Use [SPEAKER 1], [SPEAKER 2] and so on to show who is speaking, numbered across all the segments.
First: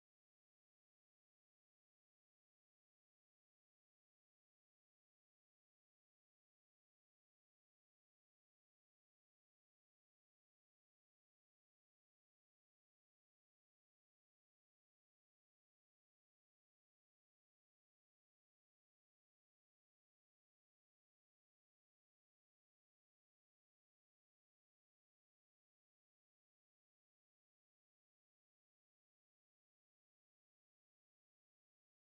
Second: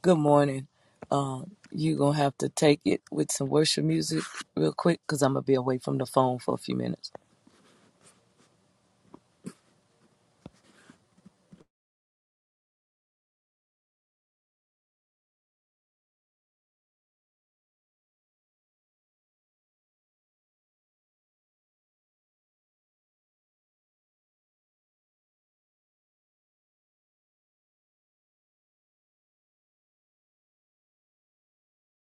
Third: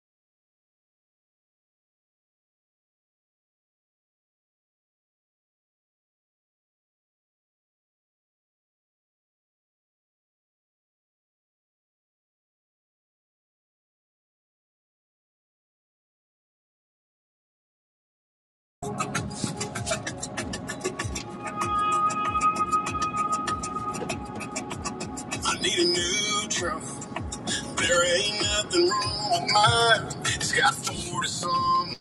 [SPEAKER 1] Good morning. Um, you gonna have to take it with some worship music real quick, cause I'm gonna be away from the phone for a few minutes.
[SPEAKER 2] I need a new truck. There ain't nothing wrong with mine. It's got four some.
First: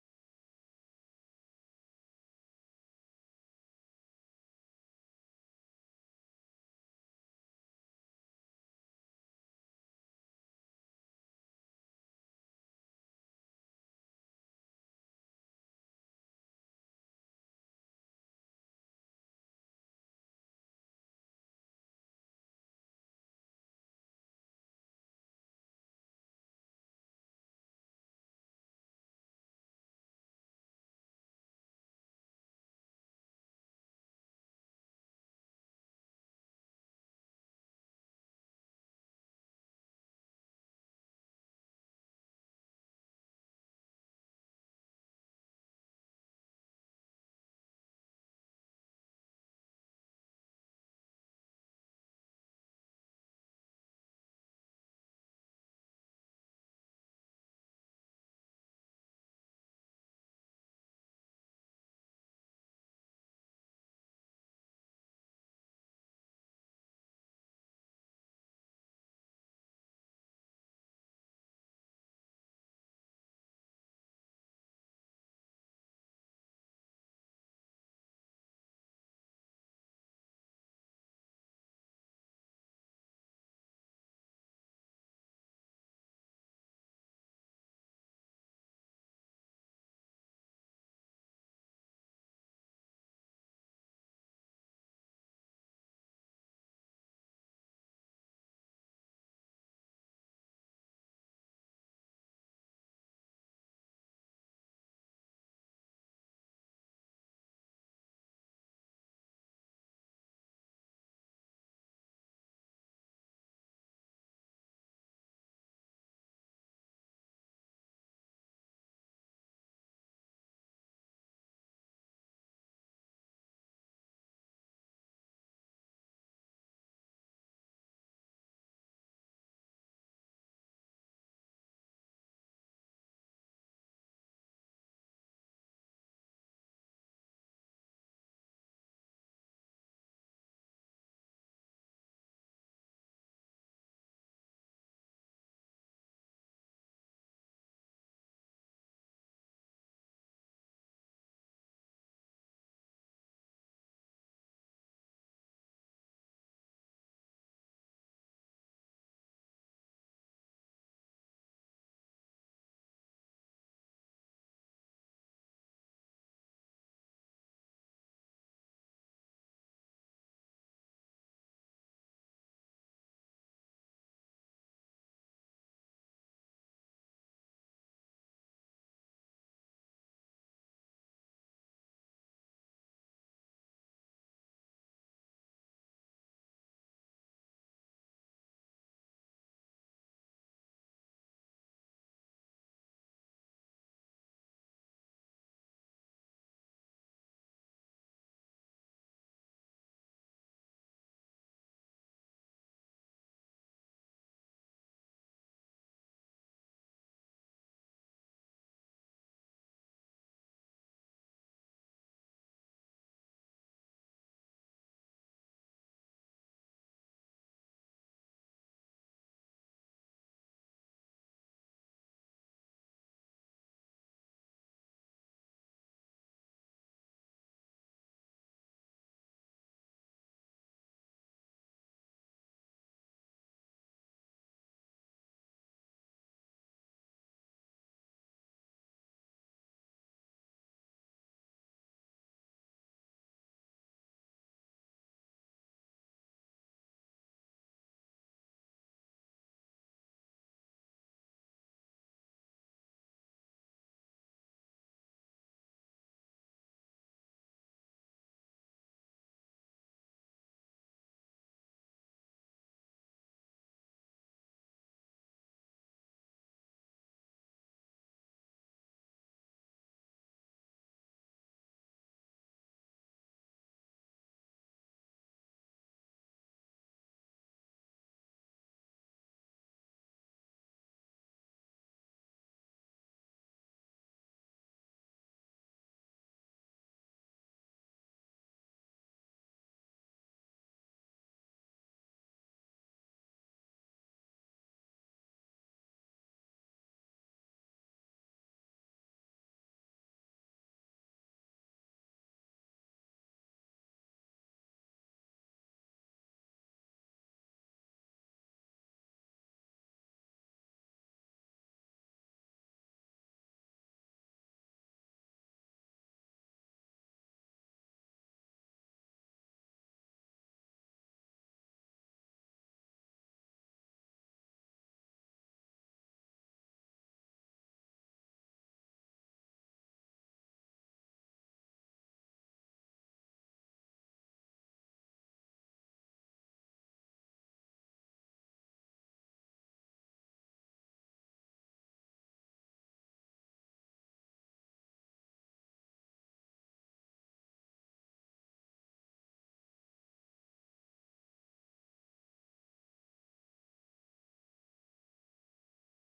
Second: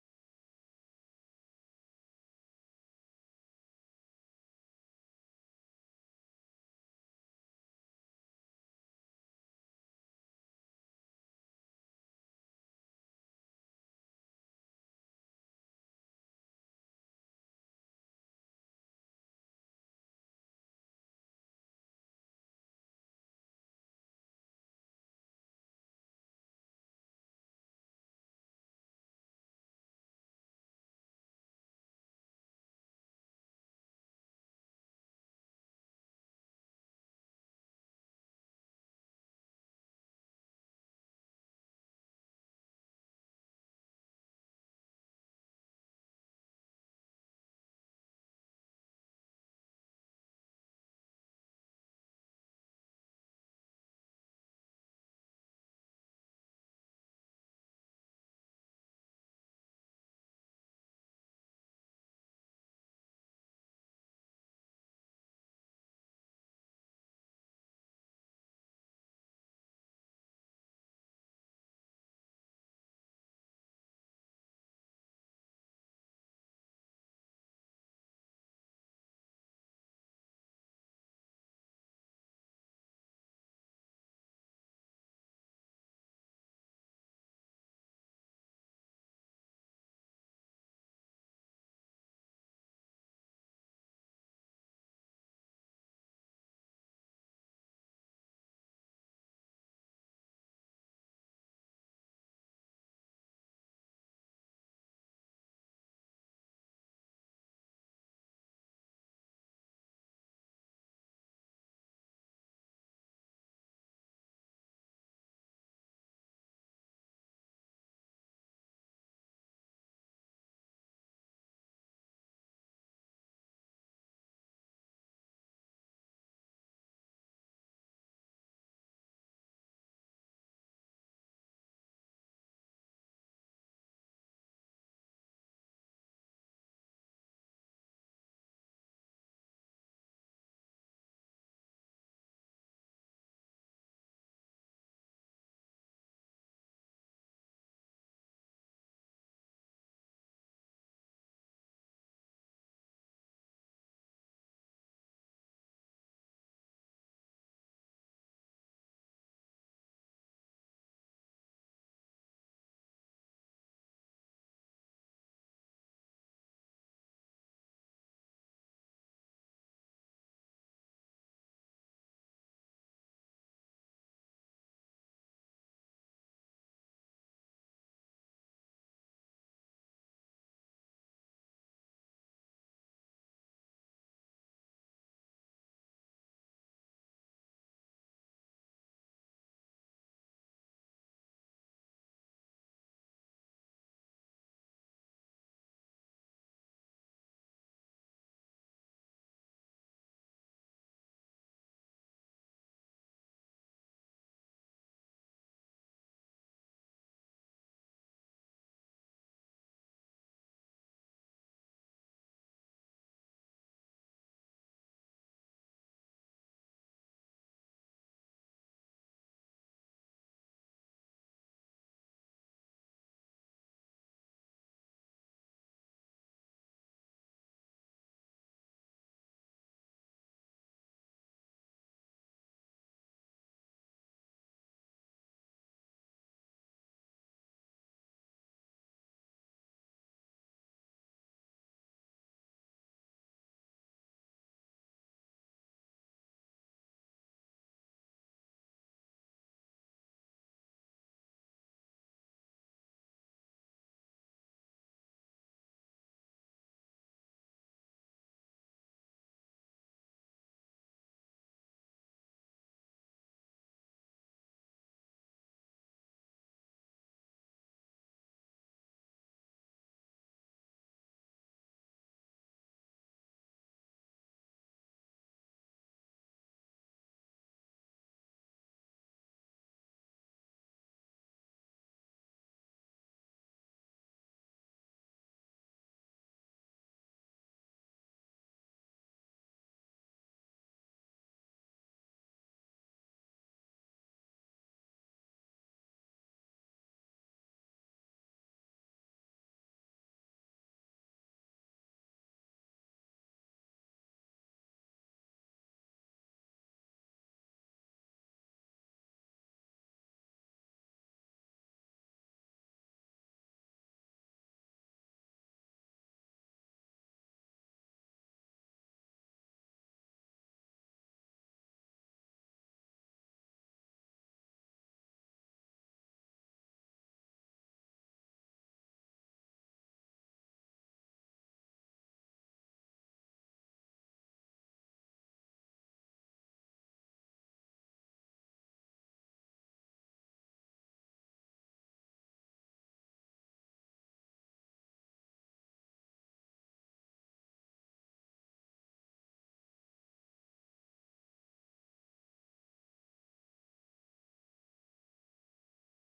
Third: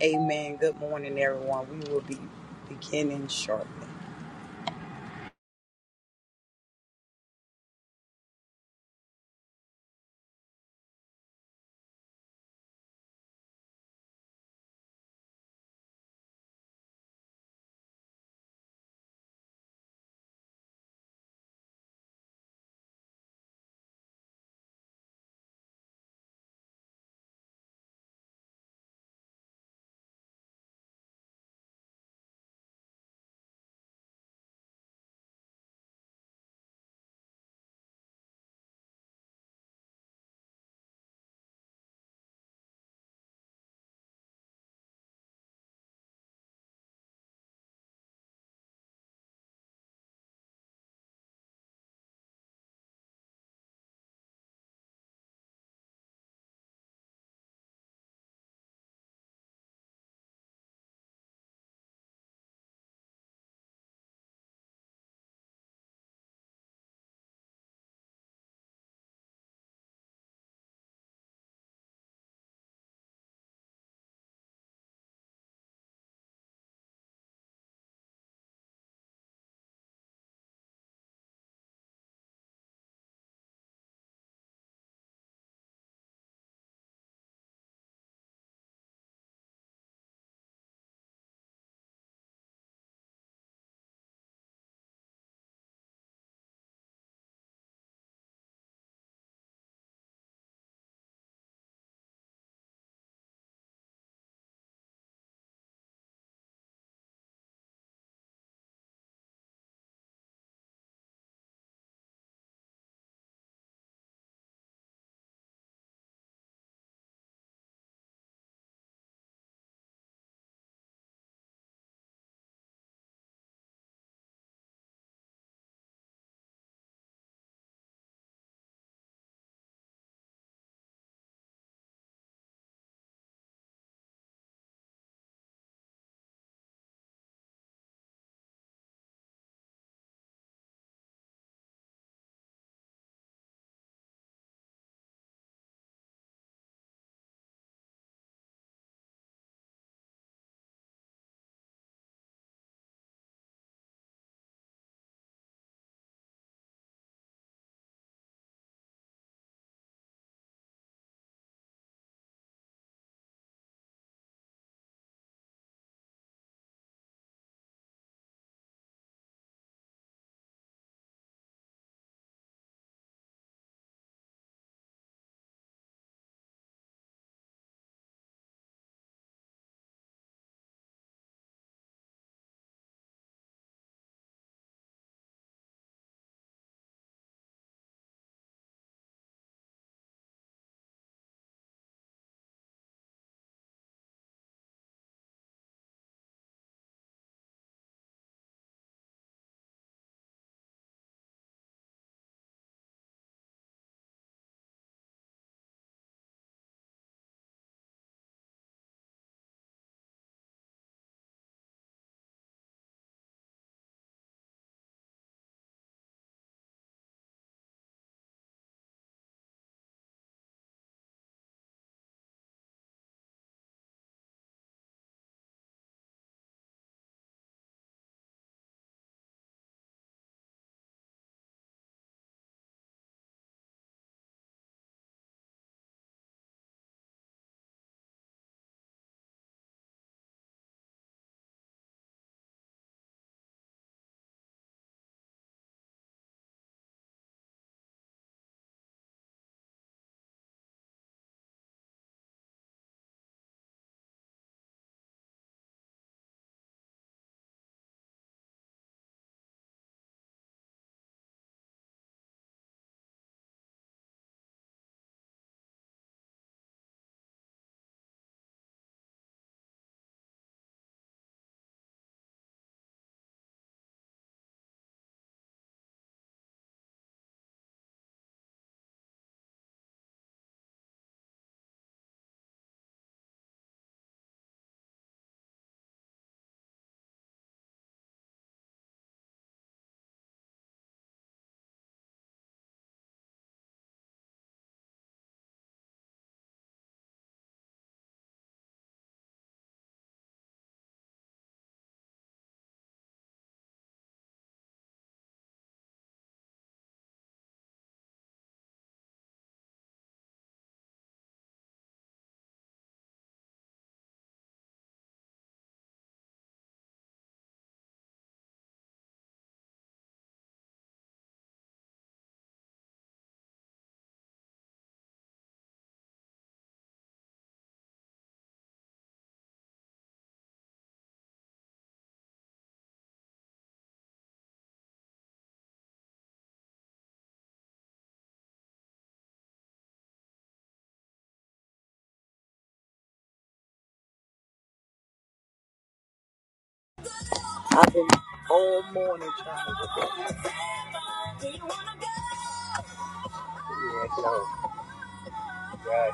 [SPEAKER 2] Amen. Good morning, everyone. We will be beginning shortly. I've been all morning trying to get that. Do you want to go? Right.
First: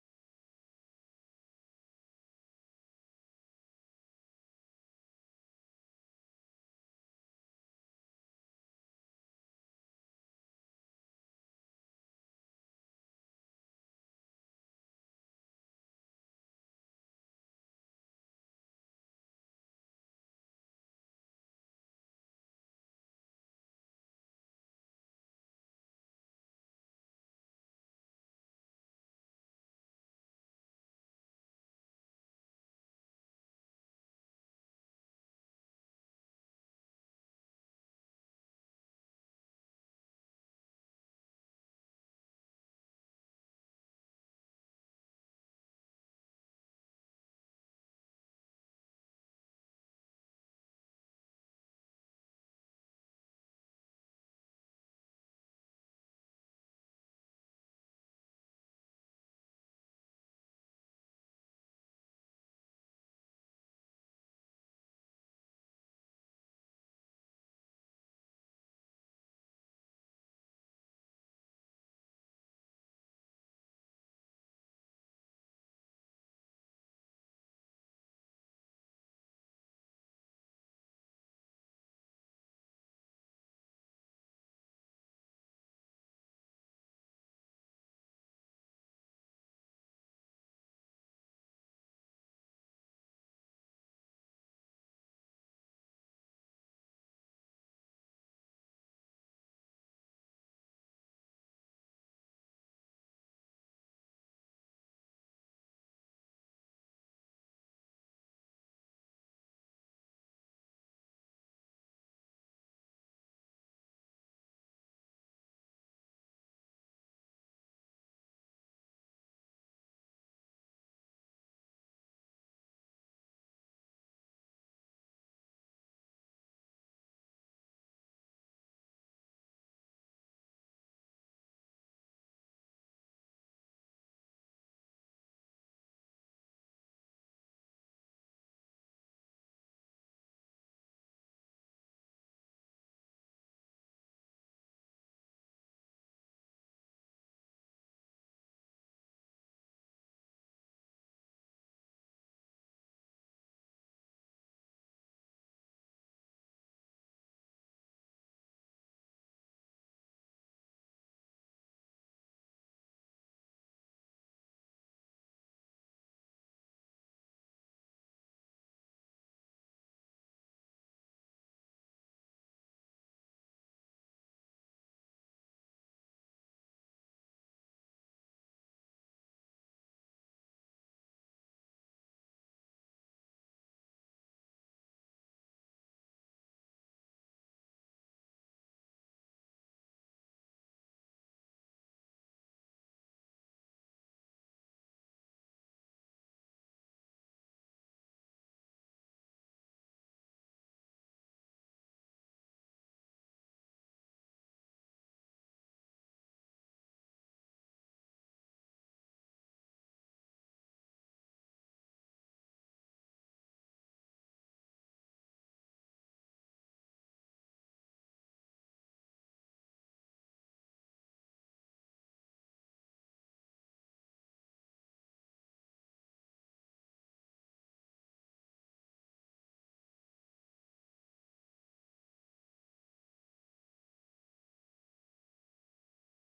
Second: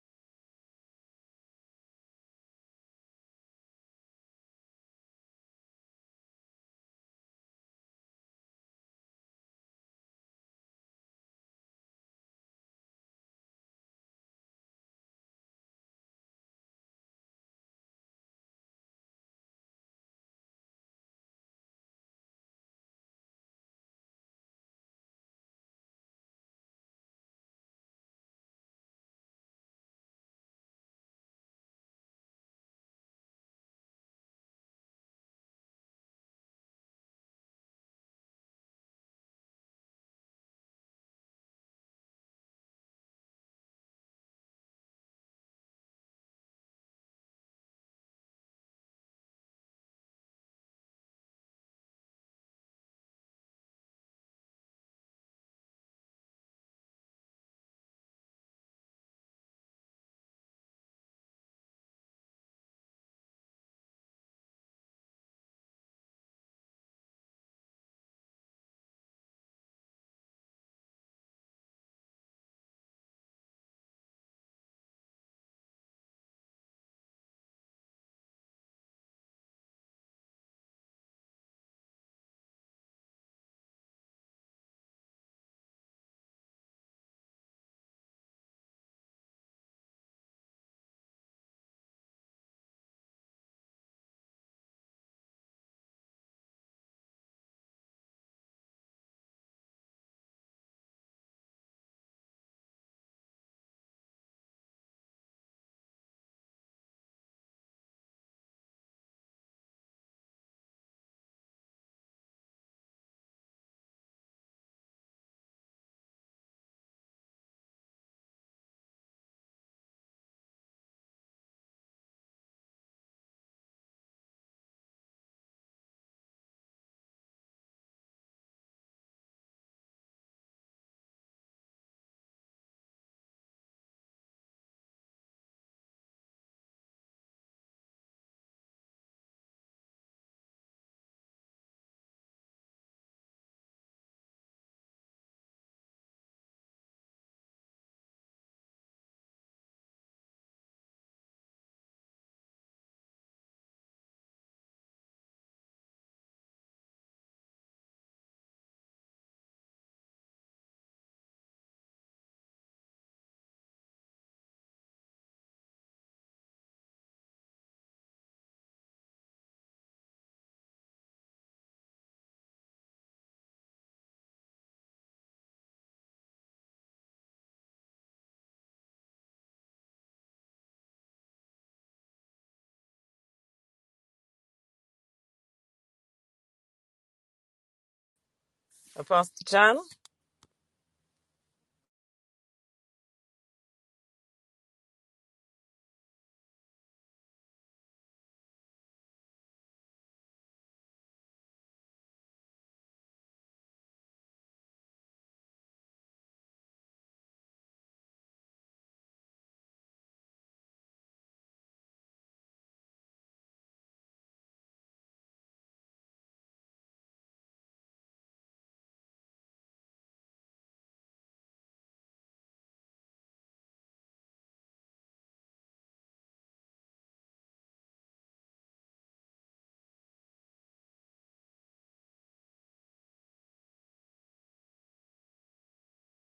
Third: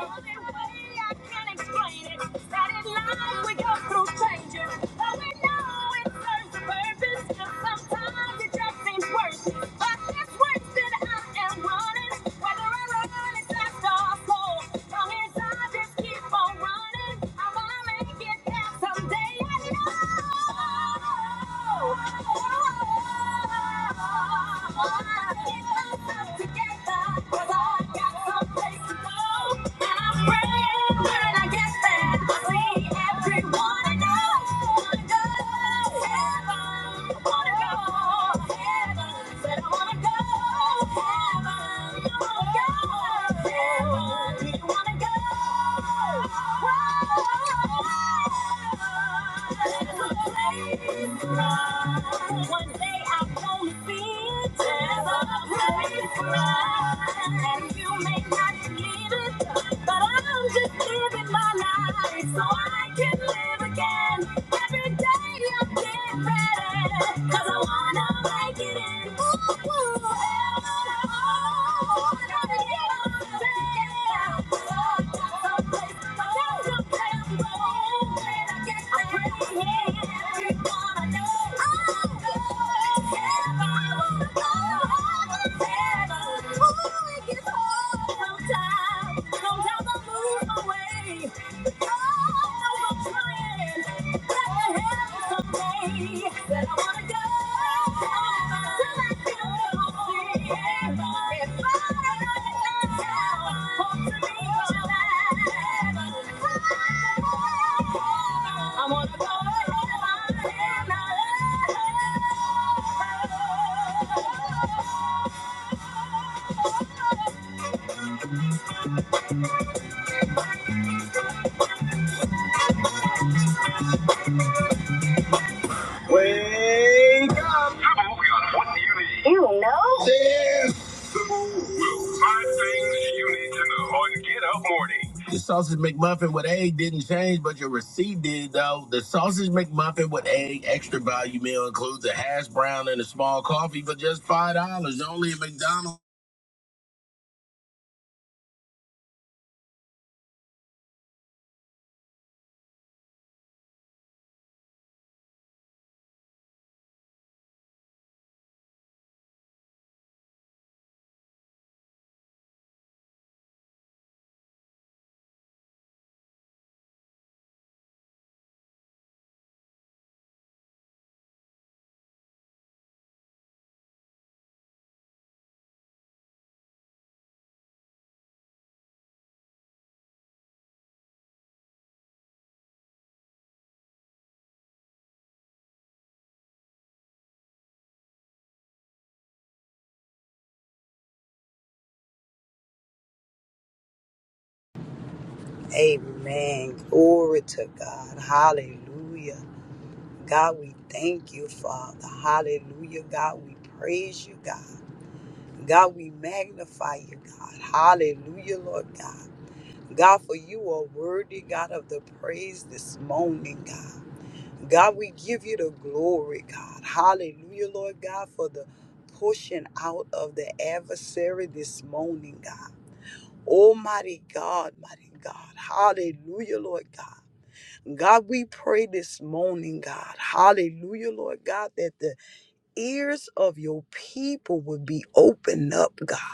[SPEAKER 2] I can't explain it. That in life we go through changes, but we know it serves a purpose. And sometimes it just seems worth it. But it's worth that I am running, whether I run it fast or slow. Long as I just keep on running, I'm gonna make it there someday. I know. Oh, oh, oh, oh, oh, oh. Get myself together, 'cause I got some one day I'm gonna be a devil. Praise God. I didn't need it, but I'm just living my life so I can live again. Every day I'm getting better, 'cause I wanna make it in. Ooh, ooh, oh, I gotta get up and get up. Someplace, someplace, someplace, oh, when I get there, yeah, you're gonna know. Oh, yeah. I'm on a go and I love. What you know. Damn. Five things you need to know on Get Up Morning. Your sausage McMuffin with egg didn't change, but your receipt did, though. The sausage McMuffin with egg extra value meal includes a hash brown and a small coffee for just $5. Only at McDonald's.
[SPEAKER 1] Apostle China?
[SPEAKER 2] Amen. Glory to God. Hallelujah. God, we thank you, Father. Hallelujah. God, we praise you, God. God, we magnify you, God. Hallelujah, Lord God. God, for you are worthy, God, of the praise this morning, God. God, we give you the glory, God. Hallelujah, Lord God, for the pushing out of the adversary this morning, God. Almighty God, mighty God. Hallelujah, Lord God. God, we pray this morning, God. Hallelujah, Lord God, that the ears of your people would be opened up, God,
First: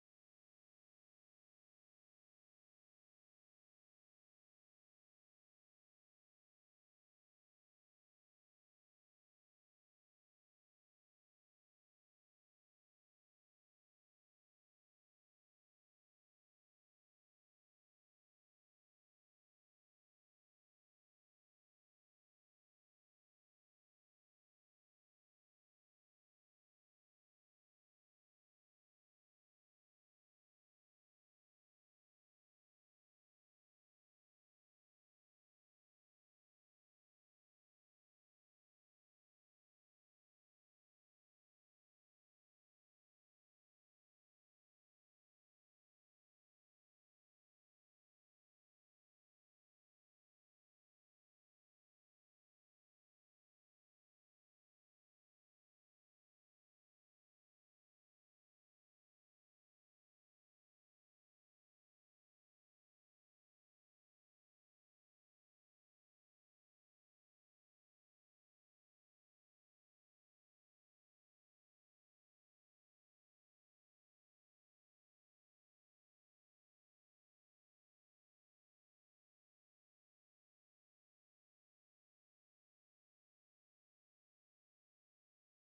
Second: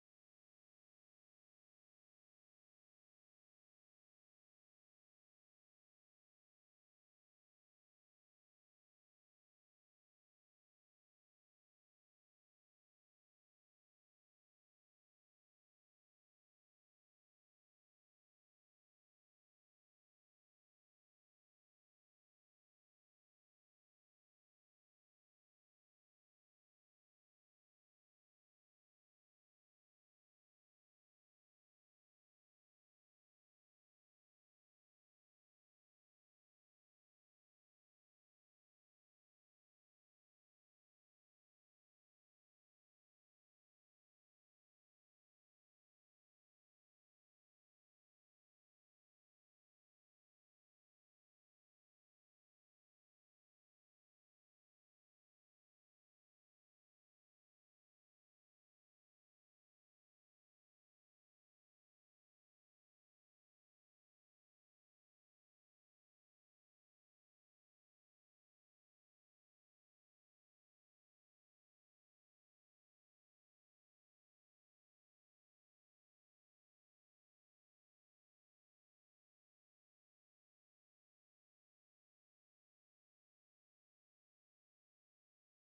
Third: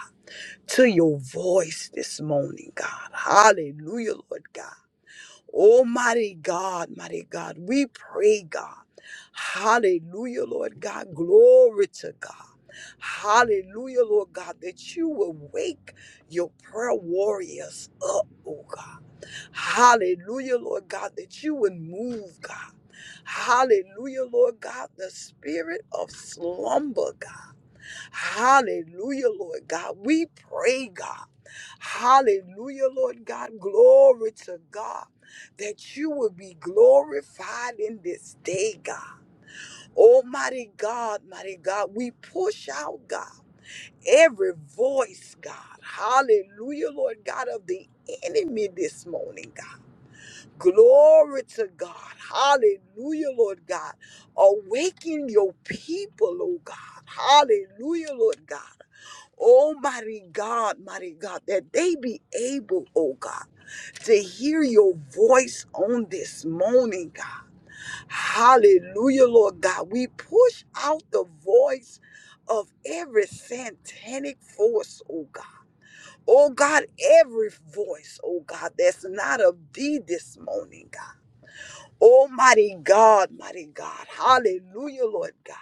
[SPEAKER 2] to your voice this morning, God. Hallelujah, Lord God. Almighty God, mighty God, we pray, God. Hallelujah, Lord God. Glory to God. Hallelujah, Lord God, that you will wake your prayer warriors up, oh God. Hallelujah, Lord God, that you would move, God. Hallelujah, Lord God, the spirit of slumber, God. Hallelujah, Lord God. We pray, God. Hallelujah, Lord God. Glory to God that you will be glorified in this day, God. Almighty God, mighty God, we push out, God, every voice, God. Hallelujah, Lord God, of the enemy this morning, God. Glory to God. Hallelujah, Lord God. Awaken your people, oh God. Hallelujah, Lord God. Oh, mighty God, mighty God, that they be able, oh God, to hear your voice on this morning, God. Hallelujah, Lord God. We push out the voice of every satanic force, oh God. Oh God, every voice, oh God, that's not of thee this morning, God. Almighty God, mighty God. Hallelujah, Lord God.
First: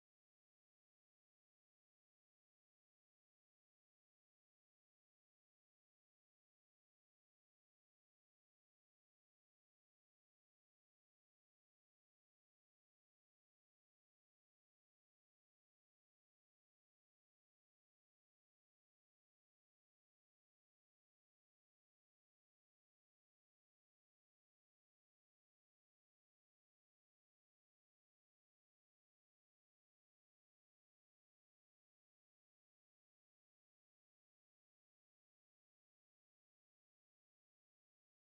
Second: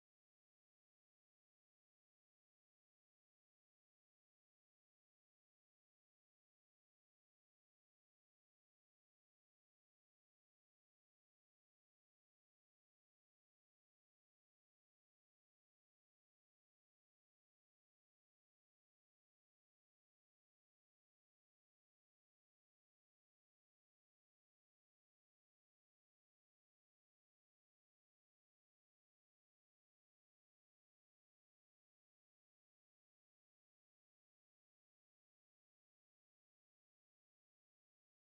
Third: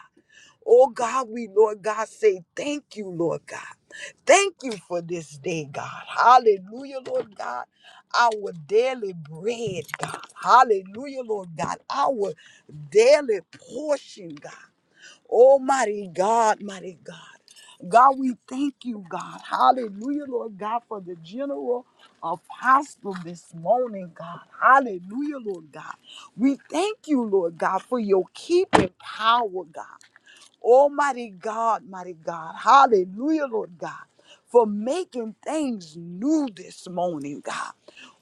[SPEAKER 2] Oh God, we, Lord God, say thank you, Lord God. Thank you for this day, God. Hallelujah, Lord God. Our daily bread, God. Hallelujah, Lord God. Our daily portion, God. Almighty God, mighty God. God, we thank you, God. Hallelujah, Lord God, for the general apostle this morning, God. Hallelujah, Lord God. We thank you, Lord God, for your keeping power, God. Almighty God, mighty God. Hallelujah, Lord God, for making things new this morning, God.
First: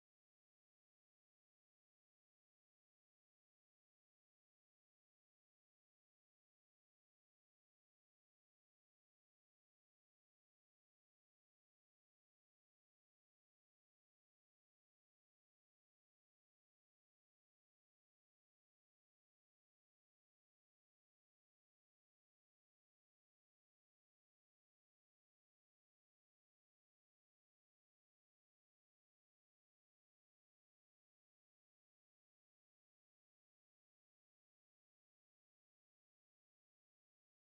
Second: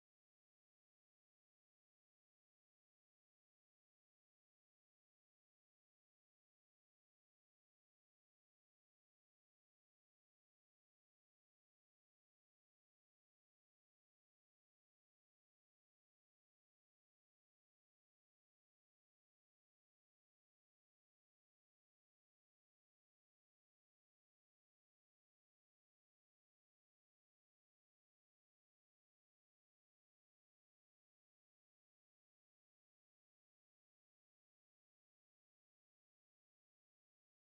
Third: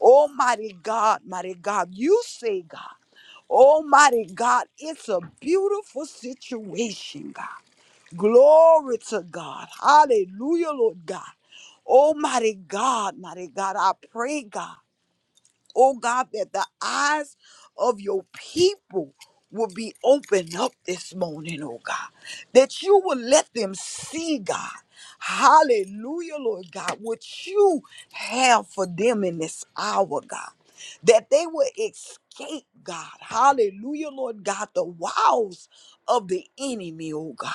[SPEAKER 2] Almighty God, mighty God, you say, God. Almighty God, it's a beautiful situation, God. Glory to God. Hallelujah, Lord God. Almighty God, mighty God, I pray, God oh God, that the eyes of your people will be opened up this morning, oh God, that you will let them see, God. Hallelujah, Lord God, what you have for them in this hour, God, that they will escape, God. Hallelujah, Lord God, the wiles of the enemy, oh God.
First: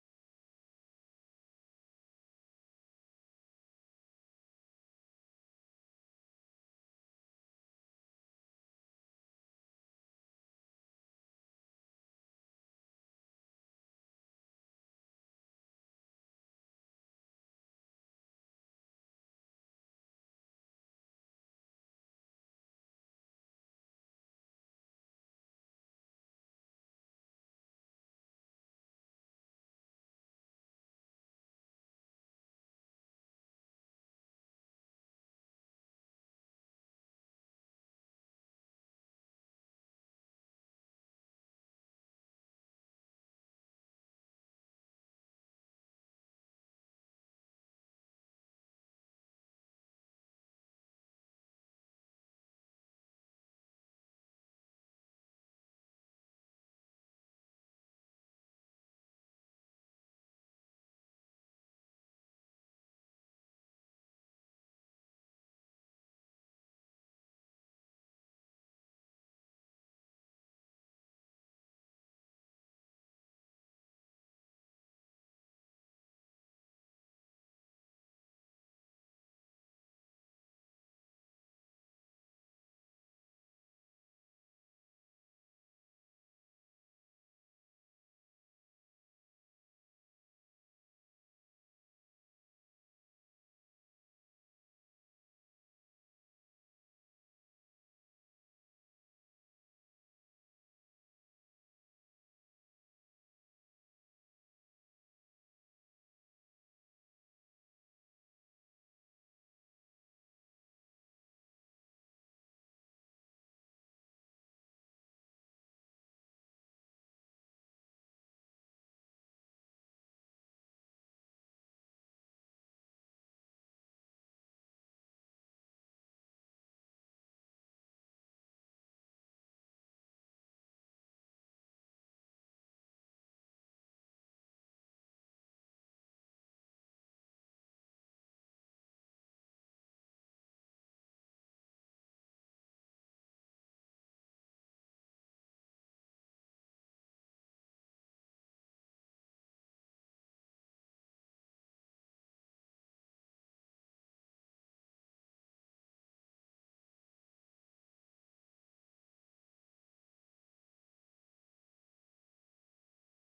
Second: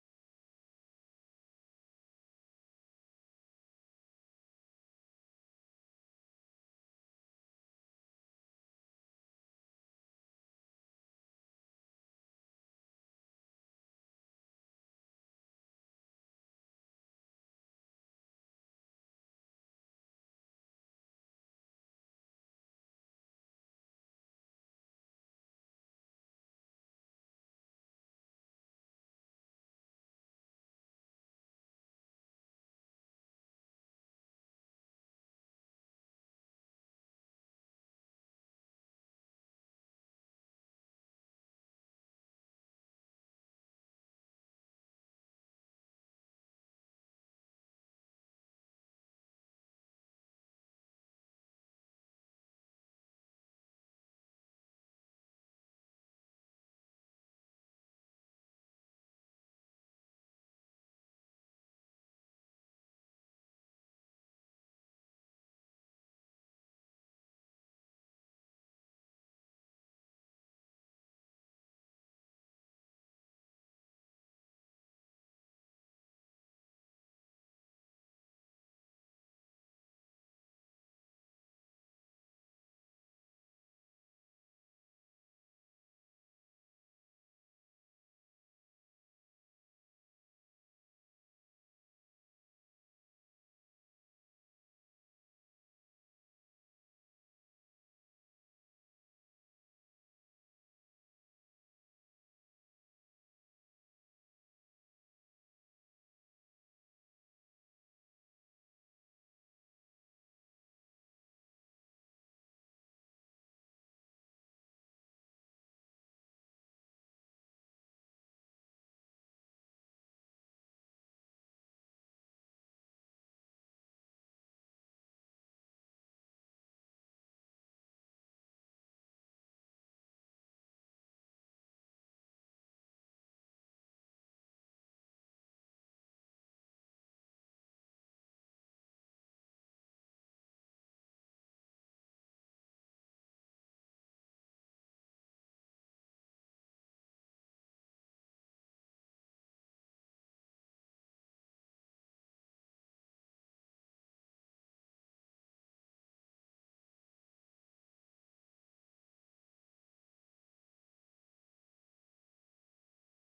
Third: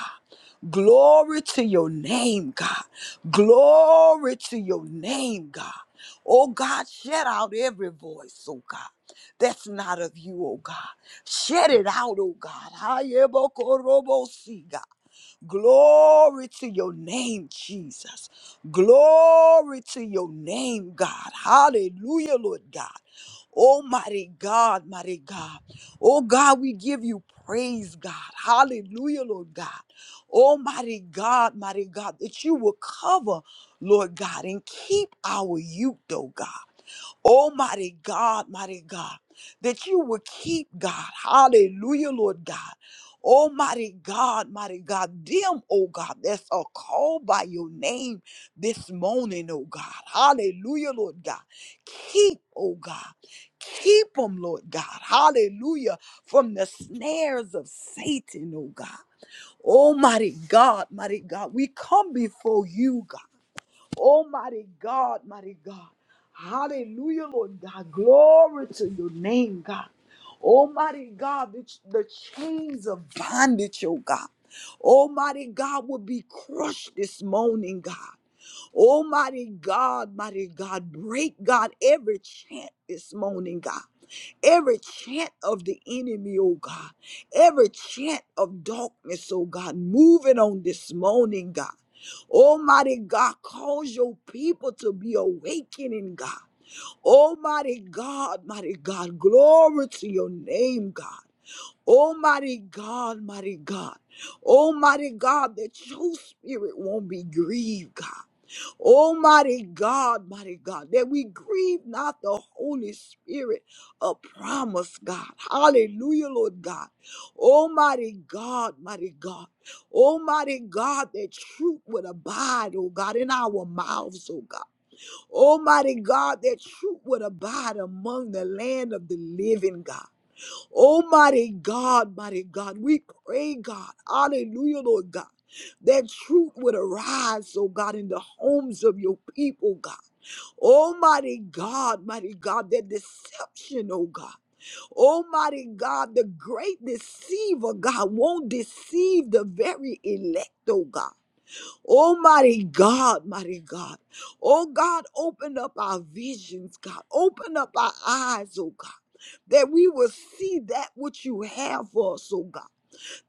[SPEAKER 2] Glory to your name, God. Glory to your name, God. Oh God, shut out every voice, oh God. That's not of you, oh God. Shut it out, oh God. Hayebokorobosi, God. Glory to your name, Jesus. Glory to your name, God. Hallelujah, Lord God. Almighty God, mighty God. Oh God, we give you praise, God. Hallelujah, Lord God. Almighty God, mighty God, that you will cover, Lord God, and keep our youth, oh God. Oh, mighty God, mighty God, that you will keep God. Hallelujah, Lord God. Almighty God, mighty God, them, oh God, that's a call by your name this morning, oh God. Hallelujah, Lord God. Keep, oh God, keep them, Lord God. Hallelujah, from the snares of Satan, oh God. Almighty God, mighty God, we come before you, God. Oh, mighty God, mighty God. Hallelujah, Lord God. Glory to your name, God. Almighty God, the, the chains of bondage, oh God. Almighty God will be crushed this morning, God. Almighty God, mighty God, break, God, every chant this morning, God. Every chant of the enemy, oh God. Every chant of darkness, oh God, moving on this morning, God. Almighty God, cause your people to be awakening, God. Almighty God, mighty God, glory to your name, God. Almighty God, mighty God. Almighty God, that your spirit won't be grieved, God. Almighty God, mighty God, that we grieve not the Holy Spirit of promise, God. Hallelujah, Lord God. Almighty God, mighty God. Almighty God, that truth would abide, oh God, in our mouths, oh God. Almighty God, that truth would abide among the land of the living, God. Almighty God, mighty God, we pray, God. Hallelujah, Lord God that truth would arise, oh God, in the homes of your people, God. Almighty God, mighty God, that deception, oh God. Almighty God, the great deceiver, God, won't deceive the very elect, oh God. Almighty God, mighty God. Oh God, open up our visions, God. Open up our eyes, oh God, that we will see that which you have for us, oh God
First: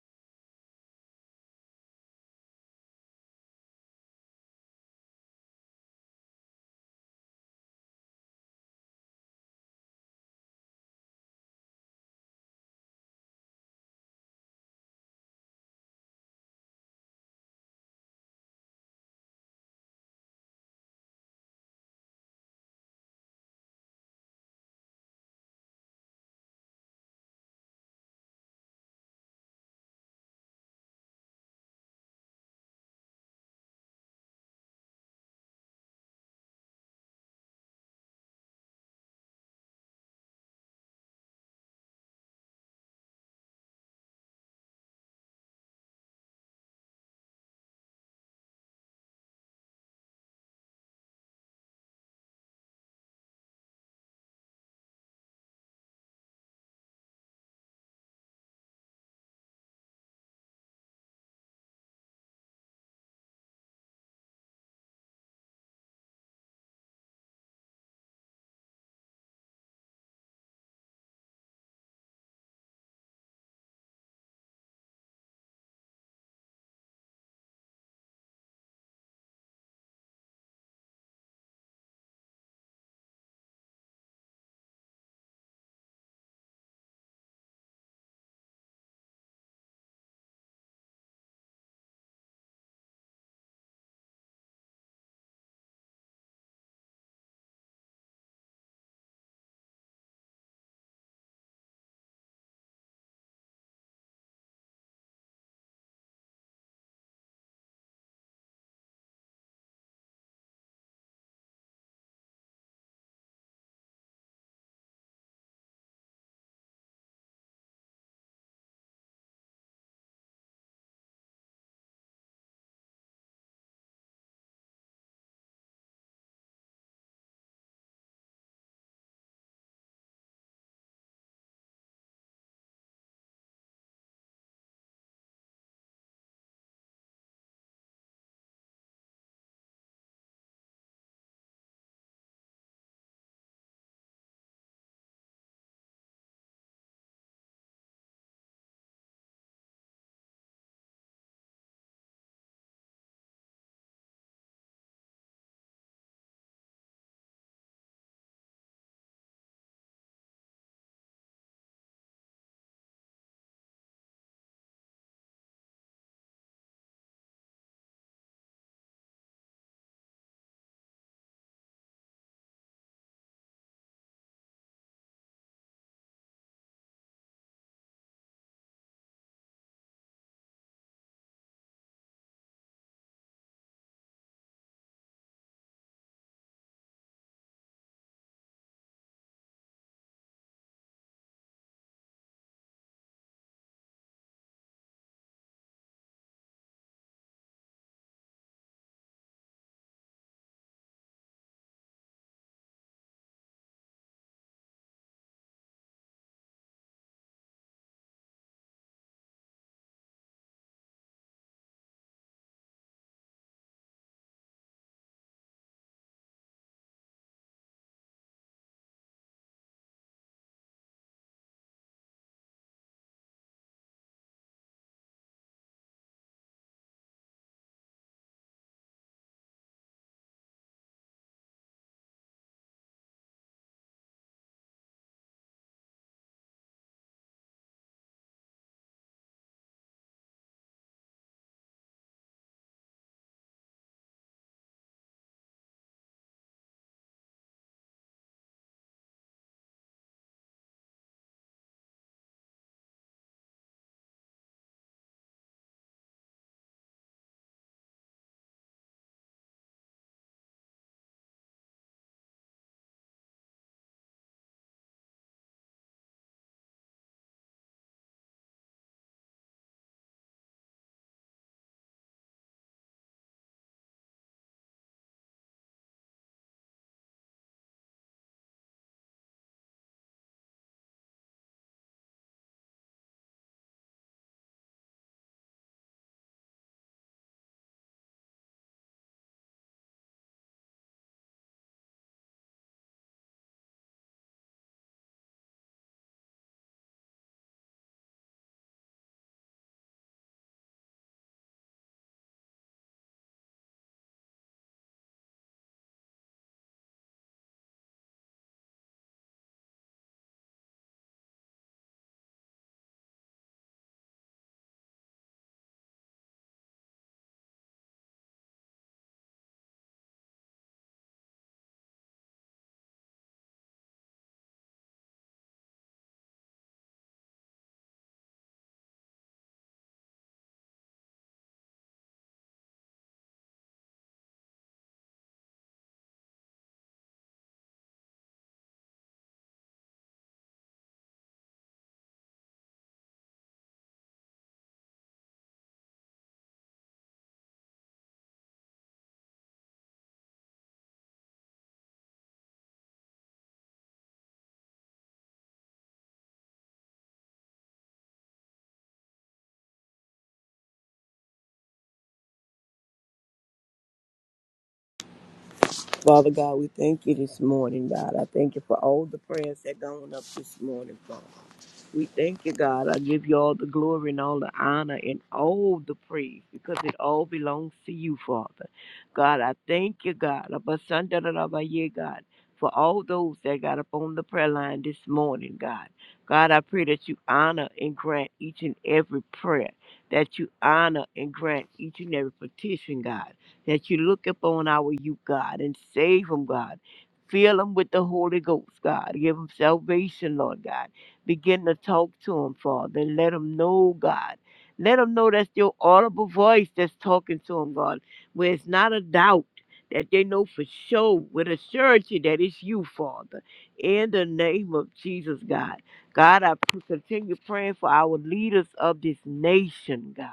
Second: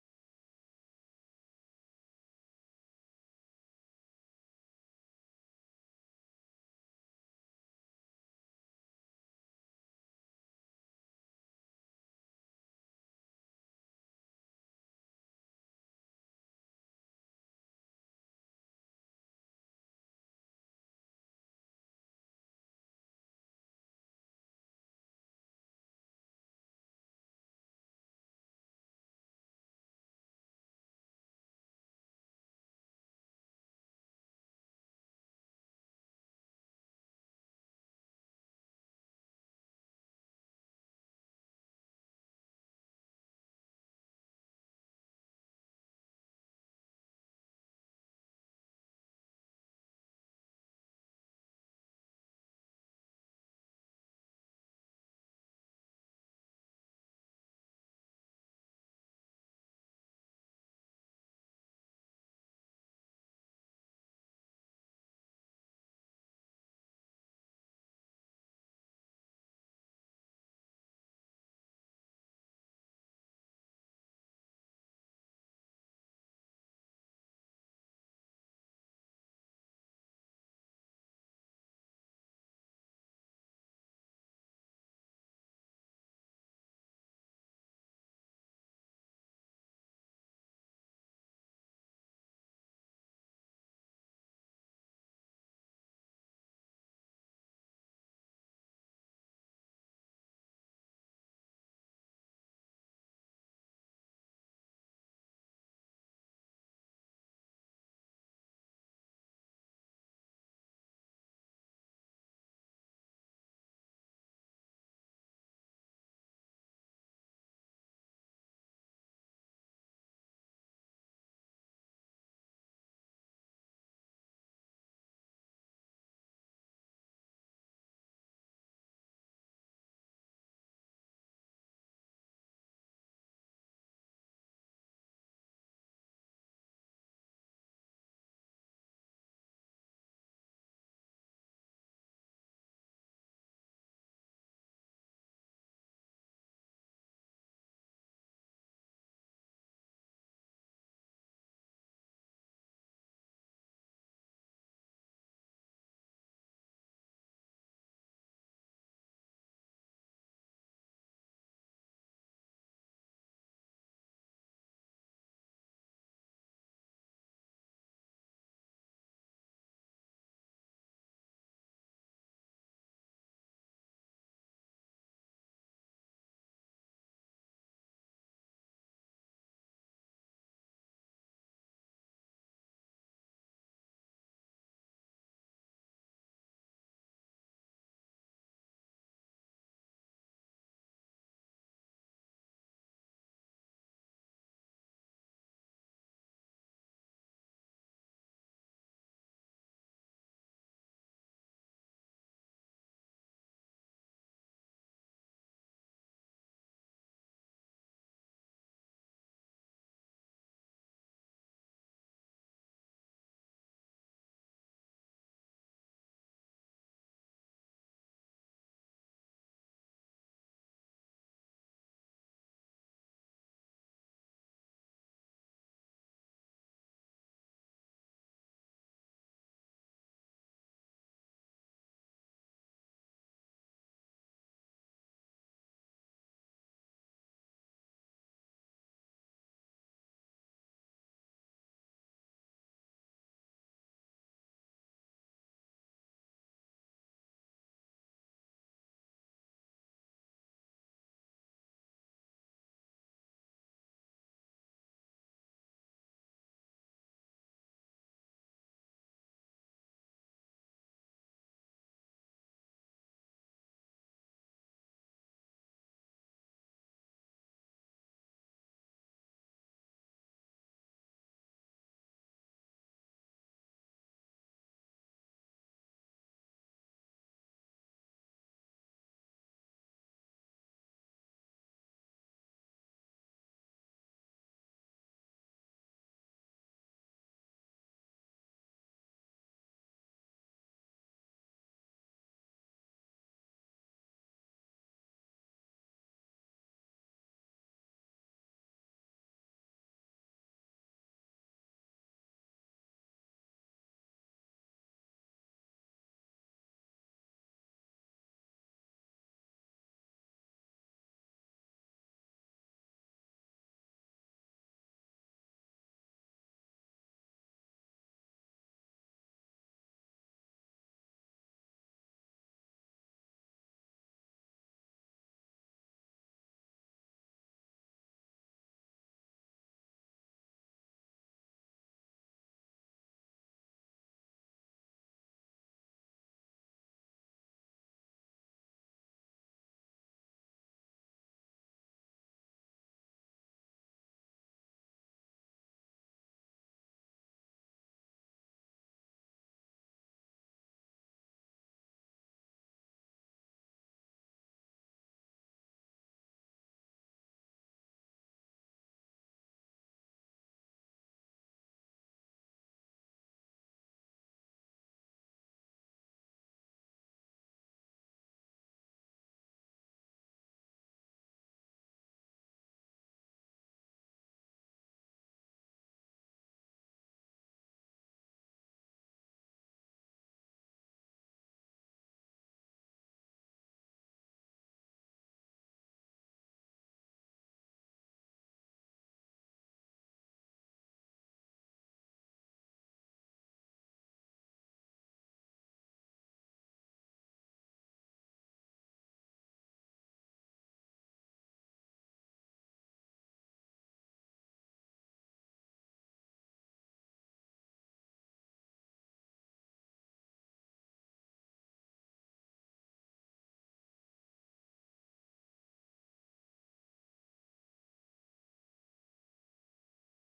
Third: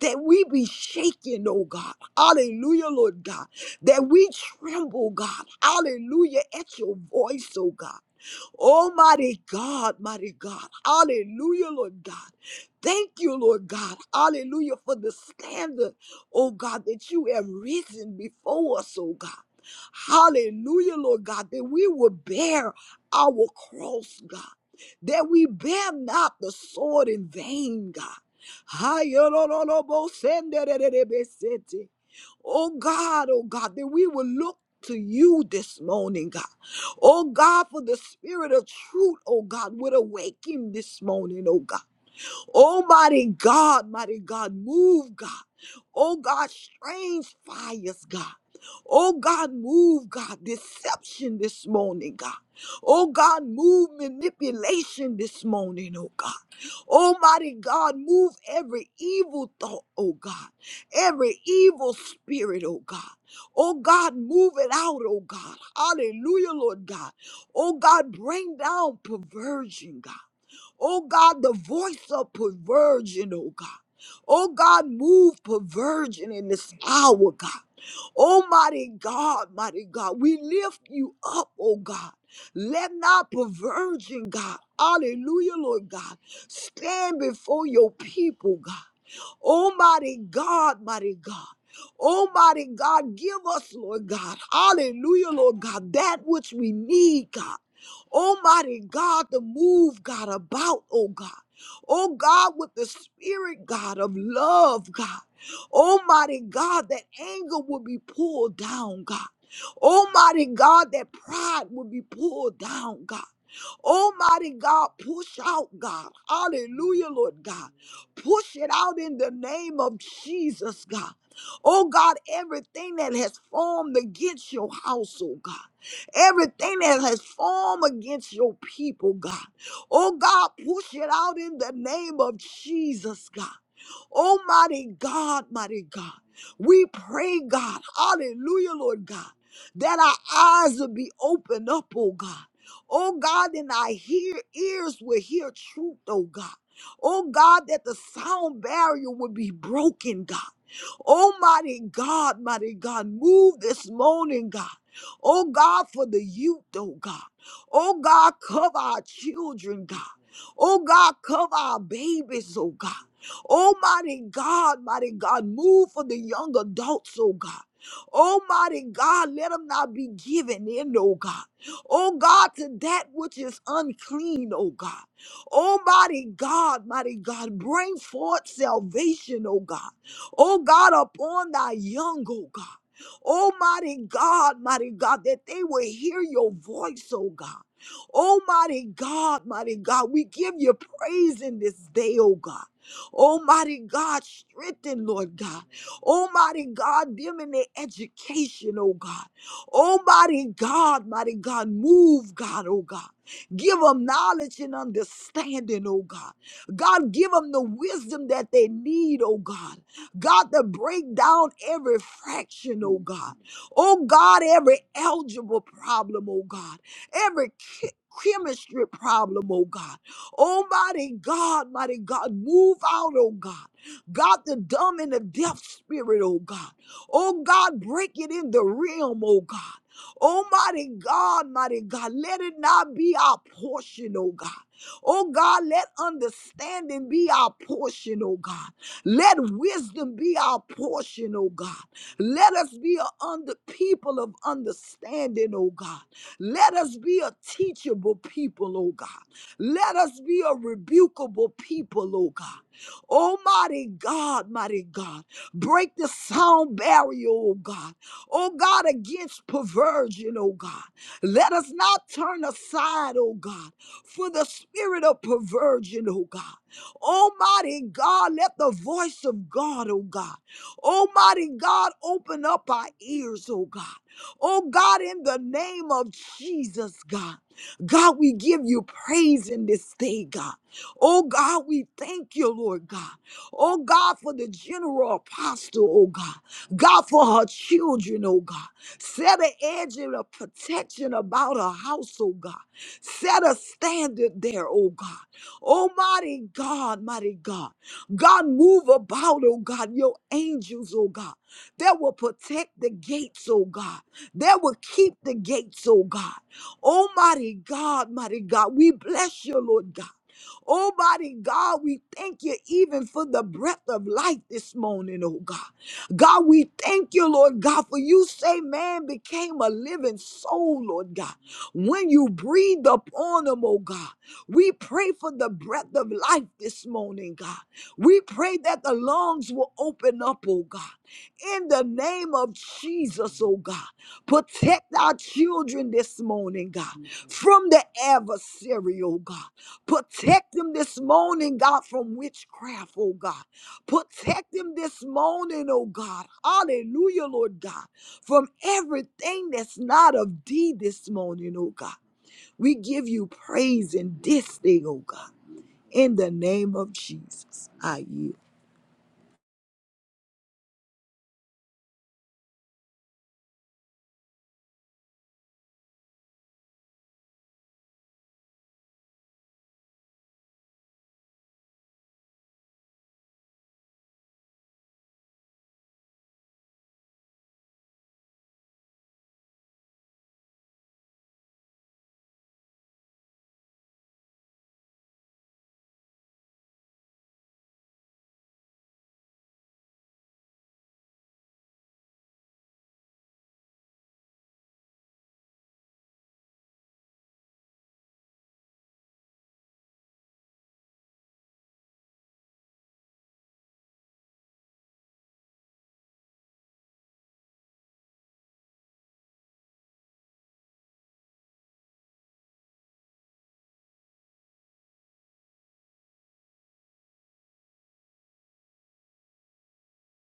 [SPEAKER 2] that we be shaken, oh God. Hallelujah, Lord God. That we tremble, God. Hallelujah, at your voice, oh God. Oh, mighty God, mighty God. Hallelujah, Lord God. Thank you, Lord God. Hallelujah for the standard, oh God, that you have risen before us, oh God. Hallelujah, Lord God, that we will bear our cross, God, that we bear not the sword in vain, God. Hayororobosendere-rebesete. Oh God, oh God, that we will look to you this morning, God. Oh God, for the spirit of truth, oh God, would awake him this morning, oh God. Oh, mighty God, mighty God, move, God. Oh, God, strange fires, God. Oh, God, move, God, deception this morning, God. Oh, God, move manipulation this morning, oh, God. Almighty God, move every evil thought, oh God, every evil spirit, oh God. Oh God, move it out, oh God. Hallelujah, Lord God. Oh God, bring down perversion, God. Oh God, the voice of perversion, oh God. Oh God, move perversion in this hour, God. Almighty God, mighty God, we lift you up, oh God. Let not perversion, God, hallelujah, Lord God, stand before your people, God. Oh, mighty God, mighty God. Almighty God, give us, Lord God, hallelujah, Lord God, that which we need, God. Almighty God, to move, God, about, oh God. Oh God, with the spirit, God, of love, God. Almighty God, that anger will be pulled down, God. Almighty God, that pride will be pulled down, God. Almighty God, push out, God. Hallelujah, Lord God. Push it out in the name of Jesus, God. Oh God, everything that has formed against your house, oh God. Everything that has formed against your people, God. Oh God, push it out in the name of Jesus, God. Oh, mighty God, mighty God. We pray, God, hallelujah, Lord God, that our eyes will be opened up, oh God. Oh God, and our hear, ears will hear truth, oh God. Oh God, that the sound barrier will be broken, God. Almighty God, mighty God, move this morning, God. Oh God, for the youth, oh God. Oh God, cover our children, God. Oh God, cover our babies, oh God. Oh, mighty God, mighty God, move for the young adults, oh God. Oh, mighty God, let them not be given in, oh God. Oh, God, to that which is unclean, oh God. Oh, mighty God, mighty God, bring forth salvation, oh God. Oh, God, upon thy young, oh God. Almighty God, mighty God, that they will hear your voice, oh God. Almighty God, mighty God, we give you praise in this day, oh God. Almighty God, strengthen, Lord God. Almighty God, them in their education, oh God. Almighty God, mighty God, move, God, oh God. Give them knowledge and understanding, oh God. God, give them the wisdom that they need, oh God. God, to break down every fraction, oh God. Oh God, every algebra problem, oh God. Every chi- chemistry problem, oh God. Oh, mighty God, mighty God, move out, oh God. God, the dumb and the deaf spirit, oh God. Oh God, break it in the realm, oh God. Oh, mighty God, mighty God, let it not be our portion, oh God. Oh God, let understanding be our portion, oh God. Let wisdom be our portion, oh God. Let us be a under people of understanding, oh God. Let us be a teachable people, oh God. Let us be a rebukable people, oh God. Almighty God, mighty God, break the sound barrier, oh God. Oh God, against perversion, oh God. Let us not turn aside, oh God, for the spirit of perversion, oh God. Almighty God, let the voice of God, oh God. Almighty God, open up our ears, oh God. Oh God, in the name of Jesus, God. God, we give you praise in this day, God. Oh God, we thank you, Lord God. Oh God, for the general apostle, oh God. God, for her children, oh God. Set an edge and a protection about her house, oh God. Set a standard there, oh God. Almighty God, mighty God. God, move about, oh God, your angels, oh God. That will protect the gates, oh God. That will keep the gates, oh God. Oh, mighty God, mighty God, we bless you, Lord God. Oh, mighty God, we thank you even for the breath of life this morning, oh God. God, we thank you, Lord God, for you say man became a living soul, Lord God. When you breathed upon him, oh God, we pray for the breath of life this morning, God. We pray that the lungs will open up, oh God. In the name of Jesus, oh God, protect our children this morning, God, from the adversary, oh God. Protect them this morning, God, from witchcraft, oh God. Protect them this morning, oh God. Hallelujah, Lord God, from everything that's not of thee this morning, oh God. We give you praise in this thing, oh God. In the name of Jesus, I yield.
[SPEAKER 3] Father God, we thank you this morning, God. I thank you for all the prayers that gone up this morning, Father. We thank you, God. I give you all the glory and all the honor and all the praise because it all belongs to you, Father. God, I thank you, God. Abasandarabaye, God, for all those that got up on the prayer line this morning, God. God, I pray that you honor and grant each and every prayer, that you honor and grant each and every petition, God, that you look upon our youth, God, and save them, God. Fill them with the Holy Ghost, God. Give them salvation, Lord God. Begin to talk to them, Father, and let them know, God. Let them know that's your audible voice that's talking to them, God, where it's not a doubt. That they know for sure with a surety that it's you, Father. In the name of Jesus, God. God, I p- continue praying for our leaders of this nation, God.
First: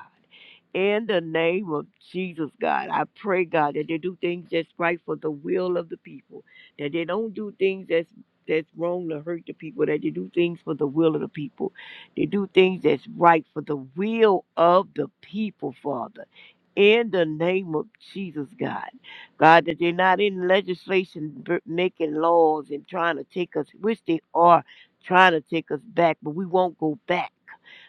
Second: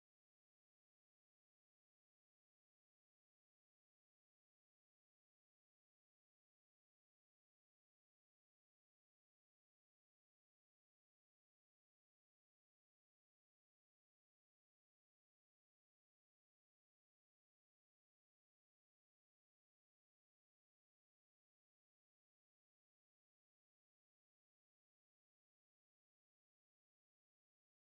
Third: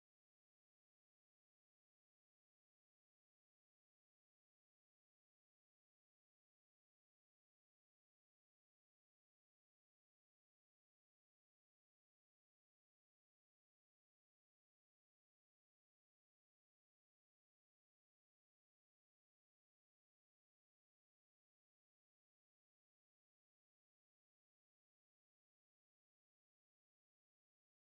[SPEAKER 3] In the name of Jesus, God, I pray, God, that they do things that's right for the will of the people, that they don't do things that's that's wrong to hurt the people, that they do things for the will of the people. They do things that's right for the will of the people, Father. In the name of Jesus, God. God, that they're not in legislation b- making laws and trying to take us, which they are trying to take us back, but we won't go back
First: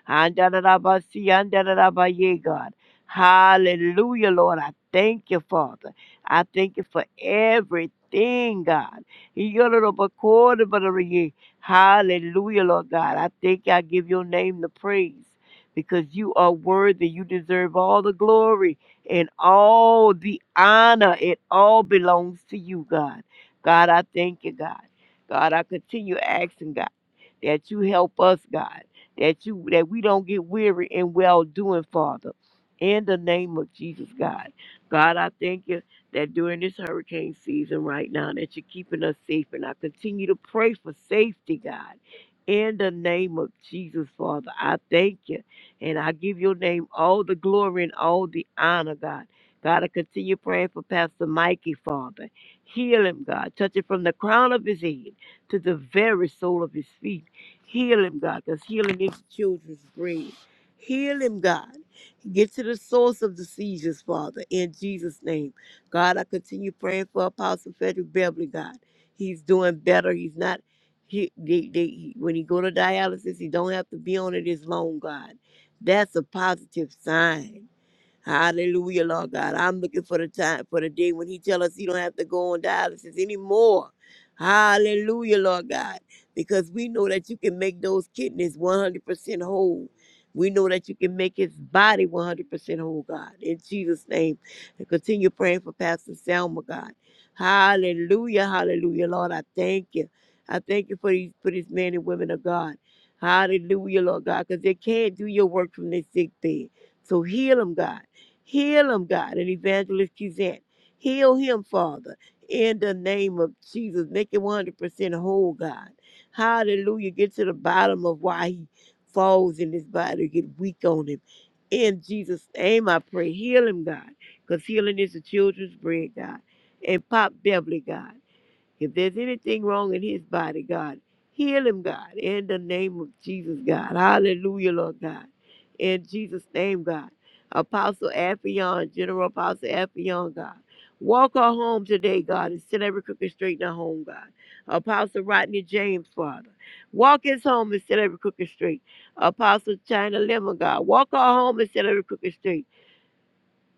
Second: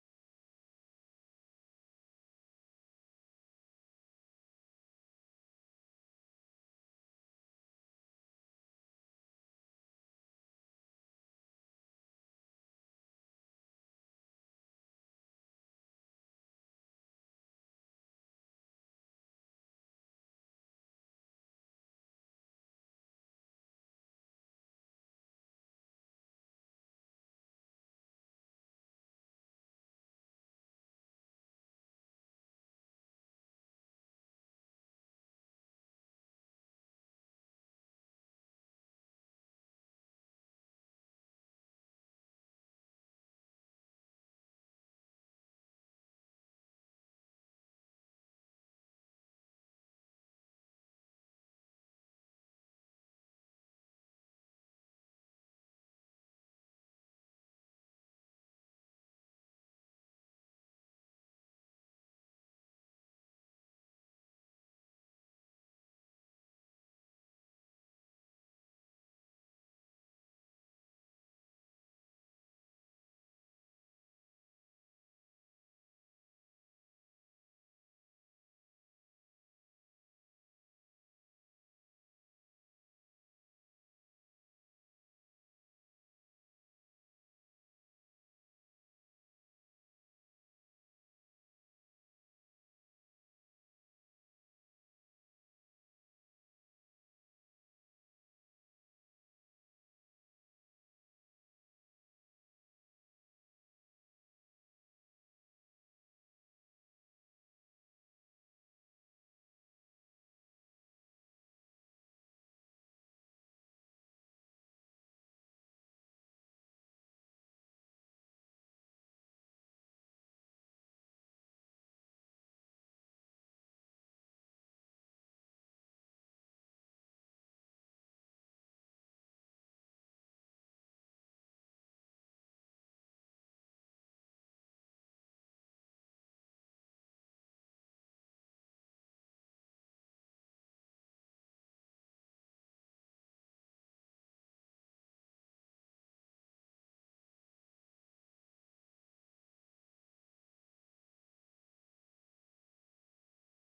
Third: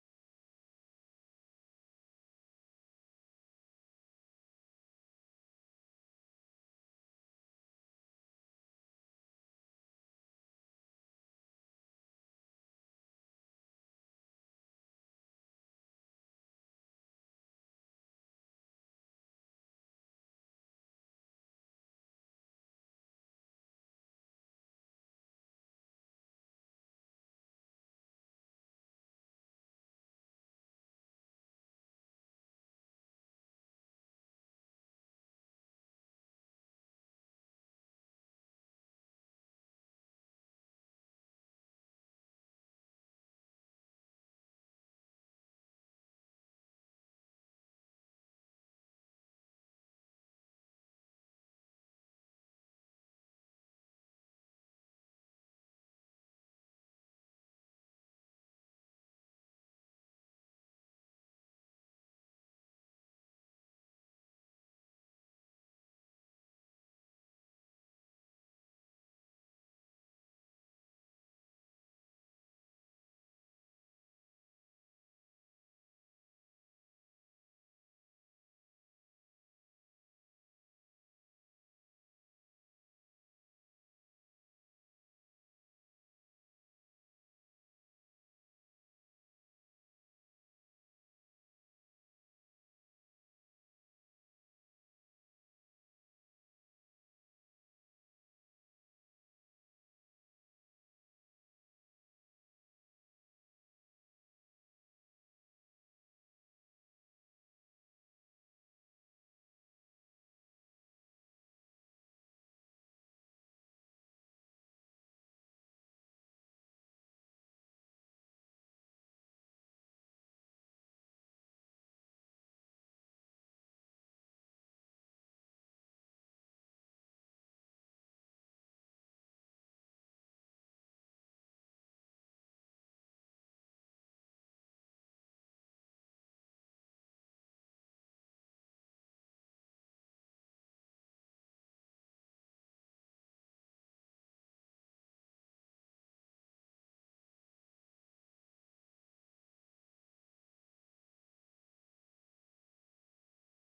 [SPEAKER 3] Andarabasi, andarabaye, God. Hallelujah, Lord. I thank you, Father. I thank you for everything, God. Yororobakorobarabaraye. Hallelujah, Lord God. I thank you. I give your name the praise because you are worthy. You deserve all the glory and all the honor. It all belongs to you, God. God, I thank you, God. God, I continue asking, God, that you help us, God that you that we don't get weary in well doing, Father. In the name of Jesus, God. God, I thank you that during this hurricane season right now that you're keeping us safe. And I continue to pray for safety, God. In the name of Jesus, Father, I thank you. And I give your name all the glory and all the honor, God. God, I continue praying for Pastor Mikey, Father. Heal him, God. Touch it from the crown of his head to the very sole of his feet. Heal him, God, because healing is the children's bread. Heal him, God. Get to the source of the seizures, Father, in Jesus' name. God, I continue praying for Apostle Frederick Beverly, God. He's doing better. He's not, he, they, they, when he go to dialysis, he don't have to be on it as long, God. That's a positive sign. Hallelujah, Lord God. I'm looking for the time, for the day when He tell us He don't have to go on dialysis anymore. Hallelujah, Lord God, because we know that you can make those kidneys 100% whole. We know that you can make His body 100% whole, God. In Jesus' name, and continue praying for Pastor Selma, God. Hallelujah, Hallelujah, Lord. I thank you. I thank you for these for these men and women of God. Hallelujah, Lord God, because they can't do your work from their sick bed. So heal them, God. Heal him, God, and Evangelist Kizant. Heal him, Father, in the name of Jesus. Make him 100% whole, God. Hallelujah. Get to the bottom of why he falls in his body, get weak on him. In Jesus' name, I pray. Heal him, God, because healing is the children's bread, God. And Pop Beverly, God. If there's anything wrong in his body, God, heal him, God, in the name of Jesus, God. Hallelujah, Lord God. In Jesus' name, God. Apostle Affion, General Apostle Affion, God. Walk her home today, God, and set every crooked straight in her home, God. Apostle Rodney James, Father. Walk his home and set every crooked straight. Apostle China Lemon, God. Walk her home and set every crooked straight.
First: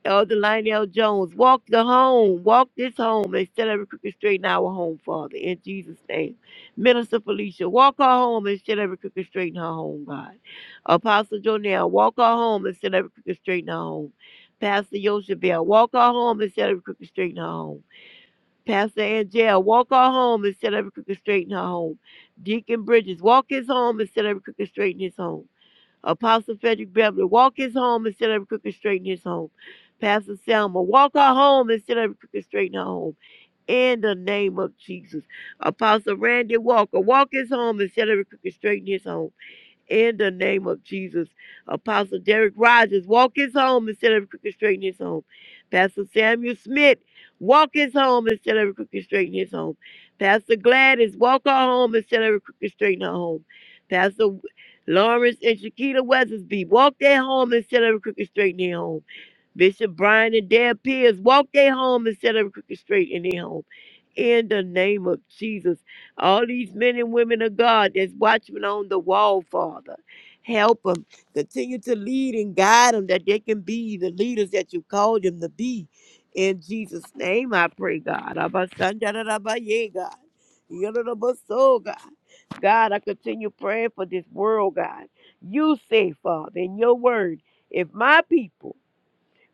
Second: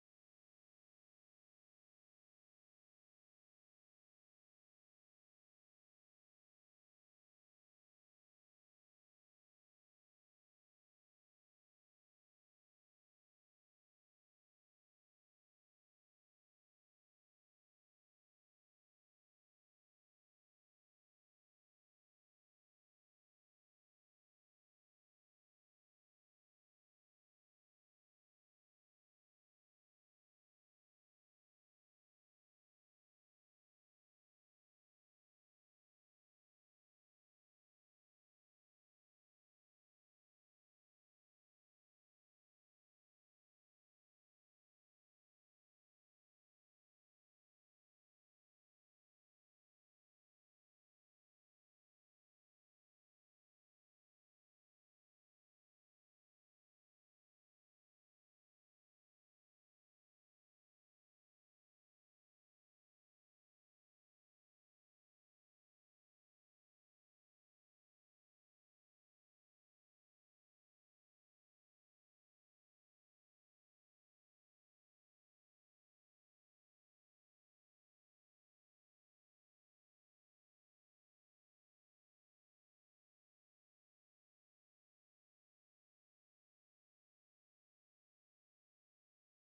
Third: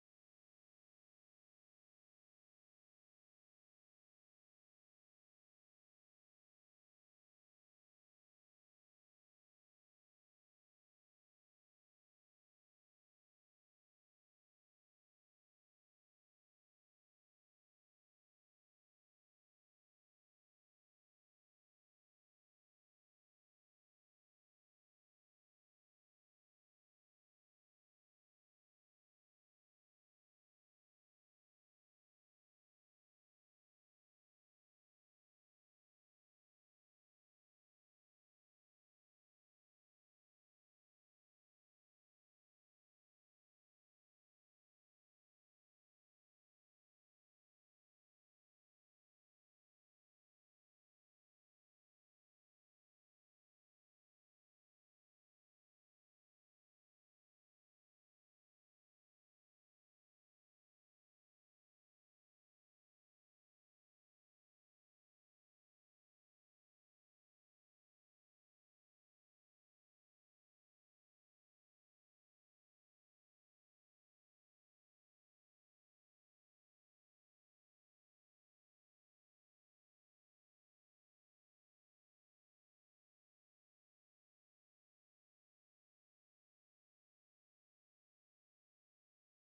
[SPEAKER 3] Elder Lionel Jones, walk the home, walk this home, and set every crooked straight in our home, Father, in Jesus' name. Minister Felicia, walk her home and set every crooked straight in her home, God. Apostle Jonell, walk her home and set every crooked straight in her home. Pastor Yoshabel, walk her home and set every crooked straight in her home. Pastor Angel, walk her home and set every crooked straight in her home. Deacon Bridges, walk his home and set every crooked straight in his home. Apostle Frederick Beverly, walk his home instead of crooked straighten his home. Pastor Selma, walk her home instead of crooked straighten her home. In the name of Jesus. Apostle Randy Walker, walk his home instead of crooked straighten his home in the name of Jesus. Apostle Derek Rogers, walk his home instead of crooked straighten his home. Pastor Samuel Smith, walk his home instead of crooked straighten his home. Pastor Gladys, walk her home instead of crooked straighten her home. Pastor Lawrence and Shakita Weathersby, walk their home instead of crooked straighten their home. Bishop Brian and Deb Pierce, walk their home instead of crooked straighten their home in the name of Jesus. All these men and women of God that's watching on the wall, Father, help them. Continue to lead and guide them that they can be the leaders that you called them to be. In Jesus' name, I pray, God. Abba, Sanda, da, da, ba, yeah, God. Yada, da, ba, so, God, God, I continue praying for this world, God. You say, Father, in your word, if my people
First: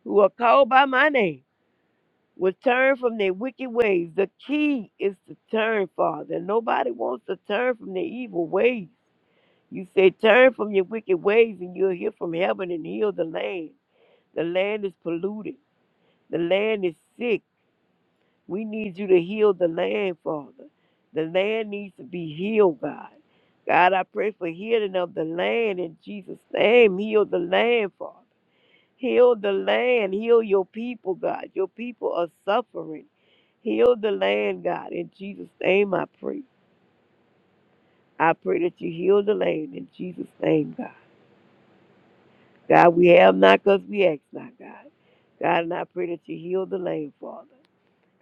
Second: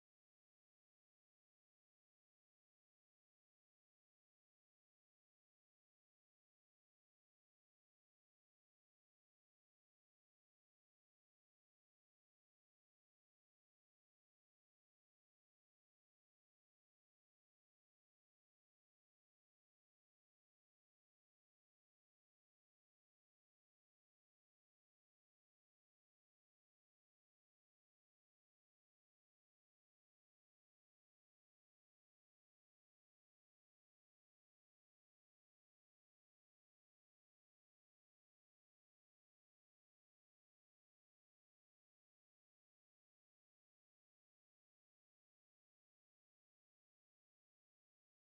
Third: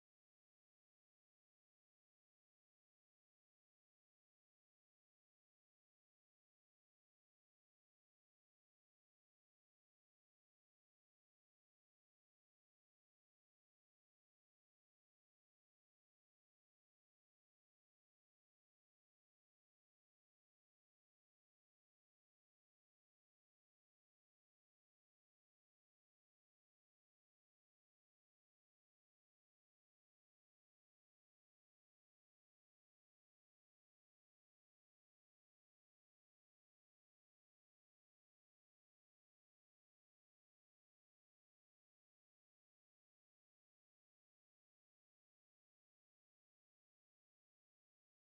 [SPEAKER 3] who are called by my name, will turn from their wicked ways. The key is to turn, Father. Nobody wants to turn from their evil ways. You say, Turn from your wicked ways, and you'll hear from heaven and heal the land. The land is polluted, the land is sick. We need you to heal the land, Father. The land needs to be healed, God. God, I pray for healing of the land in Jesus' name. Heal the land, Father. Heal the land. Heal your people, God. Your people are suffering. Heal the land, God. In Jesus' name, I pray. I pray that you heal the land in Jesus' name, God. God, we have not because we ask not, God. God, and I pray that you heal the land, Father.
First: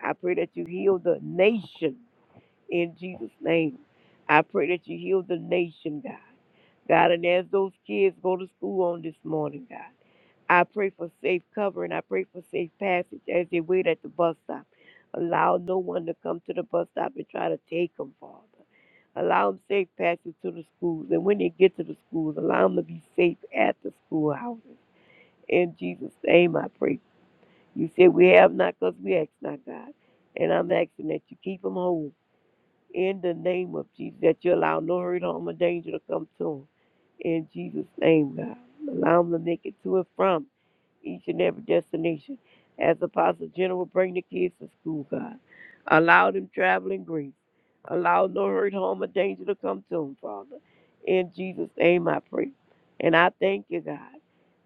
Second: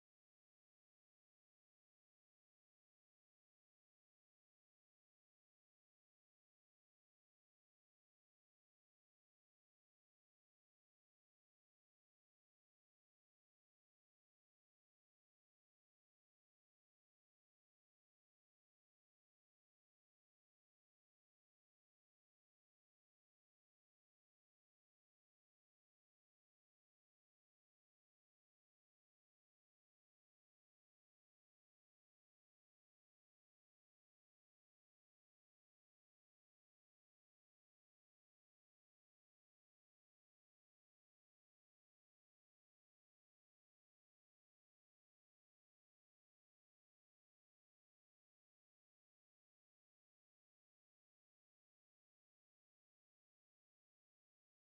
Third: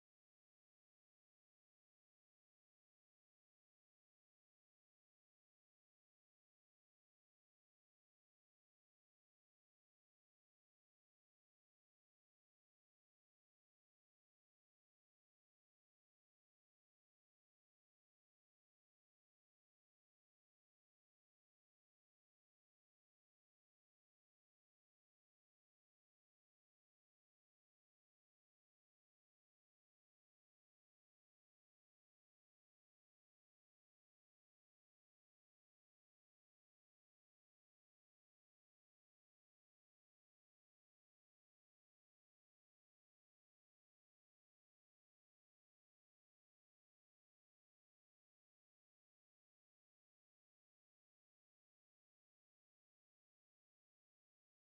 [SPEAKER 3] I pray that you heal the nation in Jesus' name. I pray that you heal the nation, God. God, and as those kids go to school on this morning, God. I pray for safe covering. I pray for safe passage as they wait at the bus stop. Allow no one to come to the bus stop and try to take them, Father. Allow them safe passage to the schools. And when they get to the schools, allow them to be safe at the schoolhouses. In Jesus' name, I pray. You said we have not because we ask not, God. And I'm asking that you keep them whole. In the name of Jesus, that you allow no hurt, harm, or danger to come to them. In Jesus' name, God. Allow them to make it to and from each and every destination. As Apostle General, bring the kids to school, God. Allow them traveling grace. Allow no hurt, harm, or danger to come to them, Father. In Jesus' name I pray. And I thank you, God.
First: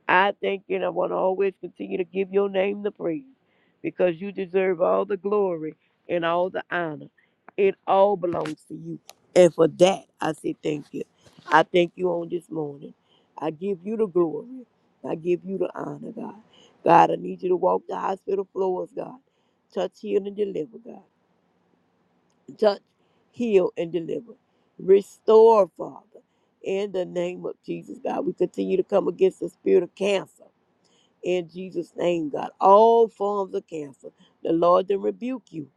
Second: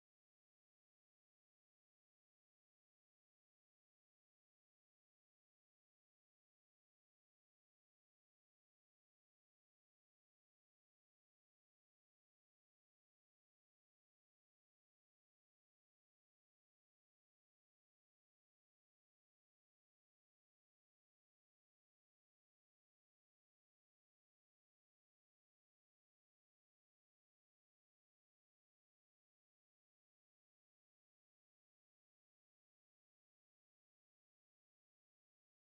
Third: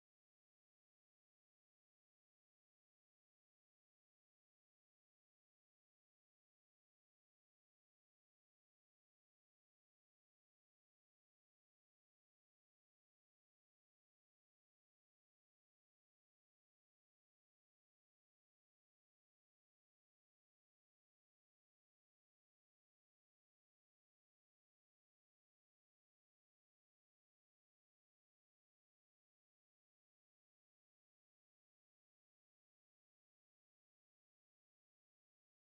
[SPEAKER 3] I thank you and I want to always continue to give your name the praise because you deserve all the glory and all the honor. It all belongs to you. And for that, I say thank you. I thank you on this morning. I give you the glory. I give you the honor, God. God, I need you to walk the hospital floors, God. Touch, heal, and deliver, God. Touch, heal, and deliver. Restore, Father. In the name of Jesus, God, we continue to come against the spirit of cancer in Jesus' name, God. All forms of cancer, the Lord then rebuke you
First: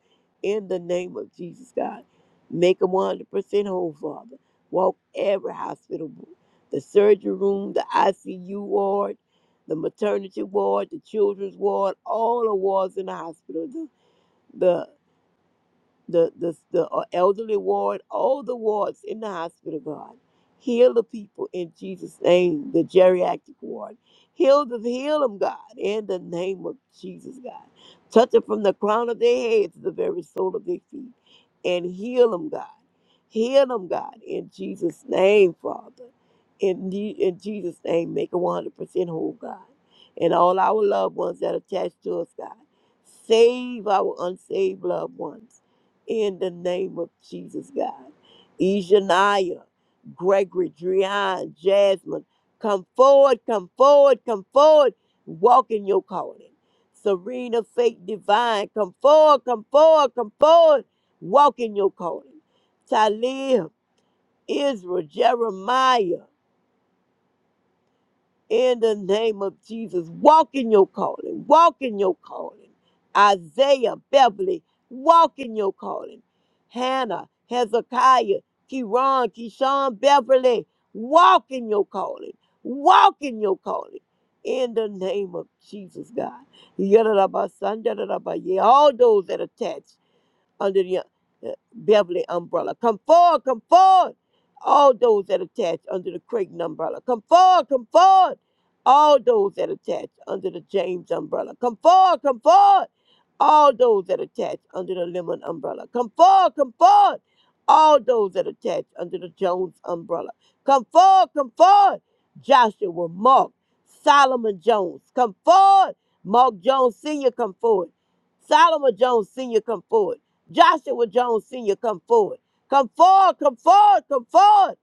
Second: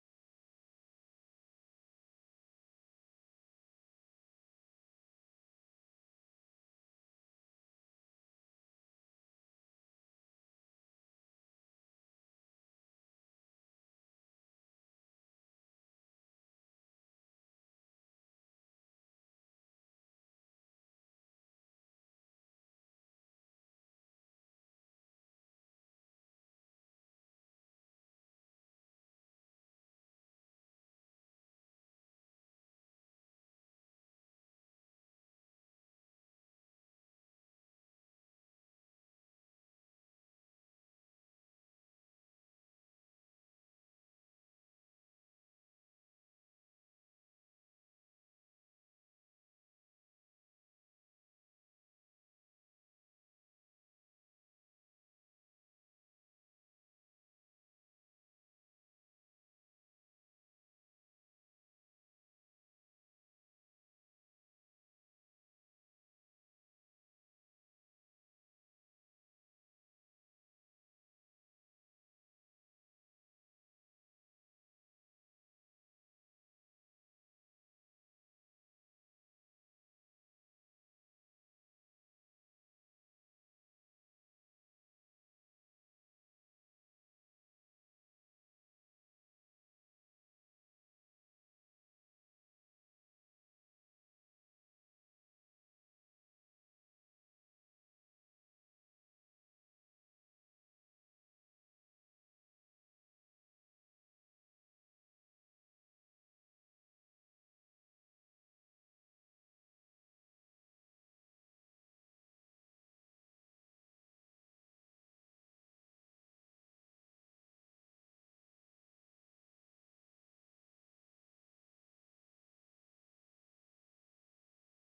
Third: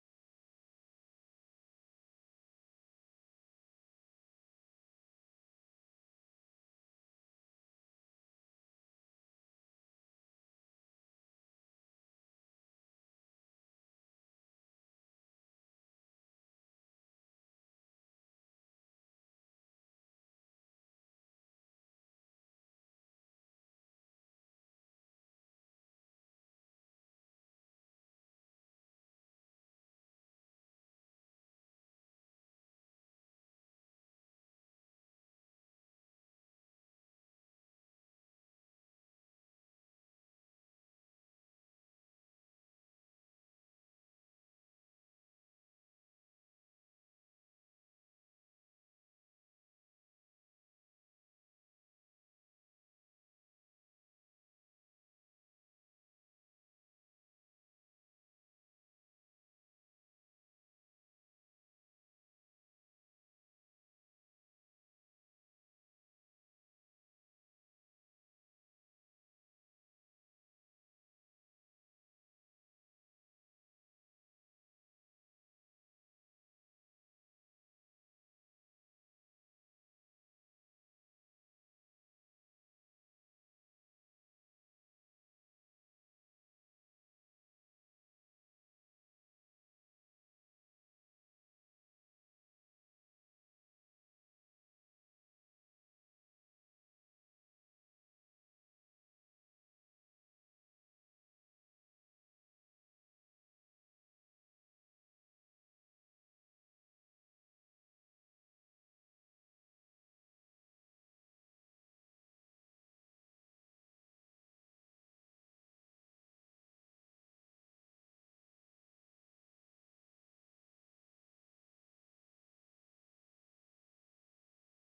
[SPEAKER 3] in the name of Jesus, God. Make them 100% whole, Father. Walk every hospital, room, the surgery room, the ICU ward, the maternity ward, the children's ward, all the wards in the hospital, The the the, the, the uh, elderly ward, all the wards in the hospital, God. Heal the people in Jesus' name, the geriatric ward. Heal the heal them, God, in the name of Jesus, God. Touch them from the crown of their heads to the very sole of their feet. And heal them, God. Heal them, God, in Jesus' name, Father. In, the, in Jesus' name, make them 100% whole, God. And all our loved ones that are attached to us, God. Save our unsaved loved ones in the name of Jesus, God. Ishaniah, Gregory, Drian, Jasmine, come forward, come forward, come forward. Walk in your calling. Serena, faith divine, come forward, come forward, come forward. Walk in your calling. Talib, Israel, Jeremiah, in the name of Jesus. Walk in your calling. Walk in your calling. Isaiah, Beverly, walk in your calling. Hannah, Hezekiah, Kiran, Keyshawn, Beverly, walk in your calling. Walk in your calling. In the name of Jesus, God. Yadadabasandadadabaye. All those that attach under the uh, Beverly umbrella. Come forward, come forward. All those that attach under the Creighton umbrella. Come forward, come forward. All those that attach under the James umbrella. Come forward, come forward. All those that attach under the Lemon umbrella. Come forward, come forward. All those that attach under the Jones umbrella. Come forward, come forward. Joshua, Mark, Solomon Jones. Come forward. Mark Jones Sr. come forward. Solomon Jones Sr. come forward. Joshua Jones Sr., come forward. Come forward, come forward, come forward.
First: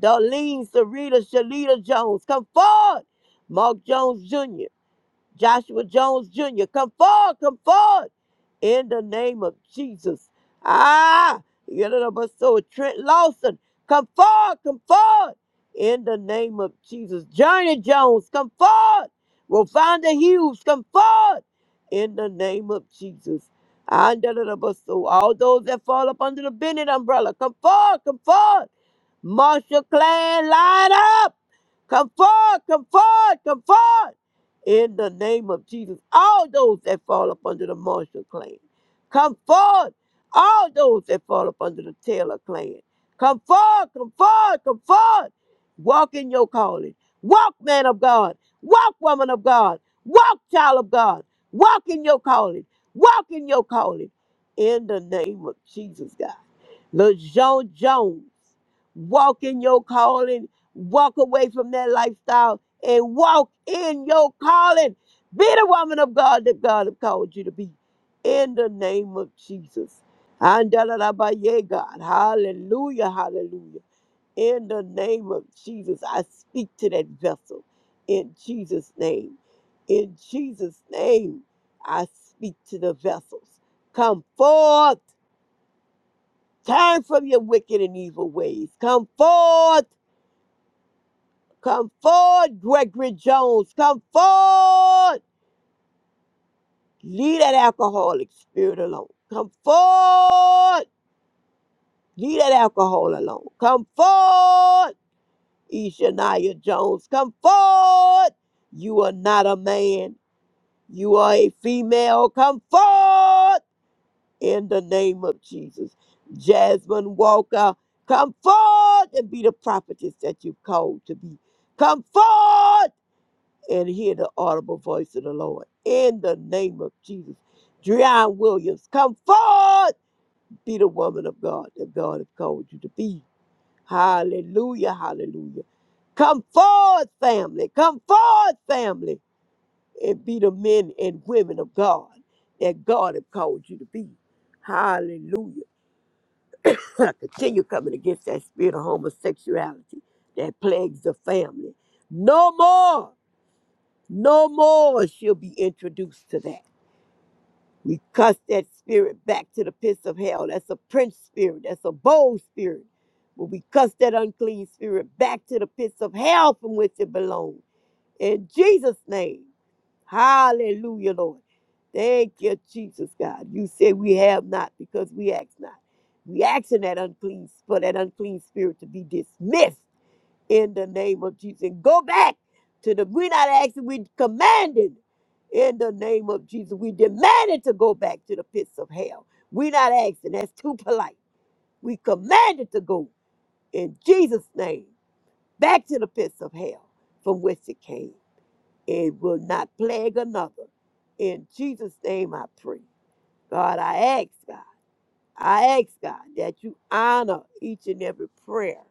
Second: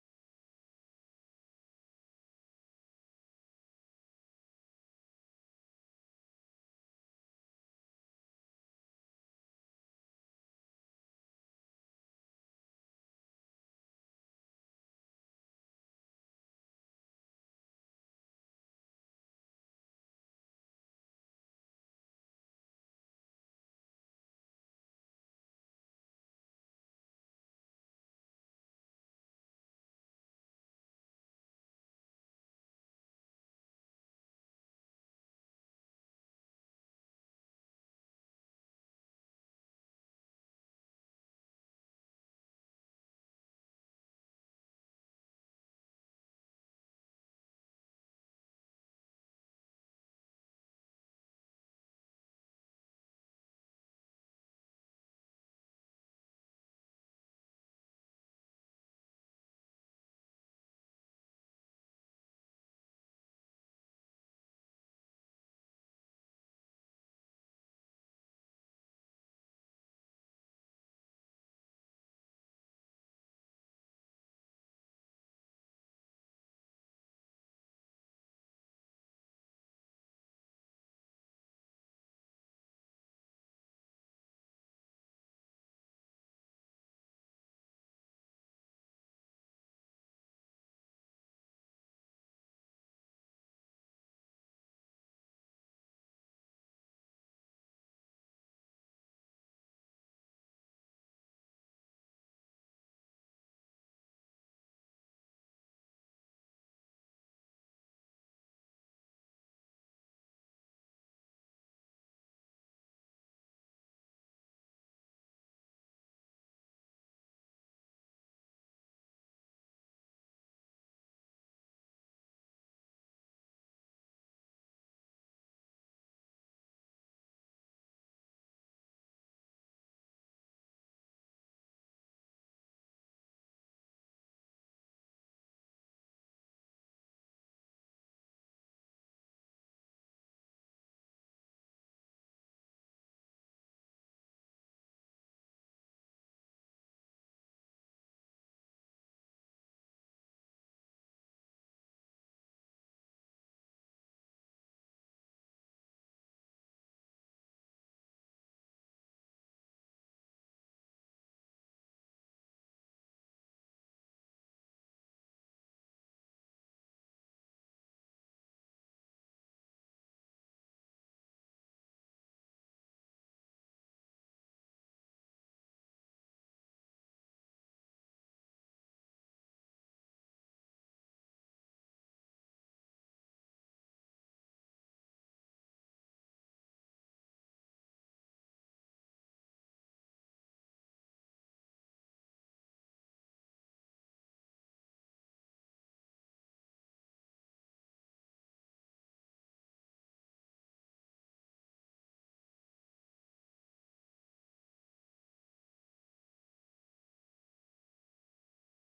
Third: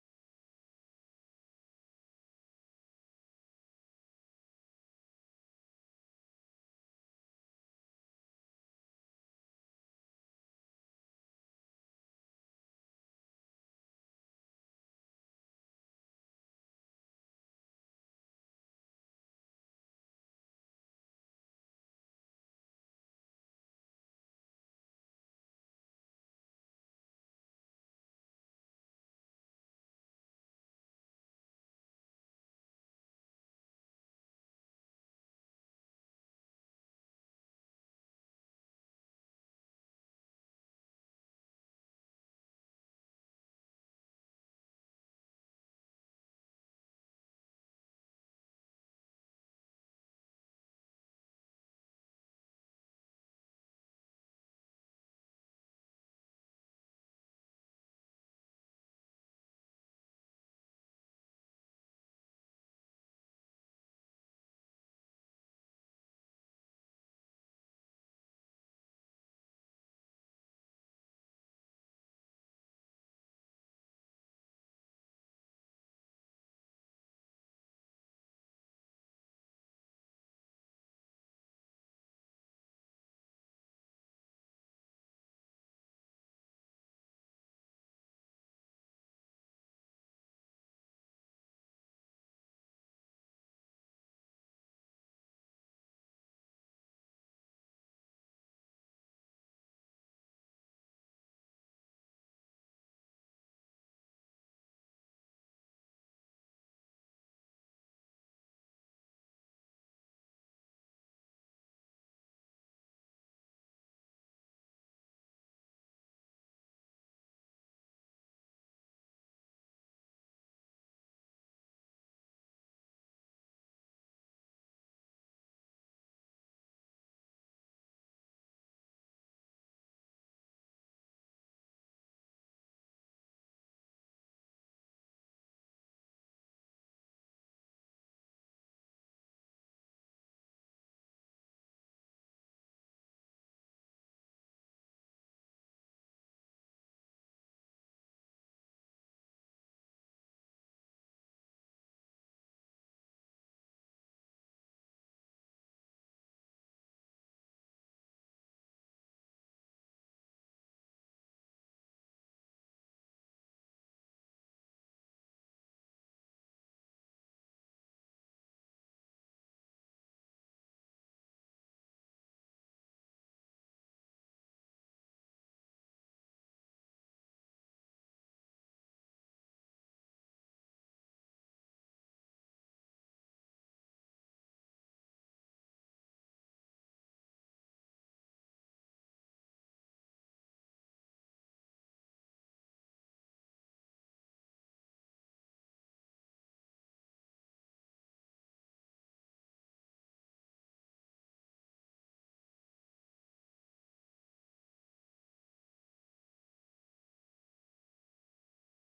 [SPEAKER 3] Darlene Sarita Shalita Jones, come forward. Mark Jones Jr., Joshua Jones Jr., come forward, come forward in the name of Jesus. Ah, you know, but so Trent Lawson, come forward, come forward in the name of Jesus. Journey Jones, come forward. Rovanda Hughes, come forward in the name of Jesus. And da, da, da, but so all those that fall up under the Bennett umbrella, come forward, come forward. Marshall Clan, line up. Come forward, come forward, come forward in the name of Jesus. All those that fall up under the Marshall clan, come forward. All those that fall up under the Taylor clan, come forward, come forward, come forward. Walk in your calling. Walk, man of God. Walk, woman of God. Walk, child of God. Walk in your calling. Walk in your calling. In the name of Jesus, God. LeJean Jones. Walk in your calling. Walk away from that lifestyle and walk in your calling. Be the woman of God that God have called you to be. In the name of Jesus. Andalarabaye, God. Hallelujah. Hallelujah. In the name of Jesus, I speak to that vessel. In Jesus' name. In Jesus' name, I speak to the vessels. Come forth Turn from your wicked and evil ways. Come forth. Come forward, Gregory Jones. Come forward. Leave that alcoholic spirit alone. Come forward. Leave that alcohol alone. Come forward, Ishaniah Jones. Come forward. You are not a man. You are a female. Come forward. in the name of Jesus. Jasmine Walker, come forward and be the prophetess that you've called to be. Come forward and hear the audible voice of the Lord in the name of Jesus. Dreon Williams, come forth, be the woman of God that God has called you to be. Hallelujah, hallelujah. Come forward, family. Come forward, family, and be the men and women of God that God has called you to be. Hallelujah. continue coming against that spirit of homosexuality that plagues the family. No more, no more she'll be introduced to that. We cuss that spirit back to the pits of hell. That's a prince spirit, that's a bold spirit. But we cuss that unclean spirit back to the pits of hell from which it belongs. In Jesus' name. Hallelujah, Lord. Thank you, Jesus God. You say we have not because we ask not. We asking that unclean for that unclean spirit to be dismissed in the name of Jesus. And go back to the we're not asking, we commanded in the name of Jesus. We demanded to go back to the pits of hell. We're not asking. That's too polite. We commanded to go in Jesus' name back to the pits of hell from which it came. It will not plague another. In Jesus' name I pray. God, I ask God, I ask God that you honor each and every prayer,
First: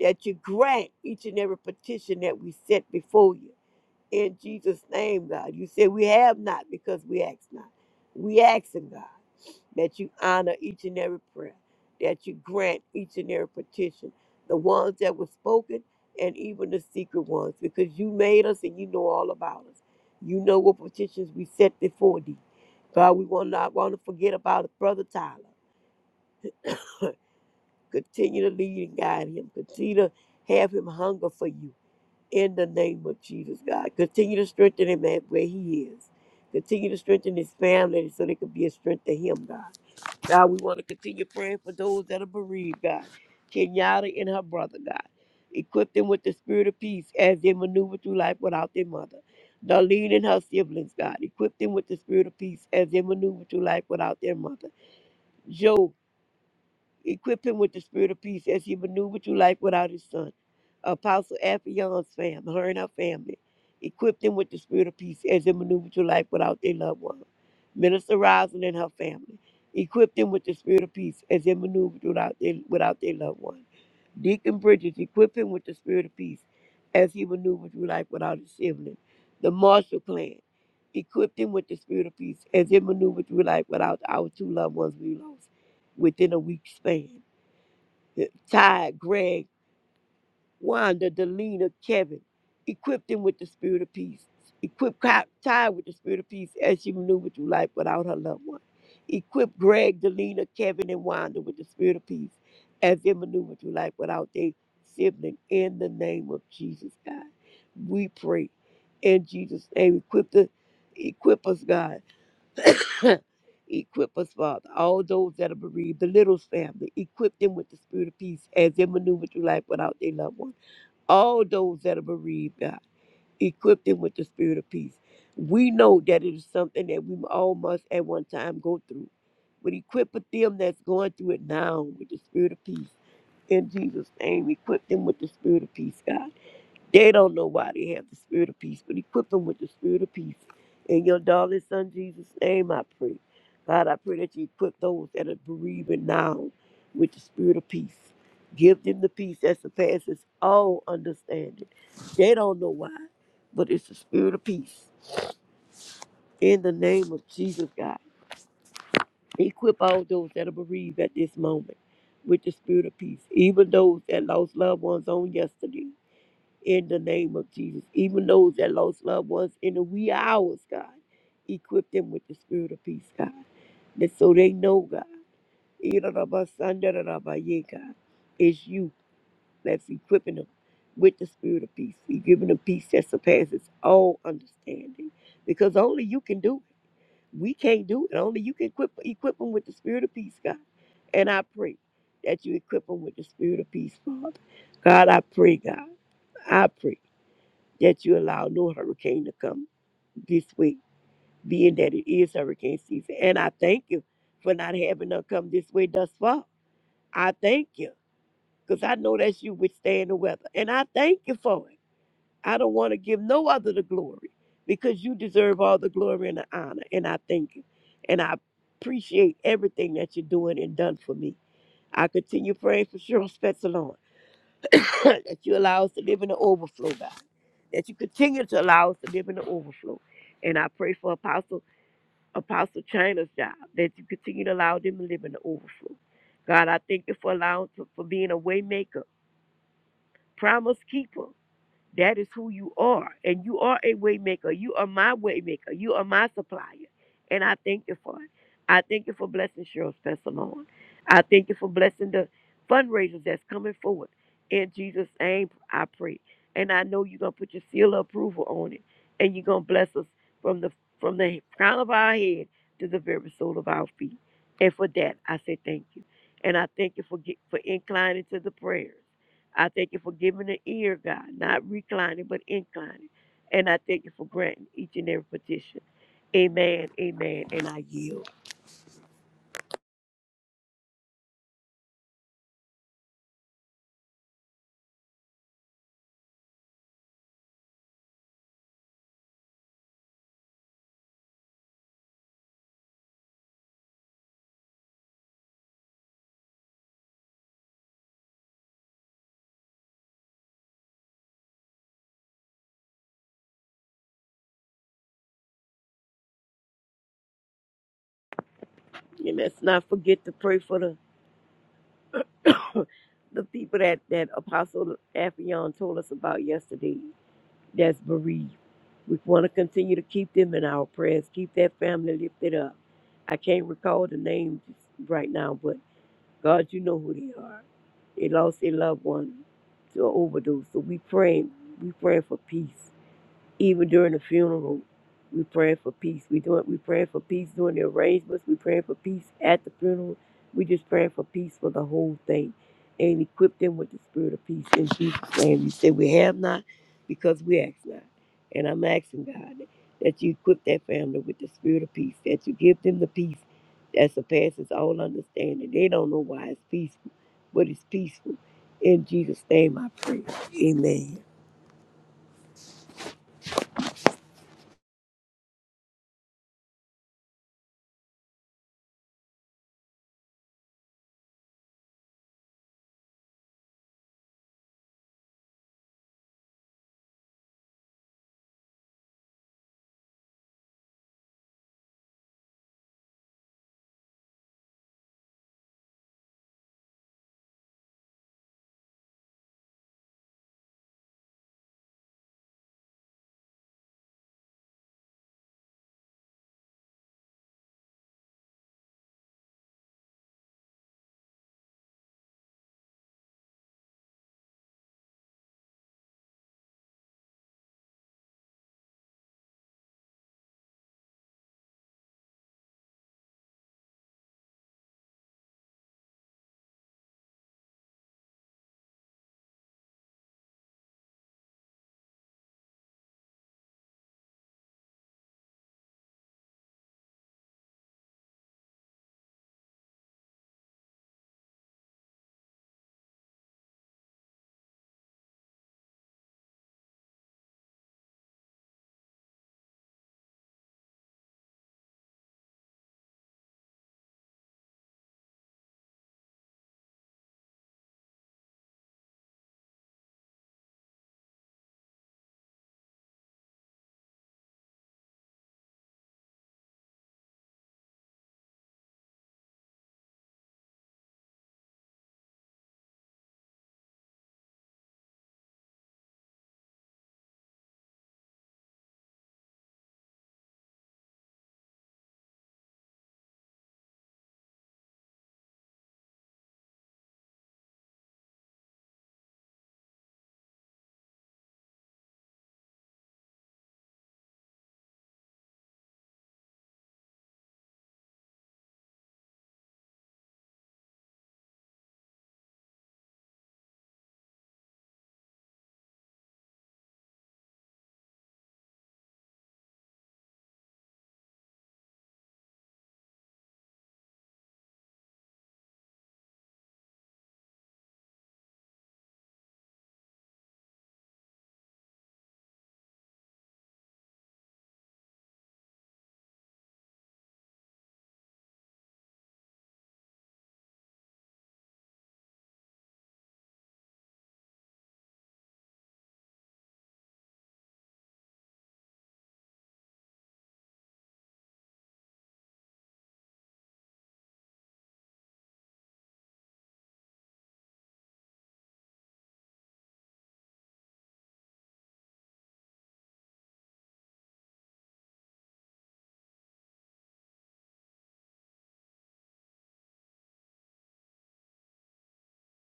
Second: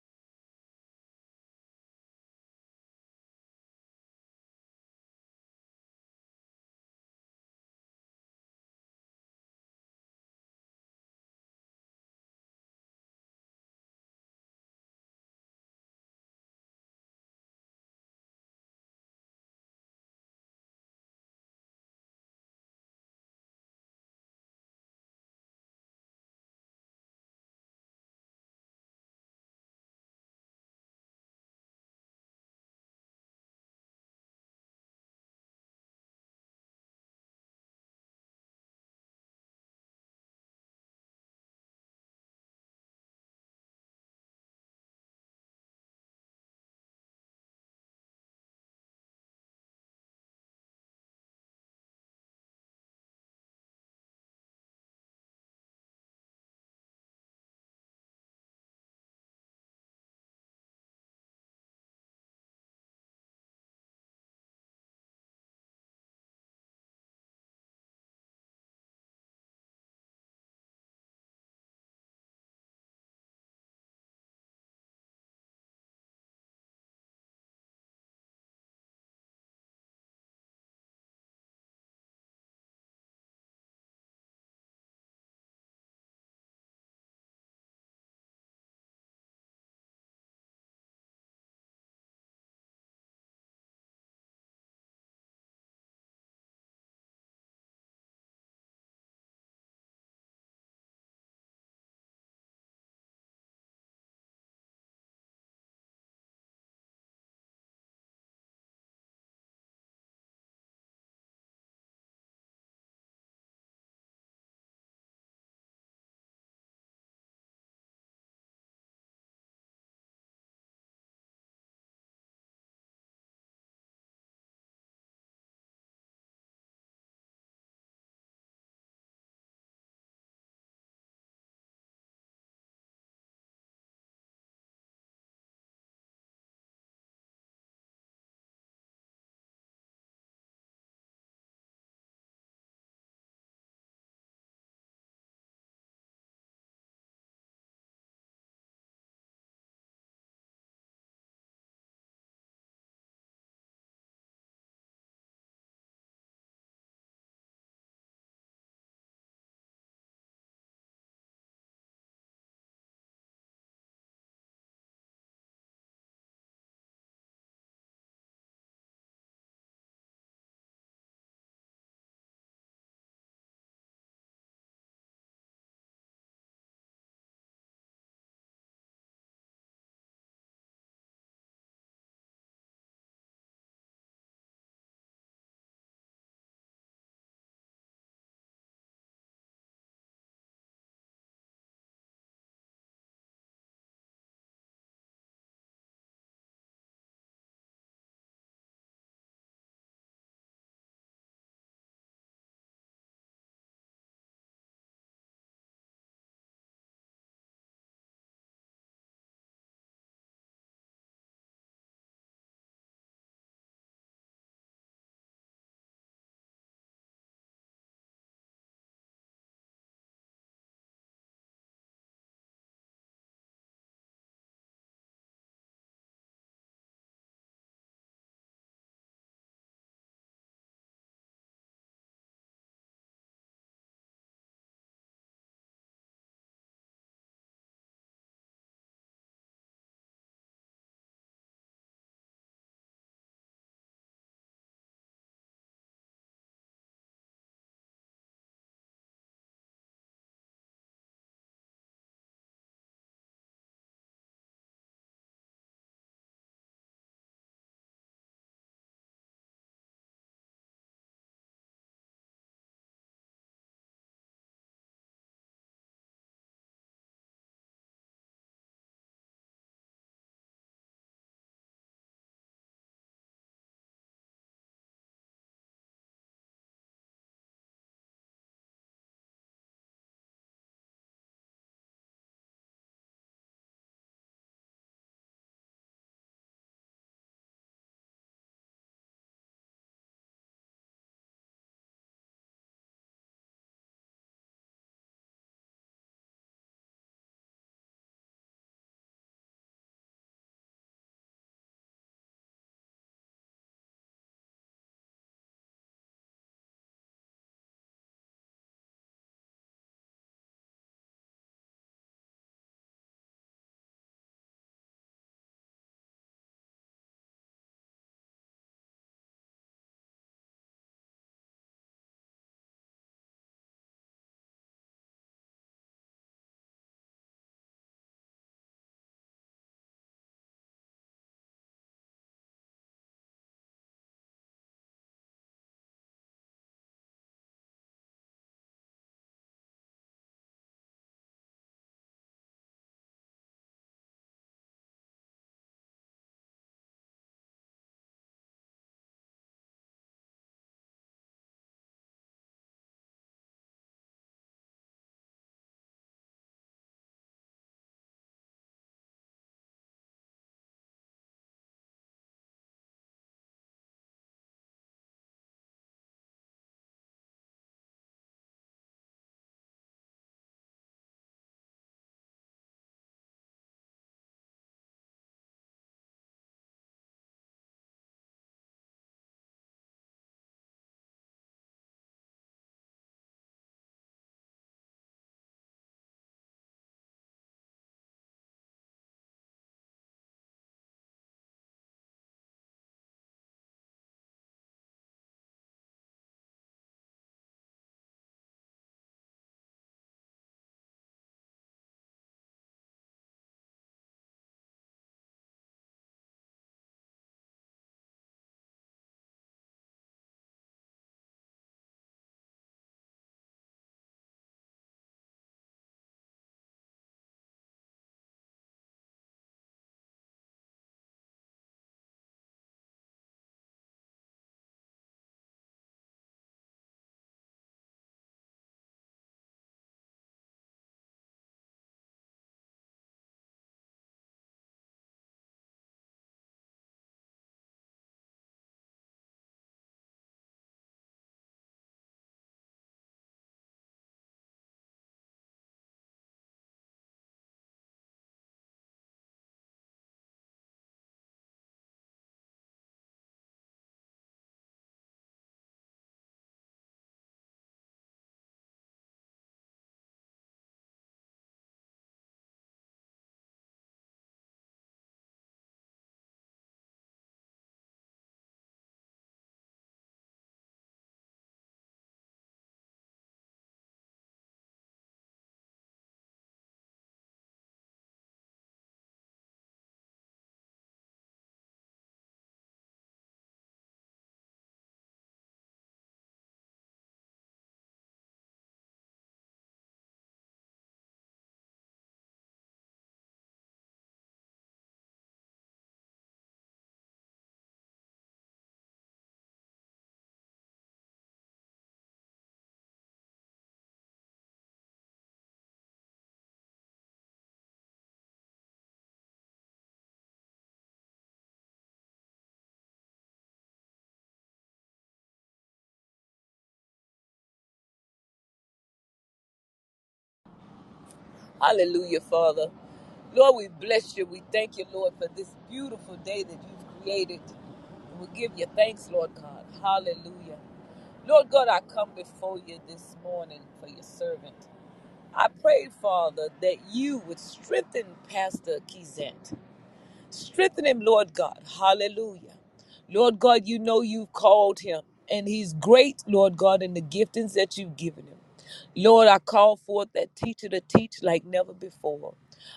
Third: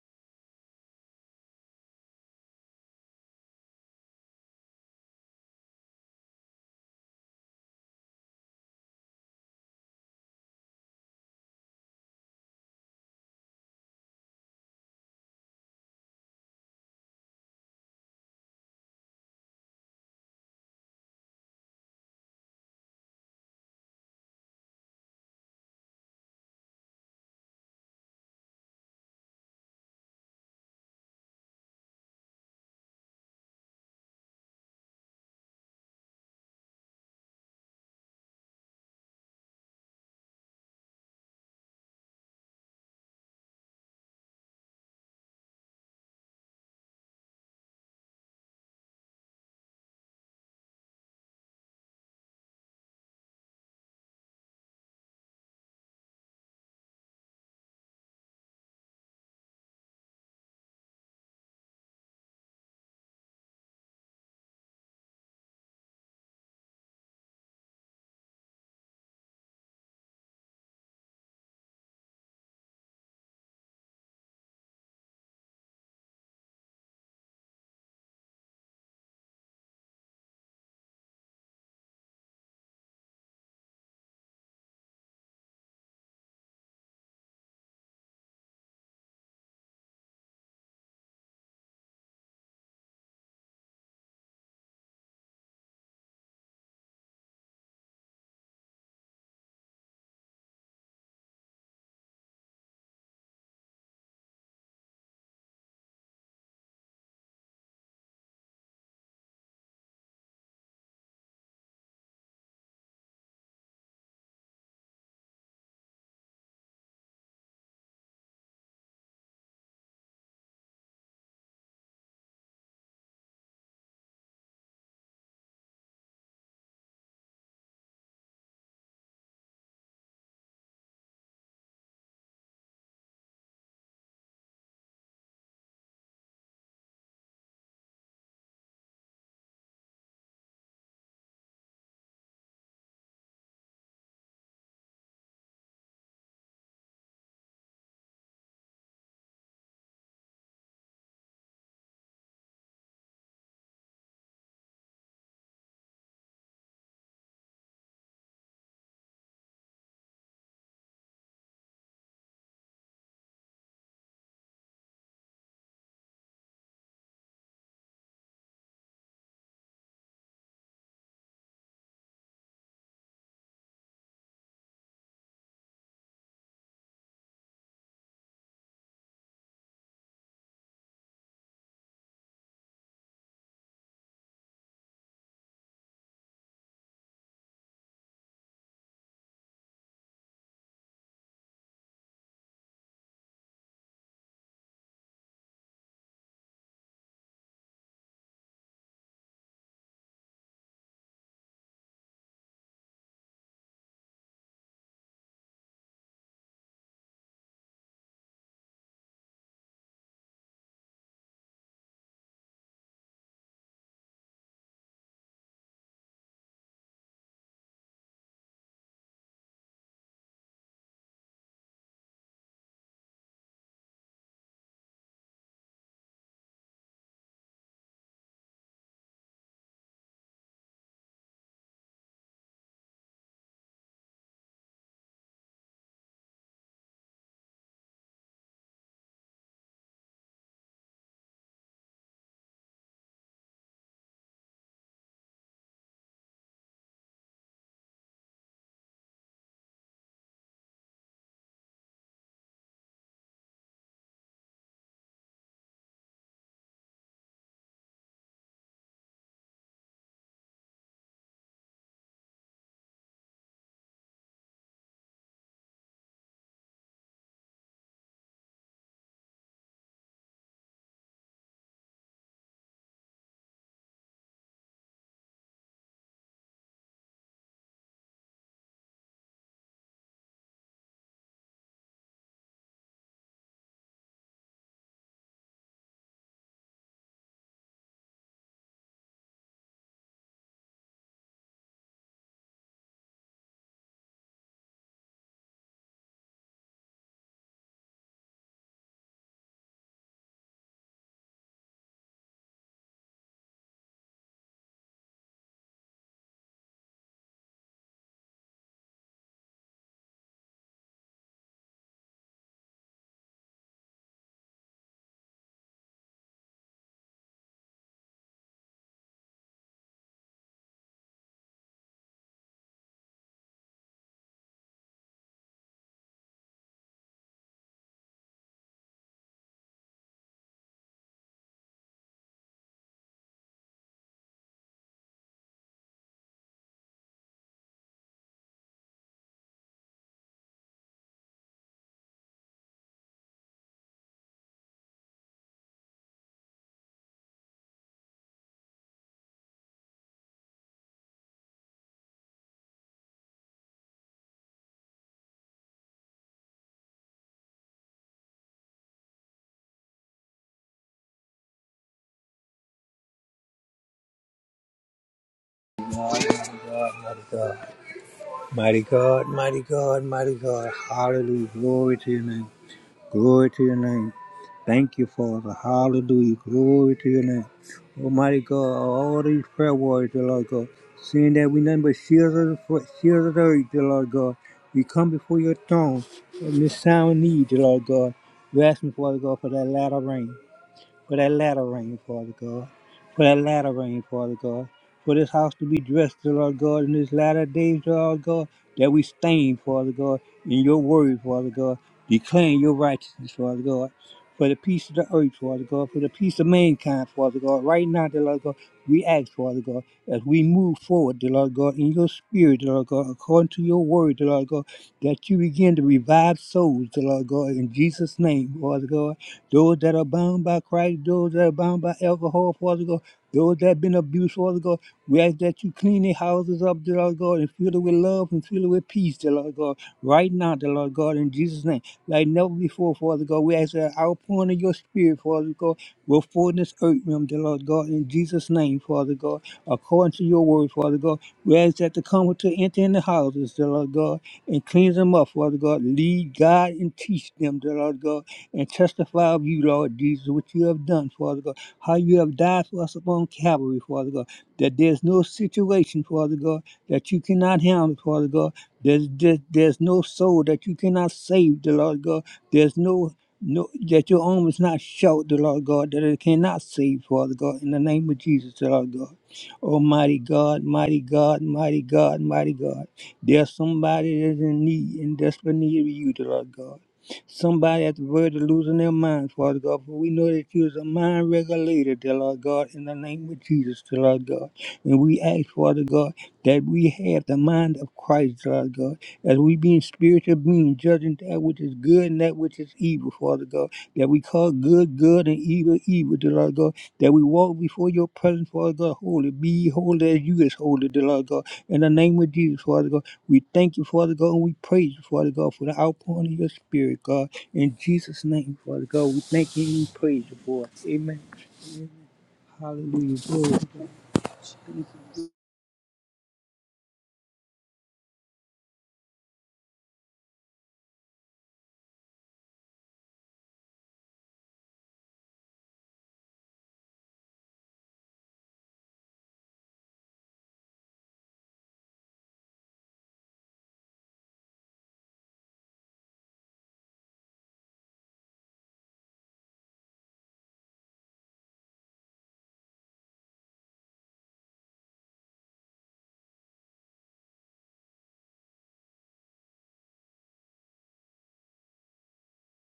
[SPEAKER 3] that you grant each and every petition that we set before you. In Jesus' name, God. You said we have not because we ask not. We ask in God that you honor each and every prayer, that you grant each and every petition, the ones that were spoken and even the secret ones, because you made us and you know all about us. You know what petitions we set before thee. God, we will not want to forget about Brother Tyler. Continue to lead and guide him. Continue to have him hunger for you in the name of Jesus, God. Continue to strengthen him at where he is. Continue to strengthen his family so they could be a strength to him, God. God, we want to continue praying for those that are bereaved, God. Kenyatta and her brother, God. Equip them with the spirit of peace as they maneuver through life without their mother. Darlene and her siblings, God. Equip them with the spirit of peace as they maneuver through life without their mother. Joe. Equip him with the spirit of peace as he maneuvered through life without his son. Apostle Afion's family, her and her family. Equip them with the spirit of peace as they maneuver through life without their loved one. Minister Rosin and her family. Equip them with the spirit of peace as they maneuver without their, without their loved one. Deacon Bridges, equip him with the spirit of peace as he maneuvered through life without his sibling. The Marshall Clan, equipped him with the spirit of peace as he maneuvered through life without our two loved ones we lost within a week span. Ty, Greg, Wanda, Delina, Kevin. Equip them with the spirit of peace. Equip Ki- Ty with the spirit of peace as she maneuvered through life without her loved one. Equip Greg, Delina, Kevin, and Wanda with the spirit of peace as they maneuver through life without their sibling. In the name of Jesus, God, we pray. In Jesus' name, equip the, equip us, God. Equip us, Father, all those that are bereaved, the Littles family, equip them with the spirit of peace as they maneuver through life without their loved one all those that are bereaved, God. Equip them with the spirit of peace. We know that it is something that we all must at one time go through. But equip with them that's going through it now with the spirit of peace. In Jesus' name, equip them with the spirit of peace, God. They don't know why they have the spirit of peace, but equip them with the spirit of peace. In your darling son Jesus' name, I pray. God, I pray that you equip those that are bereaving now with the spirit of peace. Give them the peace that surpasses all understanding. They don't know why, but it's the spirit of peace. In the name of Jesus, God, equip all those that are bereaved at this moment with the spirit of peace, even those that lost loved ones on yesterday in the name of Jesus. Even those that lost loved ones in the wee hours, God, equip them with the spirit of peace, God. That so they know, God, Irarabasandarabaye, God, it's you that's equipping them with the spirit of peace. You're giving them peace that surpasses all understanding. Because only you can do it. We can't do it. Only you can equip, equip them with the spirit of peace, God. And I pray that you equip them with the spirit of peace, Father. God, I pray, God. I pray that you allow no hurricane to come this way, being that it is hurricane season. And I thank you for not having her come this way thus far. I thank you because I know that you withstand the weather. And I thank you for it. I don't want to give no other the glory because you deserve all the glory and the honor. And I thank you. And I appreciate everything that you're doing and done for me. I continue praying for Cheryl Spetzalon. that you allow us to live in the overflow, God. That you continue to allow us to live in the overflow. And I pray for Apostle Apostle China's job, that you continue to allow them to live in the overflow. God, I thank you for allowing for, for being a way maker, promise keeper. That is who you are. And you are a waymaker. You are my waymaker. You are my supplier. And I thank you for it. I thank you for blessing Cheryl Spencer Lord. I thank you for blessing the fundraisers that's coming forward. In Jesus' name, I pray. And I know you're gonna put your seal of approval on it. And you're gonna bless us from the from the crown of our head to the very sole of our feet. And for that, I say thank you. And I thank you for get, for inclining to the prayers. I thank you for giving the ear, God, not reclining, but inclining. And I thank you for granting each and every petition. Amen, amen, and I yield. And let's not forget to pray for the the people that, that Apostle Affion told us about yesterday that's bereaved. We want to continue to keep them in our prayers, keep that family lifted up. I can't recall the name just right now, but God, you know who they are. They lost a loved one to an overdose. So we praying, we praying for peace. Even during the funeral, we praying for peace. We doing we praying for peace during the arrangements. We praying for peace at the funeral. We just praying for peace for the whole thing, and equip them with the spirit of peace in Jesus' name. You say we have not because we ask not, and I'm asking God that you equip that family with the spirit of peace. That you give them the peace that surpasses all understanding. They don't know why it's peaceful, but it's peaceful. In Jesus' name I pray. Amen.
[SPEAKER 2] Mighty God, mighty God, mighty God. Hallelujah. Glory to your name. Glory to your name. Thank you, Father. Hallelujah. Glory to your name. Almighty God, all these prayer warriors, dear Lord God, seeing that we nothing but shields of the foot, shields of the earth, dear Lord God. We come before your throne in this time of need, dear Lord God. We're asking, Father God, for that latter rain for that latter rain, Father God, for that latter rain, Father God, for this house to be dressed, dear Lord God, in this latter days, dear Lord God, that we stand, Father God, in your word, Father God, declaring your righteousness, Father God, for the peace of the earth, Father God, for the peace of mankind, Father God. Right now, dear Lord God, we ask, Father God, as we move forward, dear Lord God, in your spirit, dear Lord God, according to your word, dear Lord God, that you begin to revive souls, dear Lord God, in Jesus' name, Father God. Those that are bound by Christ, those that are bound by alcohol, Father God, those that have been abused, Father God, we ask that you clean their houses up, dear Lord God, and fill it with love and fill it with peace, dear Lord God, right now, dear Lord God, in Jesus' name. Like never before, Father God, we ask that outpouring of your spirit, Father God, will fall in this earth realm, dear Lord God, in Jesus' name, Father God, according to your word, Father God. We ask that the comforter enter in the houses, dear Lord God, and cleanse them up, Father God. Lead, God, and teach them, dear Lord God and testify of you, Lord Jesus, what you have done, Father God, how you have died for us upon Calvary, Father God, that there's no situation, Father God, that you cannot handle, Father God. There's, there's, there's no soul that you cannot save, the Lord God. There's no no, that your arm is not short, the Lord God, that it cannot save, Father God, in the name of Jesus, the Lord God. Almighty God, mighty God, mighty God, mighty God. There's somebody that's in need and desperate need of you, the Lord God. Somebody at the verge of losing their minds, Father God. For we know that you is a mind regulator, dear Lord God, in the name of Jesus, dear Lord God. And we ask, Father God, that we have the mind of Christ, dear Lord God. As we being spiritual beings, judging that which is good and that which is evil, Father God. That we call good, good, and evil, evil, dear Lord God. That we walk before your presence, Father God, holy. Be holy as you is holy, dear Lord God. In the name of Jesus, Father God. We thank you, Father God, and we praise you, Father God, for the outpouring of your spirit, God. In Jesus' name, Father God, we thank you and we praise you for Amen. Hallelujah. Glory.
[SPEAKER 1] Hallelujah, Father. Lord, we bless you. We thank you, Lord, for this beautiful day that you've created. We give you thanks, Lord God. Hallelujah. Lord God, I come before you this morning for your servant. I pray, Father, that you would strengthen Pastor Kizant. Strengthen him, Lord God. Hallelujah. Lord God, you know you've called him, and he's great, Lord God, in the giftings that you've given him. Lord, I call forth that teacher to teach like never before.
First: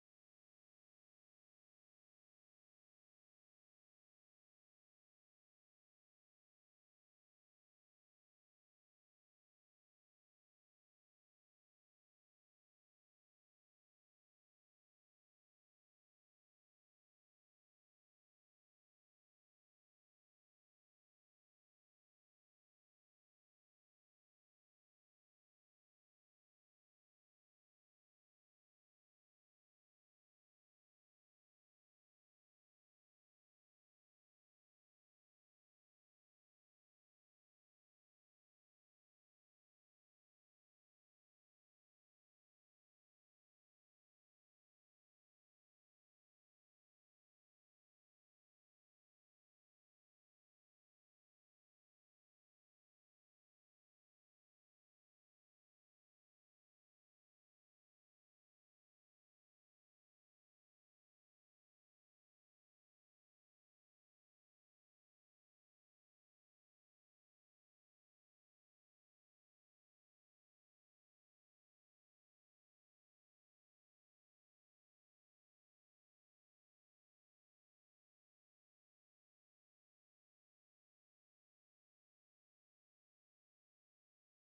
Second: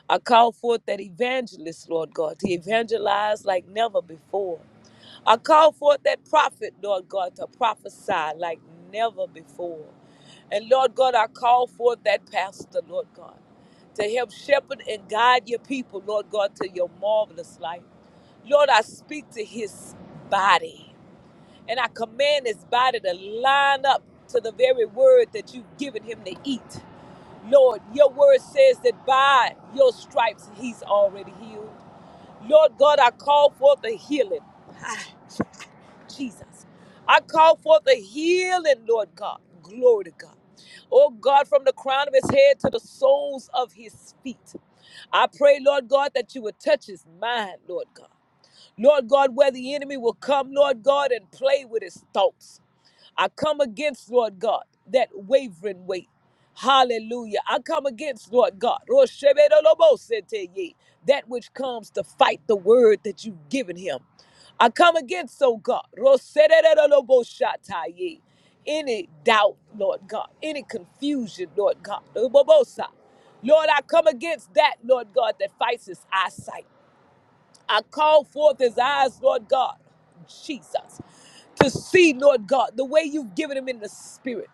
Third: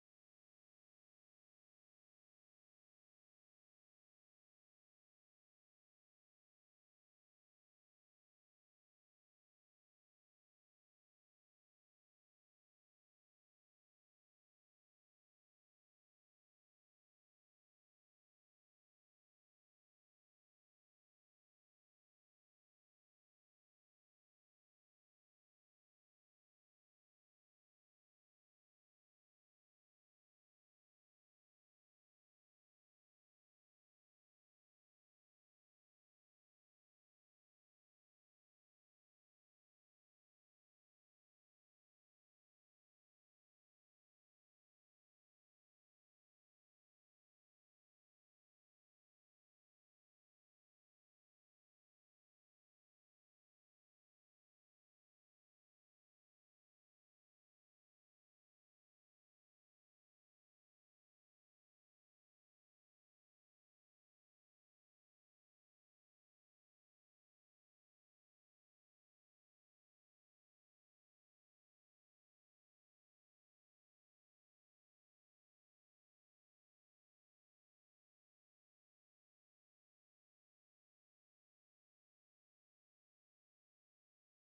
[SPEAKER 1] I call forth that evangelist, Lord God, to evangelize like never before. I call forth that prophet, Lord God, to prophesy like never before. And Lord God, I call forth that pastor, Lord God, to help shepherd and guide your people, Lord God, to your marvelous light. Lord, I speak to his body and I command his body to line up to the very word that you've given him to eat. Lord, your word says that by your stripes he's already healed. Lord God, I call forth the healing. Jesus. I call forth the healing, Lord God. Glory to God. Oh God, from the crown of his head to the soles of his feet. I pray, Lord God, that you would touch his mind, Lord God. Lord God, where the enemy will come, Lord God, and play with his thoughts. I come against, Lord God, that wavering weight. Hallelujah. I come against, Lord God, Roshebedolobosete, that which comes to fight the word that you've given him. I come against, oh God, Rosededoloboshatai, any doubt, Lord God, any confusion, Lord God. Obobosa. Lord, I come against that, Lord God, that fights his eyesight. I call forth his eyes, Lord God, Jesus, to see, Lord God, the way you've given him in the spirit.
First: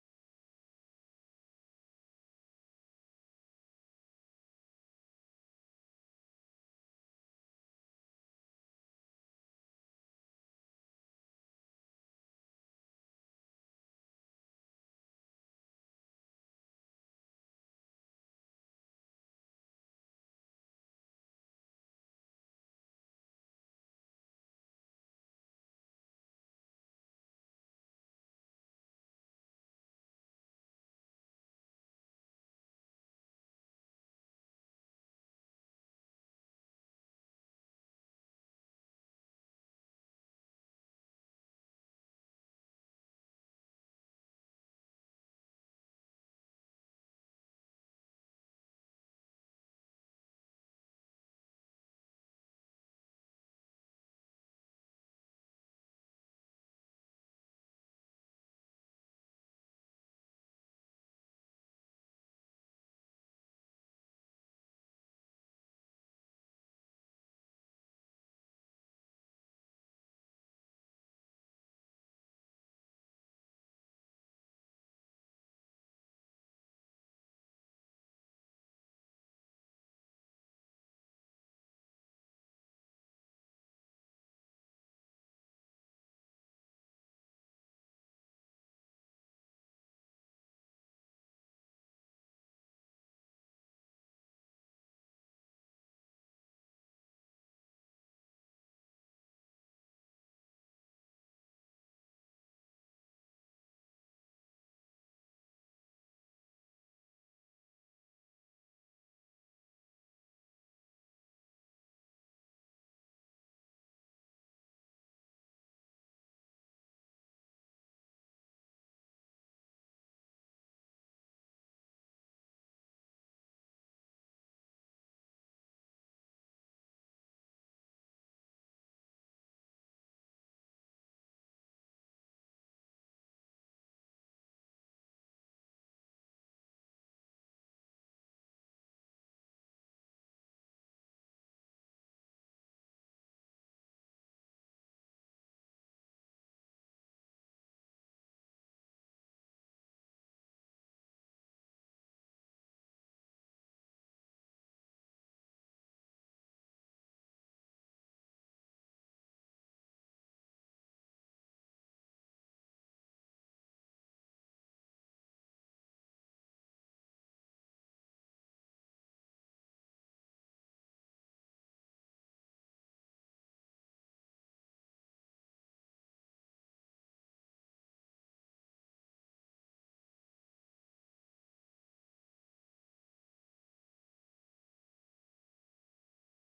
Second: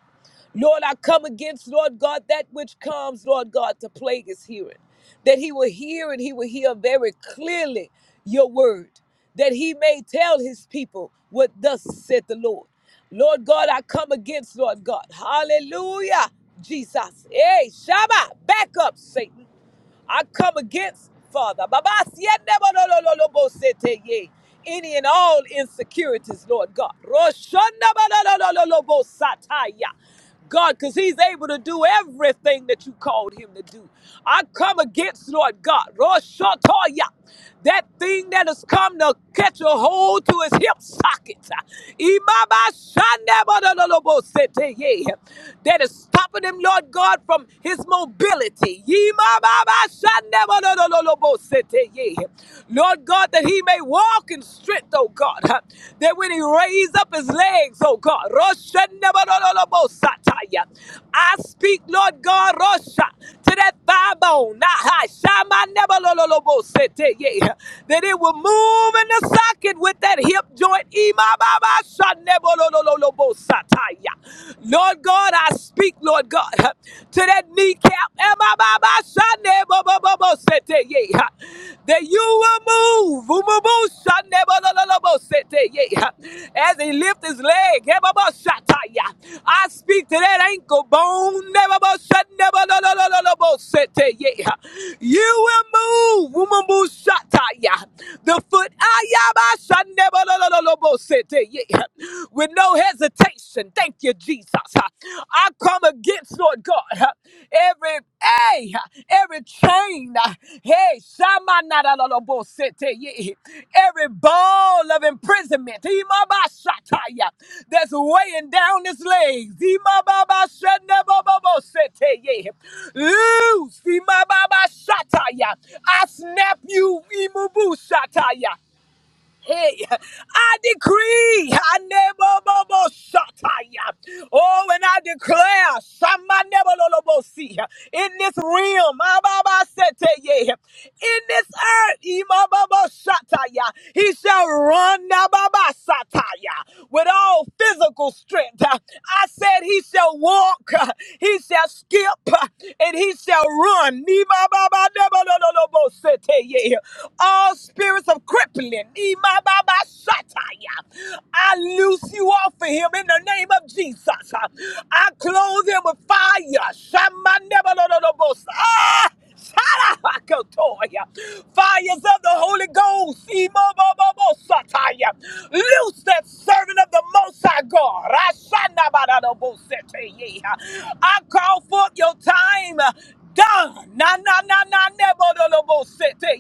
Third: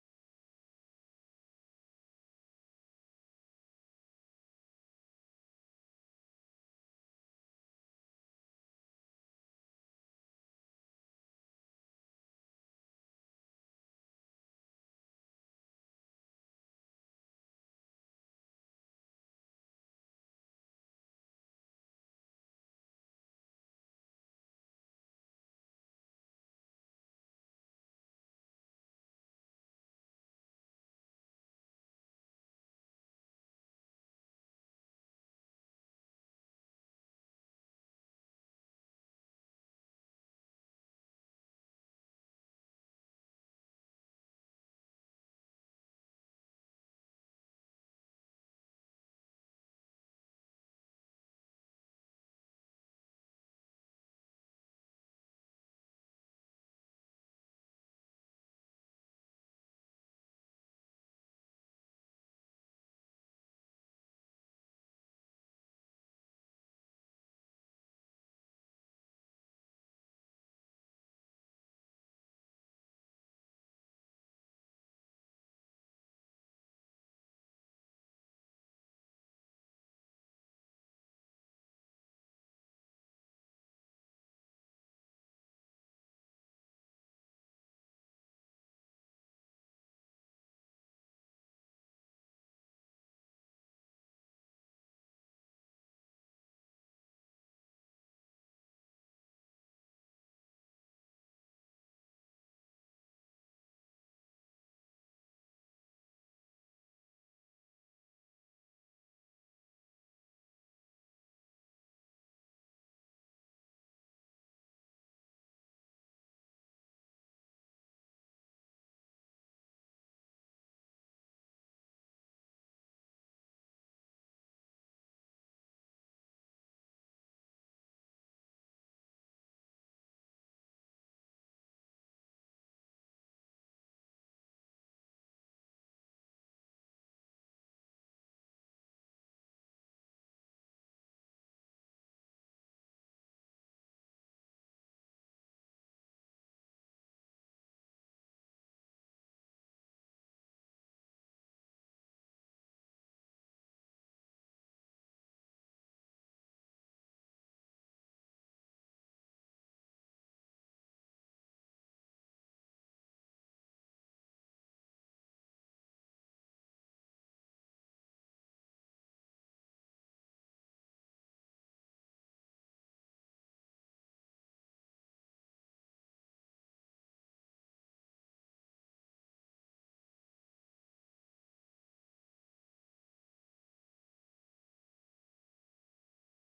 [SPEAKER 1] Lord, I come against, Lord God, that which comes, Lord God, to plague his hearing. That he will hear and he will hear very clearly your word. That he may tell his people what thus said the Lord. Lord God, I come against, Lord God. Hallelujah. Jesus. Hey, Shabbat. Back up, Satan. I come against, Father, Babasiendabalololobosete any and all insecurities, Lord God. God, because He's able to do everything that you called Him to do. I come against, Lord God, Roshatoya, that thing that has come to catch a hold to His hip socket. Imabashandabalololobosete ye, That is stopping Him, Lord God. God, from his mobility. Yee, ma, ma, ma, shanda, ma, no, no, no, no, bo, sete, yea. Lord God, that he may walk in strength, oh God. huh, That when he raise up his legs, oh God. roshanda, ma, no, no, no, bo, sataya. I speak, Lord God, Rosha, to that thigh bone. nah, hi, shama, neba, lo, lo, lo, bo, sete, yea. That it will move in the socket with that hip joint. Ee, ma, ma, ma, shanda, bo, lo, lo, lo, lo, bo, Lord God, I speak, Lord God, to that kneecap. Eh, ba, ba, ye, That you will move. Boo, boo, boo, ye, As he lifts his leg. eh, I speak to that ankle bone. eh, ba, ba, ye, You will move. The foot. ah, ya, yeah. yeah. With no hesitation. Thank you, Jesus. I come against, Lord God, every hey, every chain, hey, shamanadalolobosete, yeah, every ball of imprisonment, imabashataya, that's weighing down his legs. imababashenebobobosete, yeah. Loose, imababashataya. I snap you, imubushataya. Hey, I decree, I Hanebobobosataya. oh, and I declare, Shamanebolobosi, in this realm, ah, ba ba sete Ababasateye, in this earth, Imabobosataya, he shall run na, ba ba sataya, with all physical strength. I said, He shall walk, he shall skip, and he shall run. All spirits of crippling, Imababashataya. I loose you off of him in the name of Jesus. I clothe him with fire. Shamanebolobosa. Ah! Sharabakotoya. Fires of the Holy Ghost. Imobobobosataya. Loose that servant of the Most High God. Rashanabadadobosete. I call forth your time. uh, Done. Na na na na nebo do lo bo se te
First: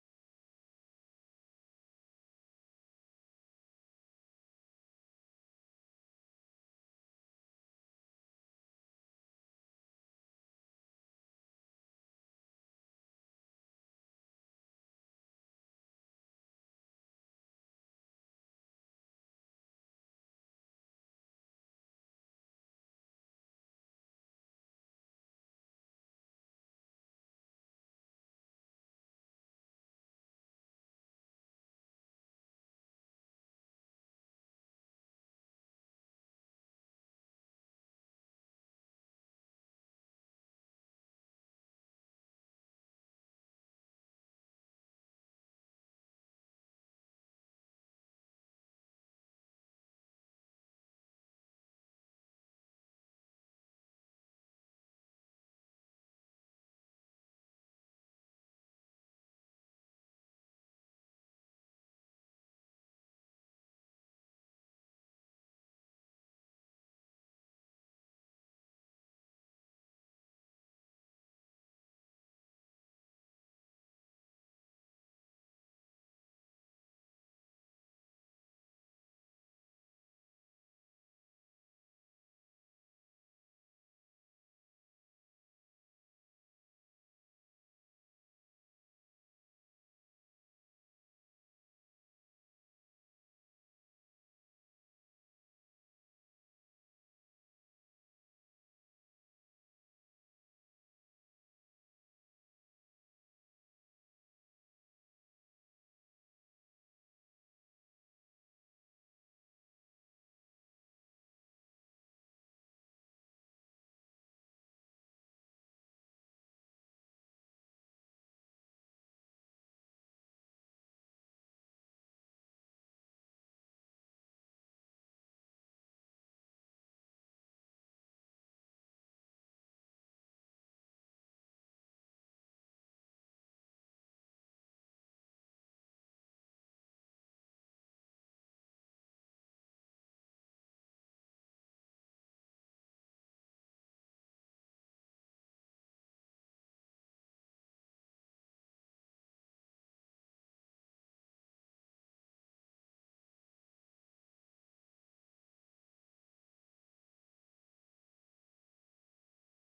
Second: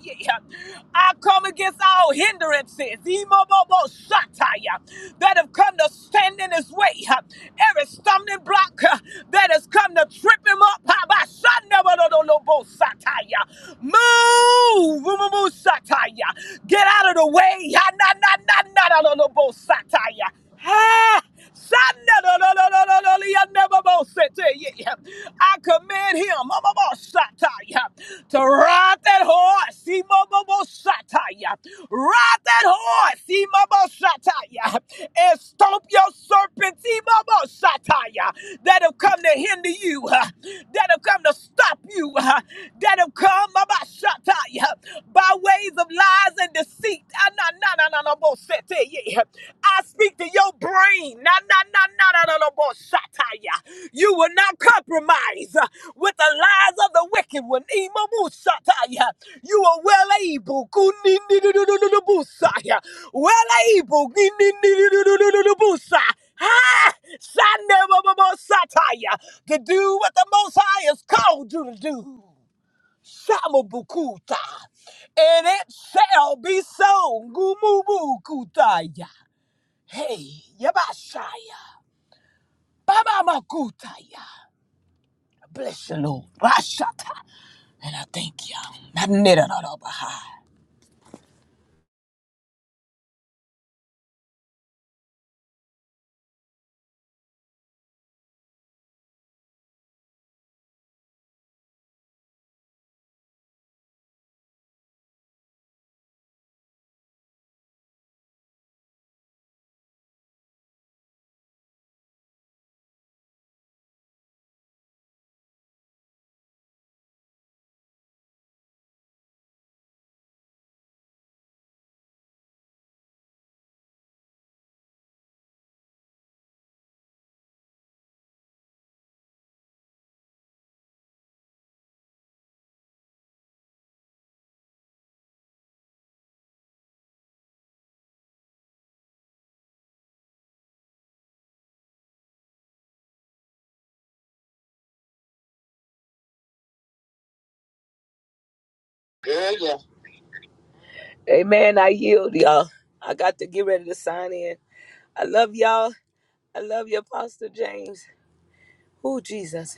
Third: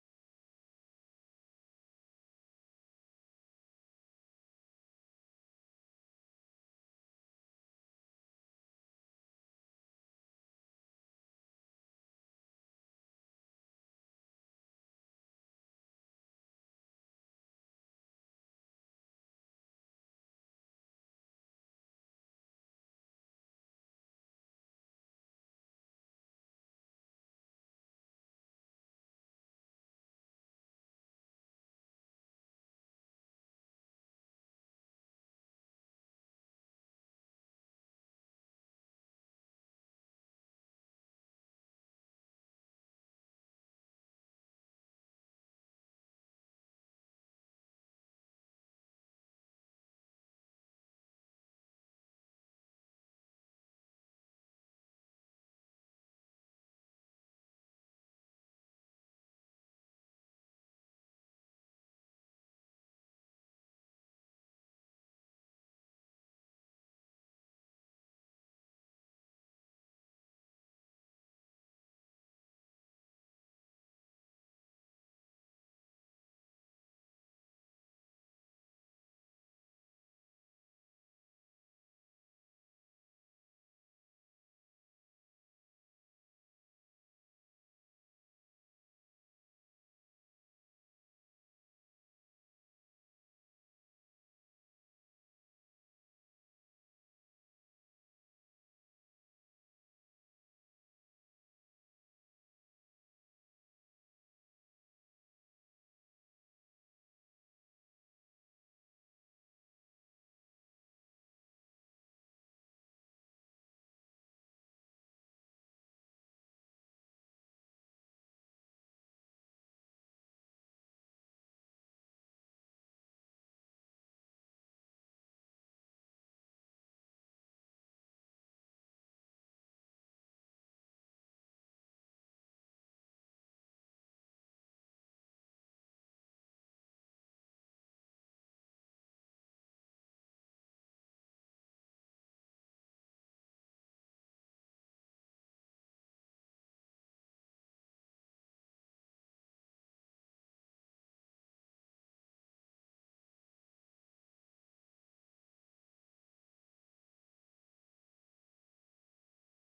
[SPEAKER 1] I come against all hindrances. Emo bo bo shata ya, That have come to stand in his way. uh, Every stumbling block uh, that has come to trip him up. ha, ba, sha, nebo do do lo bo shata ya. Move. Move, move, move, shata ya. Get out of the way. ha, Na na na na do lo lo bo shata ya. Ah, Sanda never more yeah. I command him yeah, to ride that horse. See, mo, mo, mo, yeah. Ride that horse. See, mo, mo, yeah. And stomp your serpents. See, mo, mo, yeah. That have come to hinder you. huh, That have come to stop you. huh, That have come mo, mo, yeah, by ways of lies and deceit. Ah, nah, nah, nah, nah, nah, bo- set, eh, yeah. I speak to your brain. Nah, nah, nah, nah, nah, nah, nah, bo- shot, ah, yeah. You will not compromise uh, with the lies of the wicked one. Ema, bo- shot, ah, yeah. You are well able. Ku- ni- ni- du- du- du- du- du- bo- shot, yeah. Well able. Ni- ni- ni- du- du- du- du- du- du- bo- shot. Ah, shot, ah, yeah. To do what the Most High has called you to do. Shamabukuta. And it shall be so. Gumubukutaya. Hey, Yabashaya. Baba Makutaya. Bless you, Lord. Rashata. And I thank you. all I Amen. I yield, y'all. I got to get ready to sign in. I love y'all. I love you, Apostle James. Oh, Jesus.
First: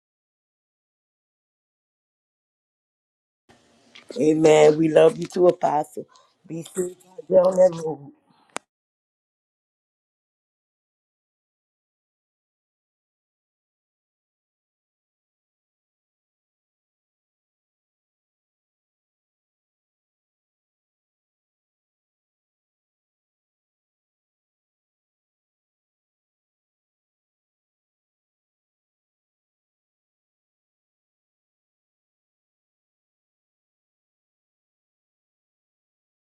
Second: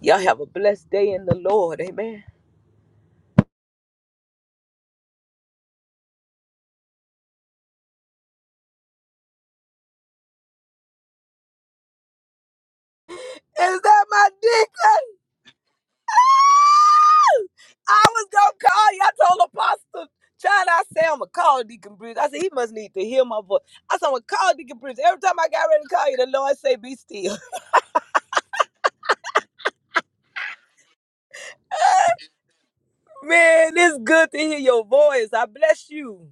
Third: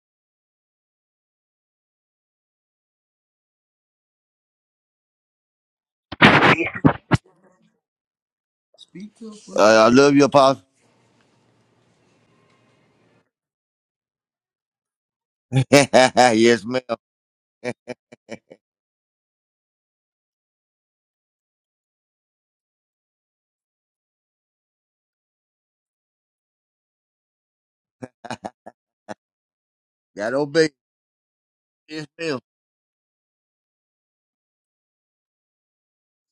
[SPEAKER 1] Y'all have a blessed day in the Lord. Amen.
[SPEAKER 3] Amen. We love you too, Apostle. Be sure on that move.
[SPEAKER 2] Uh, I love you, Apostle.
[SPEAKER 1] Is that my dick?
[SPEAKER 2] yes, ma'am.
[SPEAKER 1] I was gonna call you. I told Apostle China, I said I'm gonna call Deacon Bridge. I said he must need to hear my voice. I said I'm gonna call Deacon Bridge. Every time I got ready to call you, the Lord say, "Be still."
[SPEAKER 2] Got obey. Yes, ma'am.
[SPEAKER 1] Man, it's good to hear your voice. I bless you.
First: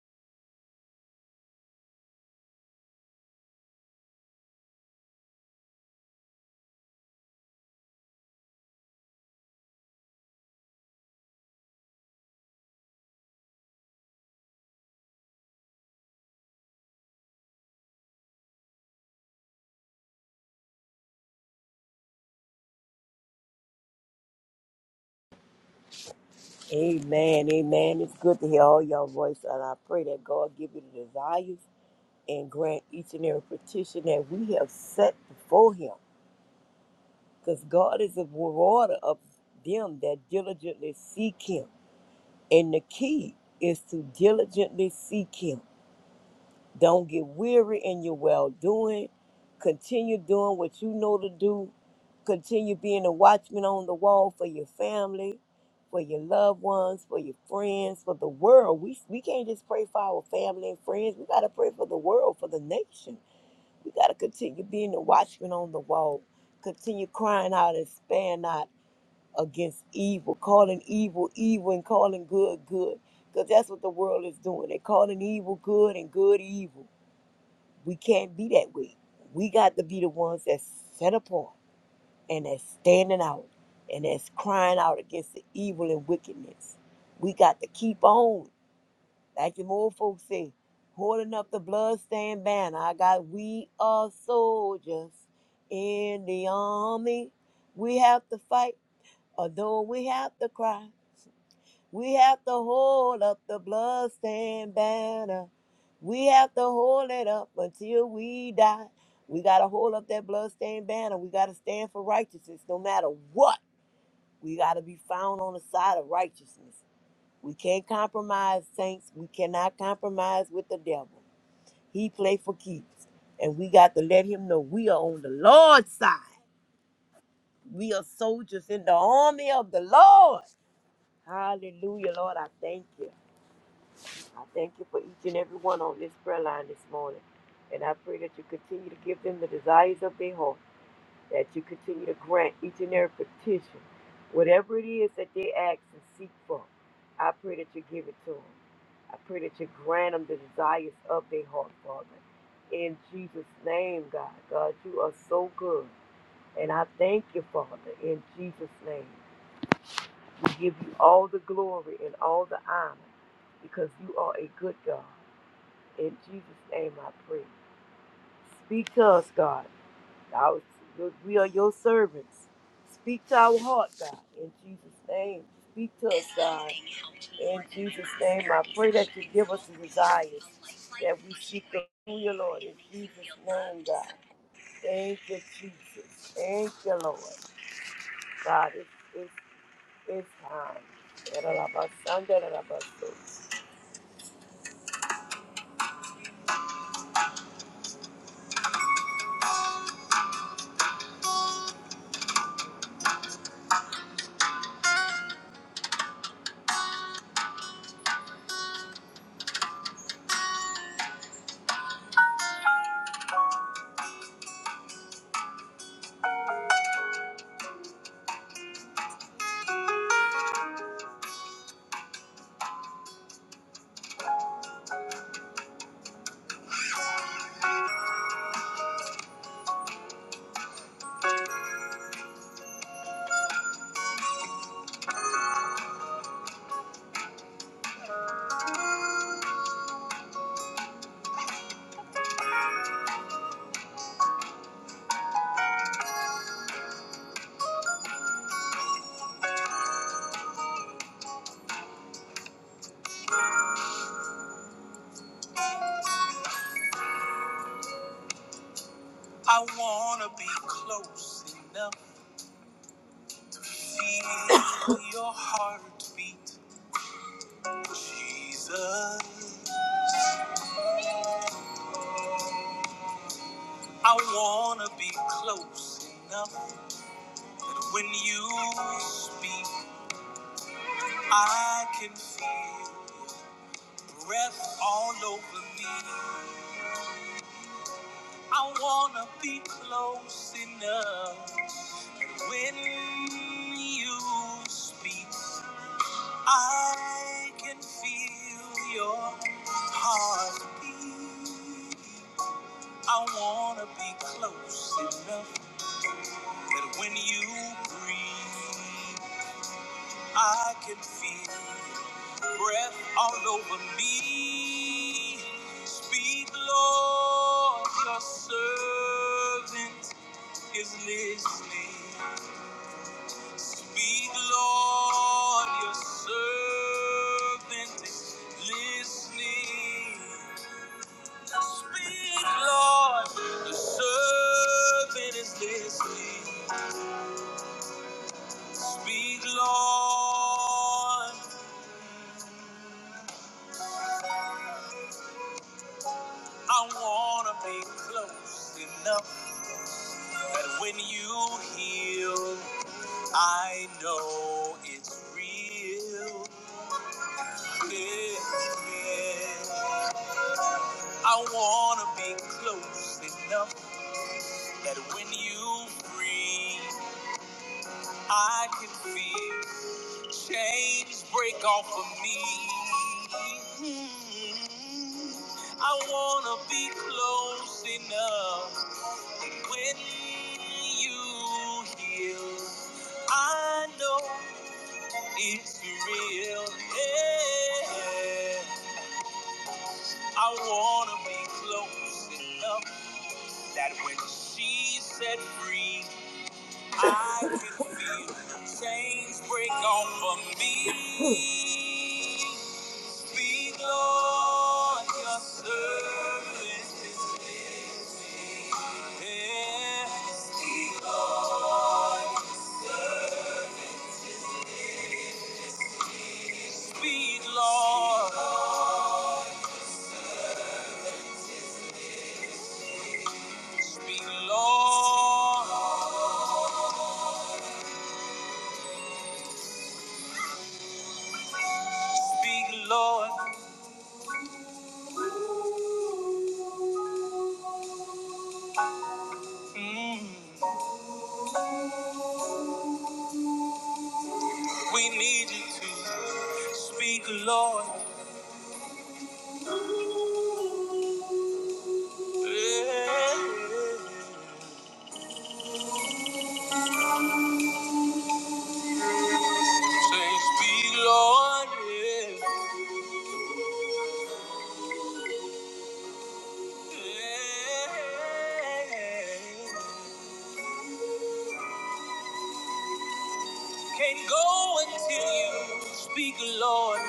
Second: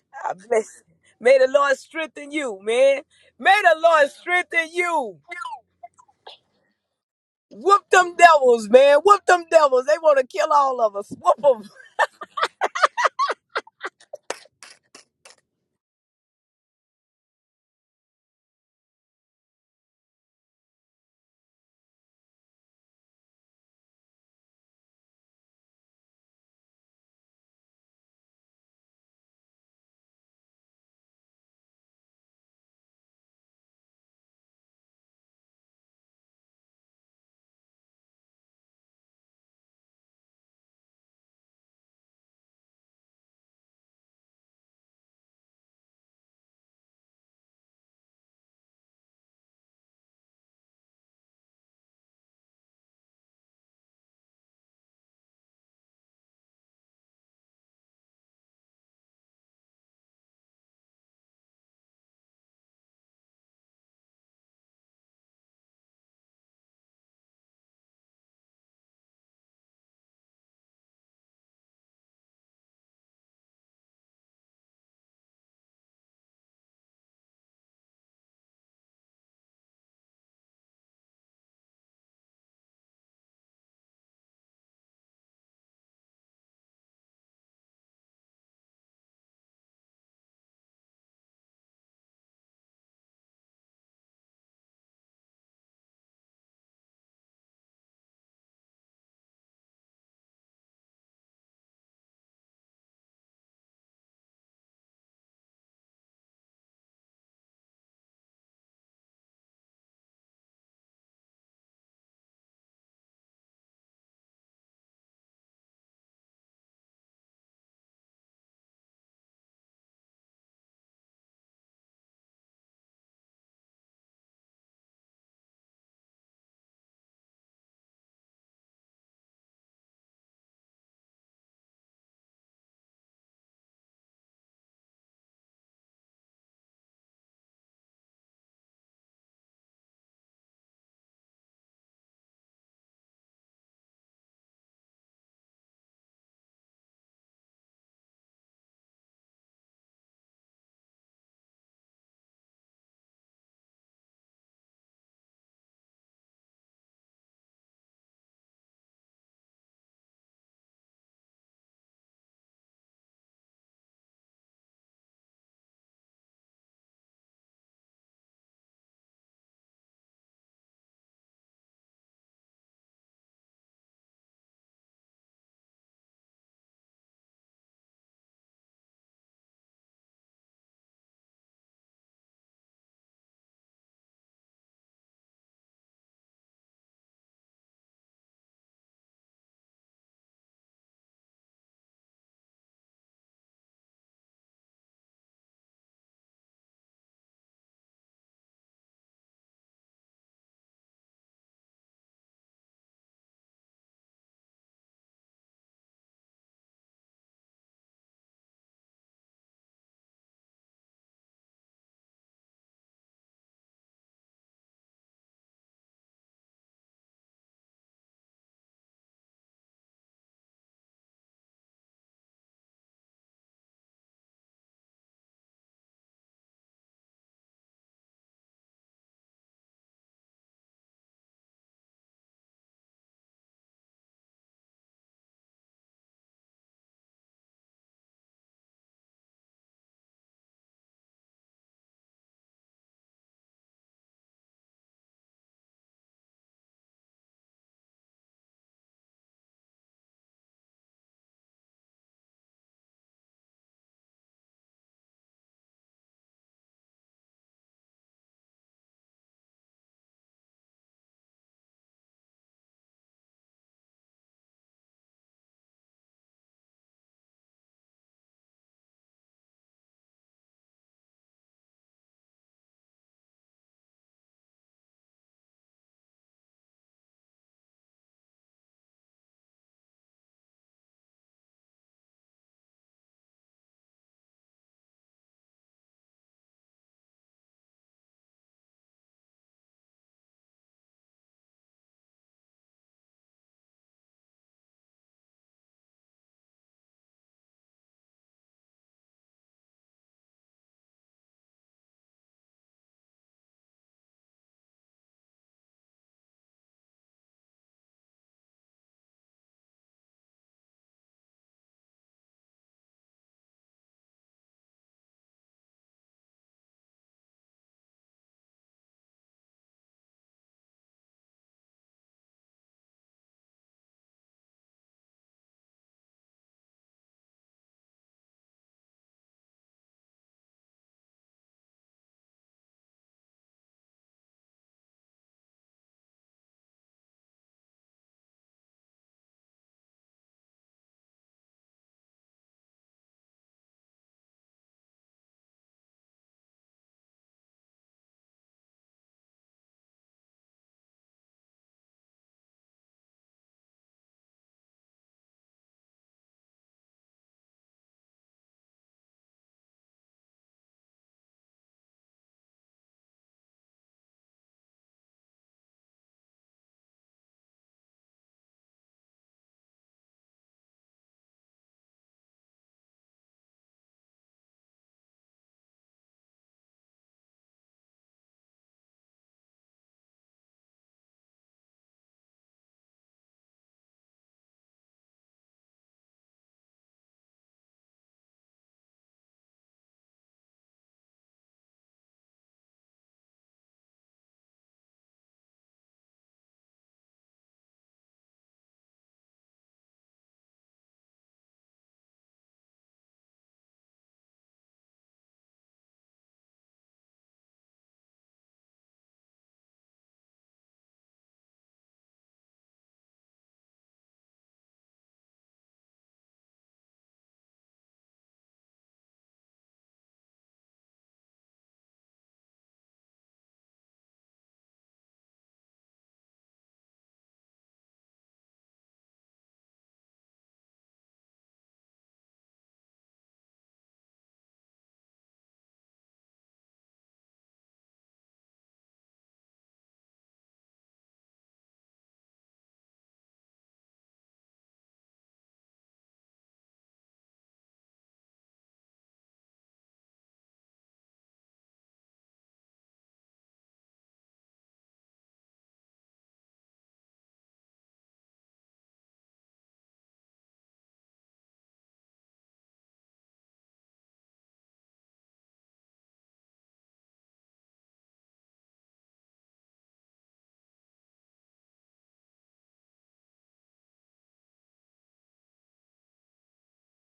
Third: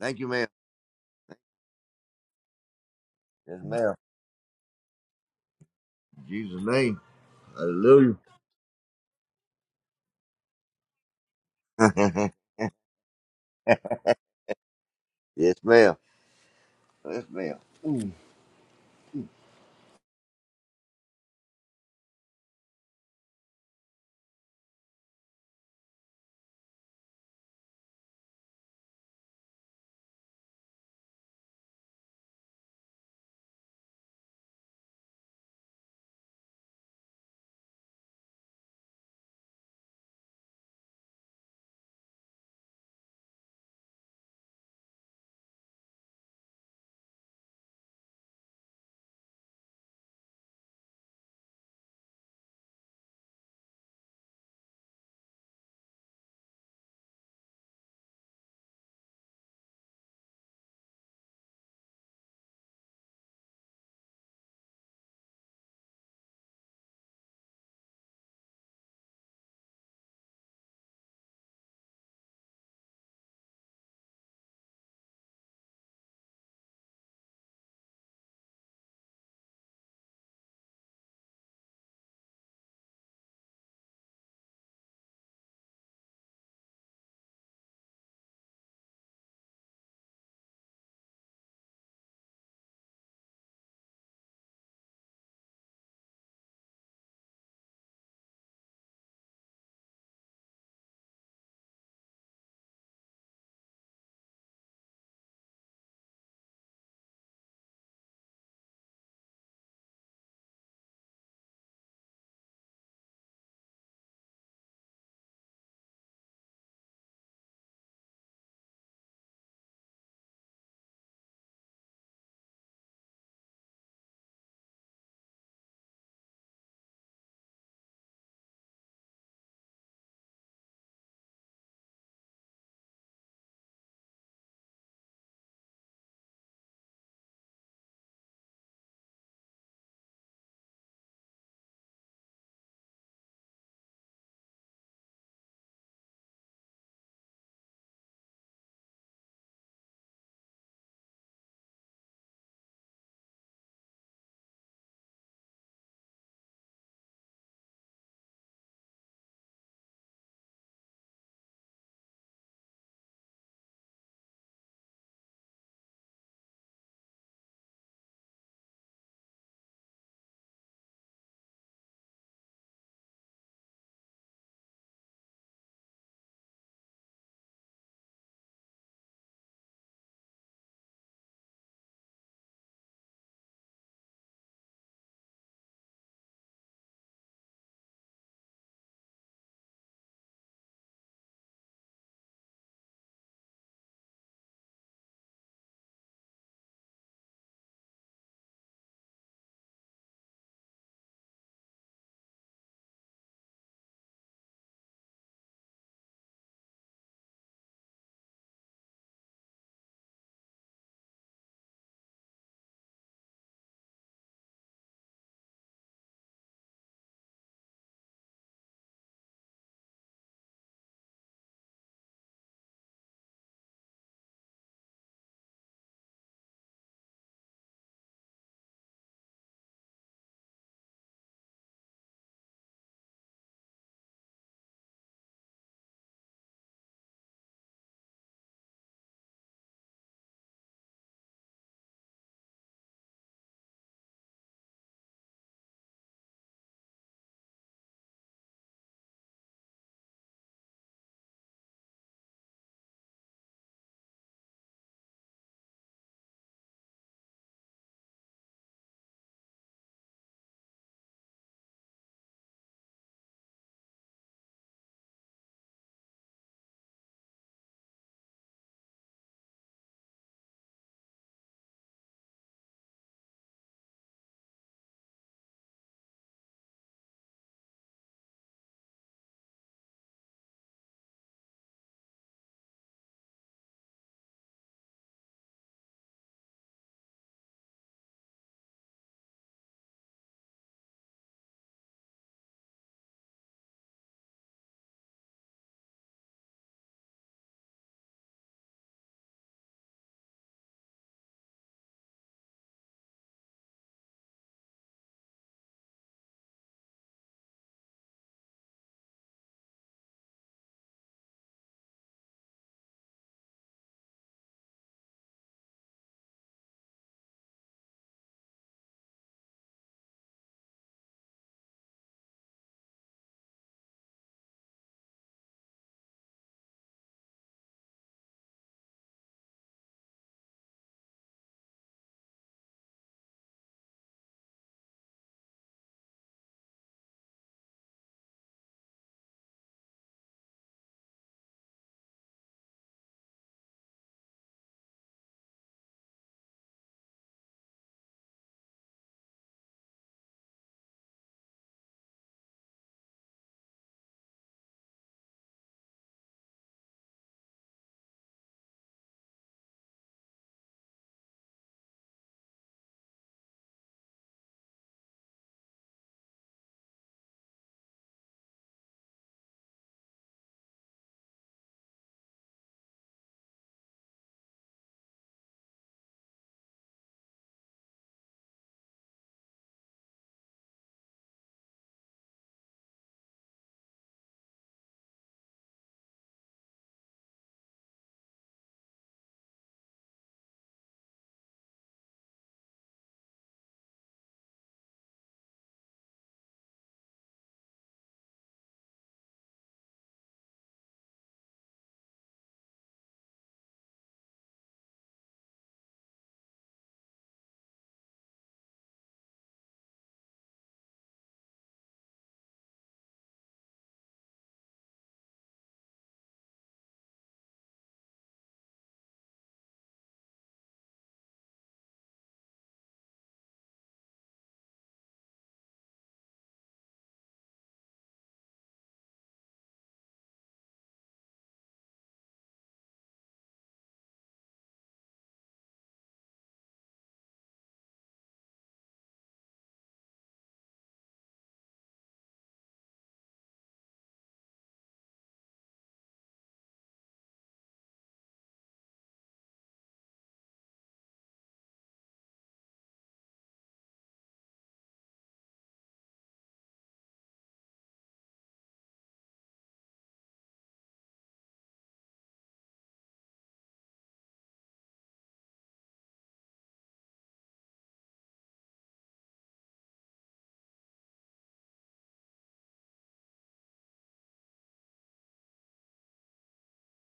[SPEAKER 2] Thank you,
[SPEAKER 1] I
[SPEAKER 2] ma'am.
[SPEAKER 1] bless you. May the Lord strengthen you, man. May
[SPEAKER 2] Yes,
[SPEAKER 1] the
[SPEAKER 2] ma'am.
[SPEAKER 1] Lord strengthen you.
[SPEAKER 2] In Jesus' name.
[SPEAKER 1] Whoop them
[SPEAKER 2] Hallelujah.
[SPEAKER 1] devils, man. Whoop them devils. They want to kill all of us. Whoop them.
[SPEAKER 2] yes, ma'am. Yes, ma'am.
[SPEAKER 3] Amen. Amen. It's good to hear all y'all voice, and I pray that God give you the desires and grant each and every petition that we have set before Him, because God is a rewarder of them that diligently seek Him, and the key is to diligently seek Him. Don't get weary in your well doing. Continue doing what you know to do. Continue being a watchman on the wall for your family, for your loved ones, for your friends, for the world. We, we can't just pray for our family and friends. We got to pray for the world, for the nation. We got to continue being a watchman on the wall. Continue crying out and spare not against evil, calling evil evil and calling good good. Because that's what the world is doing. They're calling evil good and good evil we can't be that way. We got to be the ones that's set apart and that's standing out and that's crying out against the evil and wickedness. We got to keep on, like the old folks say, holding up the bloodstained banner. I got, we are soldiers in the army. We have to fight, although we have to cry. We have to hold up the bloodstained banner. We have to hold it up until we die. We got to hold up that bloodstained banner. We got to stand for righteousness no matter what. We got to be found on the side of righteousness. We can't compromise, saints. We cannot compromise with the devil. He play for keeps. And we got to let him know we are on the Lord's side. We are soldiers in the army of the Lord. Hallelujah, Lord. I thank you. I thank you for each and every one on this prayer line this morning. And I pray that you continue to give them the desires of their heart, that you continue to grant each and every petition, whatever it is that they ask and seek for. I pray that you give it to them. I pray that you grant them the desires of their heart, Father. In Jesus' name, God. God, you are so good. And I thank you, Father, in Jesus' name. We give you all the glory and all the honor because you are a good God. In Jesus' name I pray. Speak to us, God. Our- we are your servants. Speak to our heart, God. In Jesus' name. Speak to us, God. In Jesus' name I pray that you give us the desires that we seek to do your Lord. In Jesus' name, God. Thank you, Jesus. Thank you, Lord. God, it's, it's, it's time. I want to be close enough. Feel your heartbeat, Jesus. I wanna be close enough that when you speak, I can feel your breath all over me. I wanna be close enough when you speak, I can feel your heartbeat. I wanna be close enough that when you breathe, I can feel your breath all over me. Speak, Lord, your servant is listening. Speak, Lord, your servant is listening. Speak, Lord, the servant is listening. Speak, Lord. I wanna be close enough that when you heal, I know it's real. Yeah, yeah. I wanna be close enough that when you breathe, I can feel. Chains break off of me. I wanna be close enough when you heal. I know it's real. Yeah. I wanna be close enough that when she's set free, I can feel chains break off of me. Be Lord, your servant is here. Speak, Lord. Speak, Lord. Speak, Lord. Mm. We need you to speak, Lord. Yeah. Say, speak, Lord. Yeah. Yeah. Can't go until you speak, Lord.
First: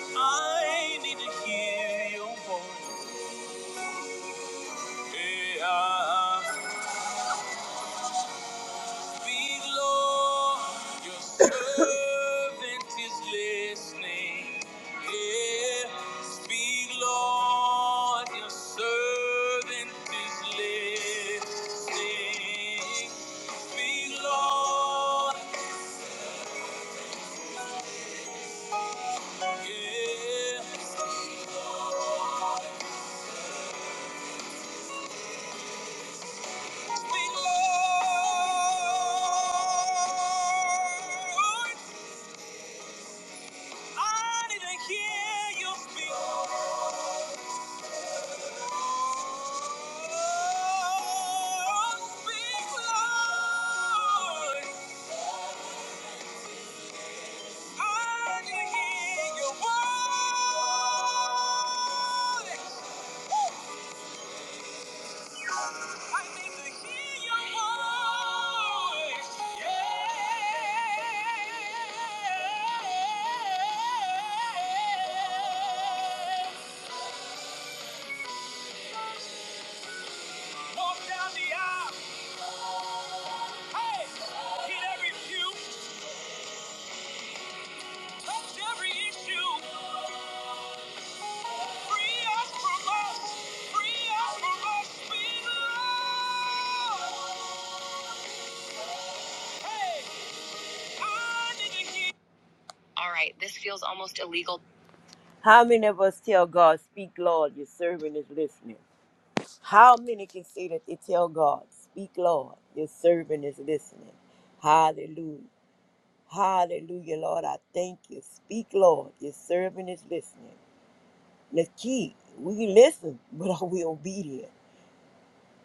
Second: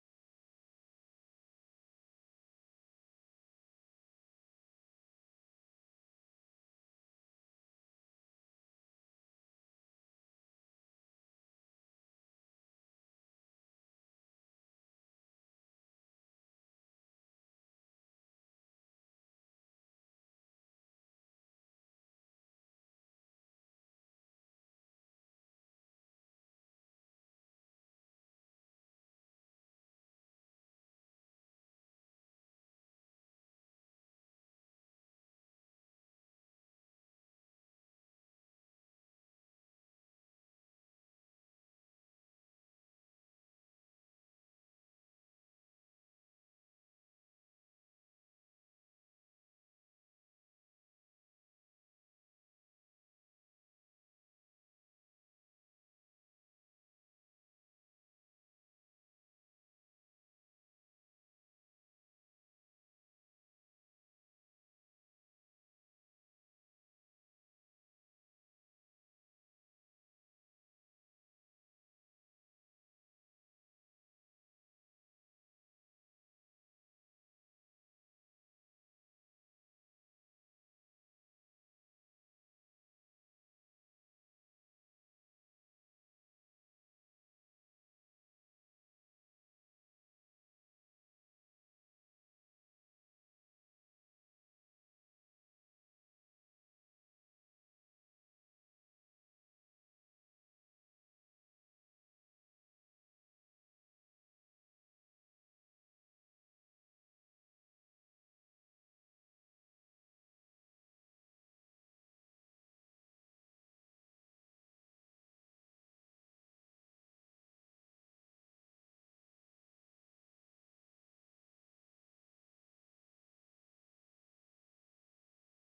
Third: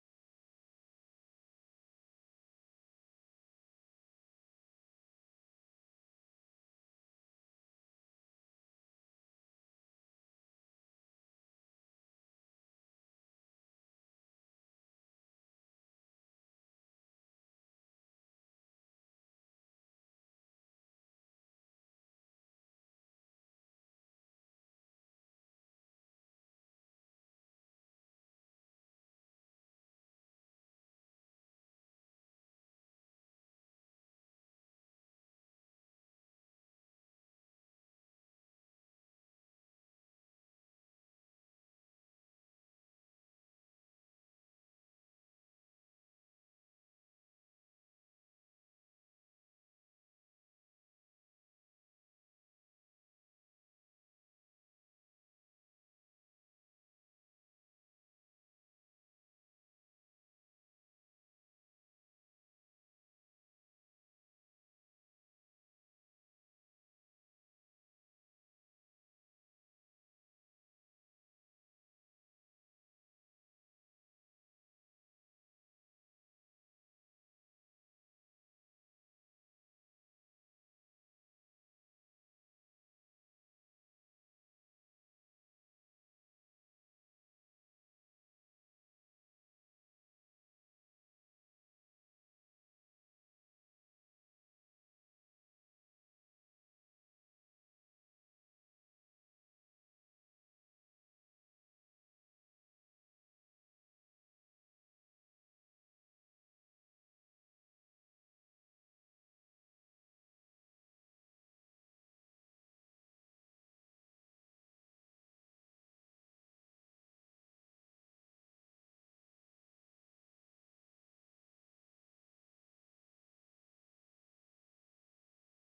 [SPEAKER 3] I need to hear your voice. Hey, I speak, Lord. Your servant is listening. Yeah, speak, Lord. Your servant is listening. Speak, Lord. Yeah. speak, Lord. Thank you. I need to hear your voice. Yeah. Walk down the aisle. Hey, hit every pew, touch every issue. Free us from us. Free us from us. We love. Hey, I need to hear. All right, this feels almost illegal. How many of us tell God, Speak, Lord, your servant is listening? How many can say that they tell God, Speak, Lord, your servant is listening? Hallelujah. Hallelujah, Lord. I thank you. Speak, Lord, your servant is listening. The key, we listen, but are we obedient?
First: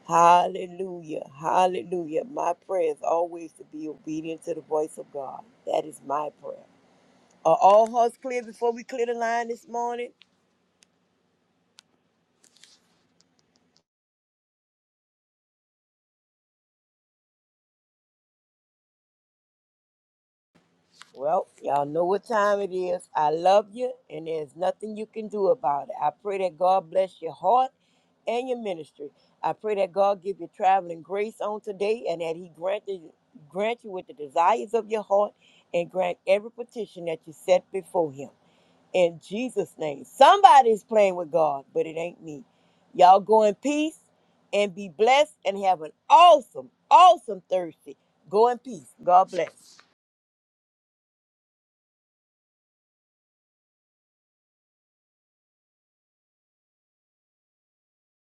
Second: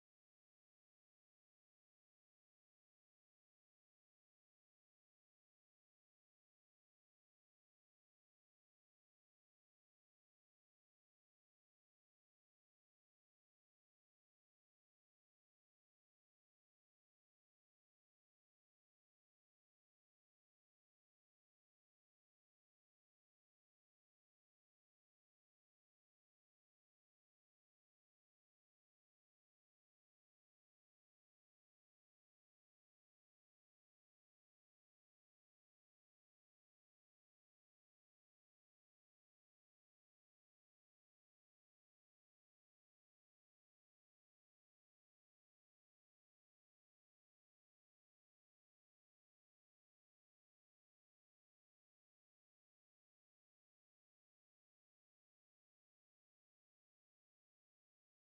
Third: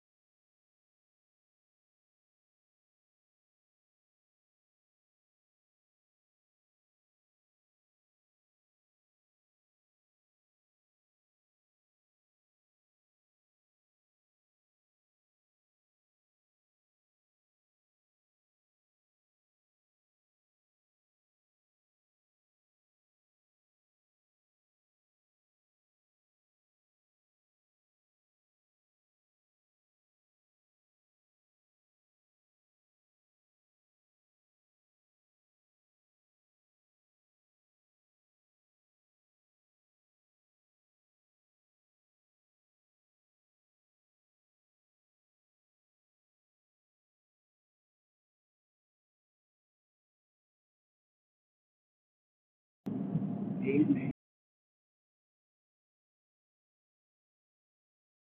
[SPEAKER 3] Hallelujah. Hallelujah. My prayer is always to be obedient to the voice of God. That is my prayer. Are all hearts clear before we clear the line this morning? Well, y'all know what time it is. I love you, and there's nothing you can do about it. I pray that God bless your heart and your ministry. I pray that God give you traveling grace on today, and that He grant you, grant you with the desires of your heart, and grant every petition that you set before Him. In Jesus' name, somebody's playing with God, but it ain't me. Y'all go in peace and be blessed, and have an awesome, awesome Thursday. Go in peace. God bless.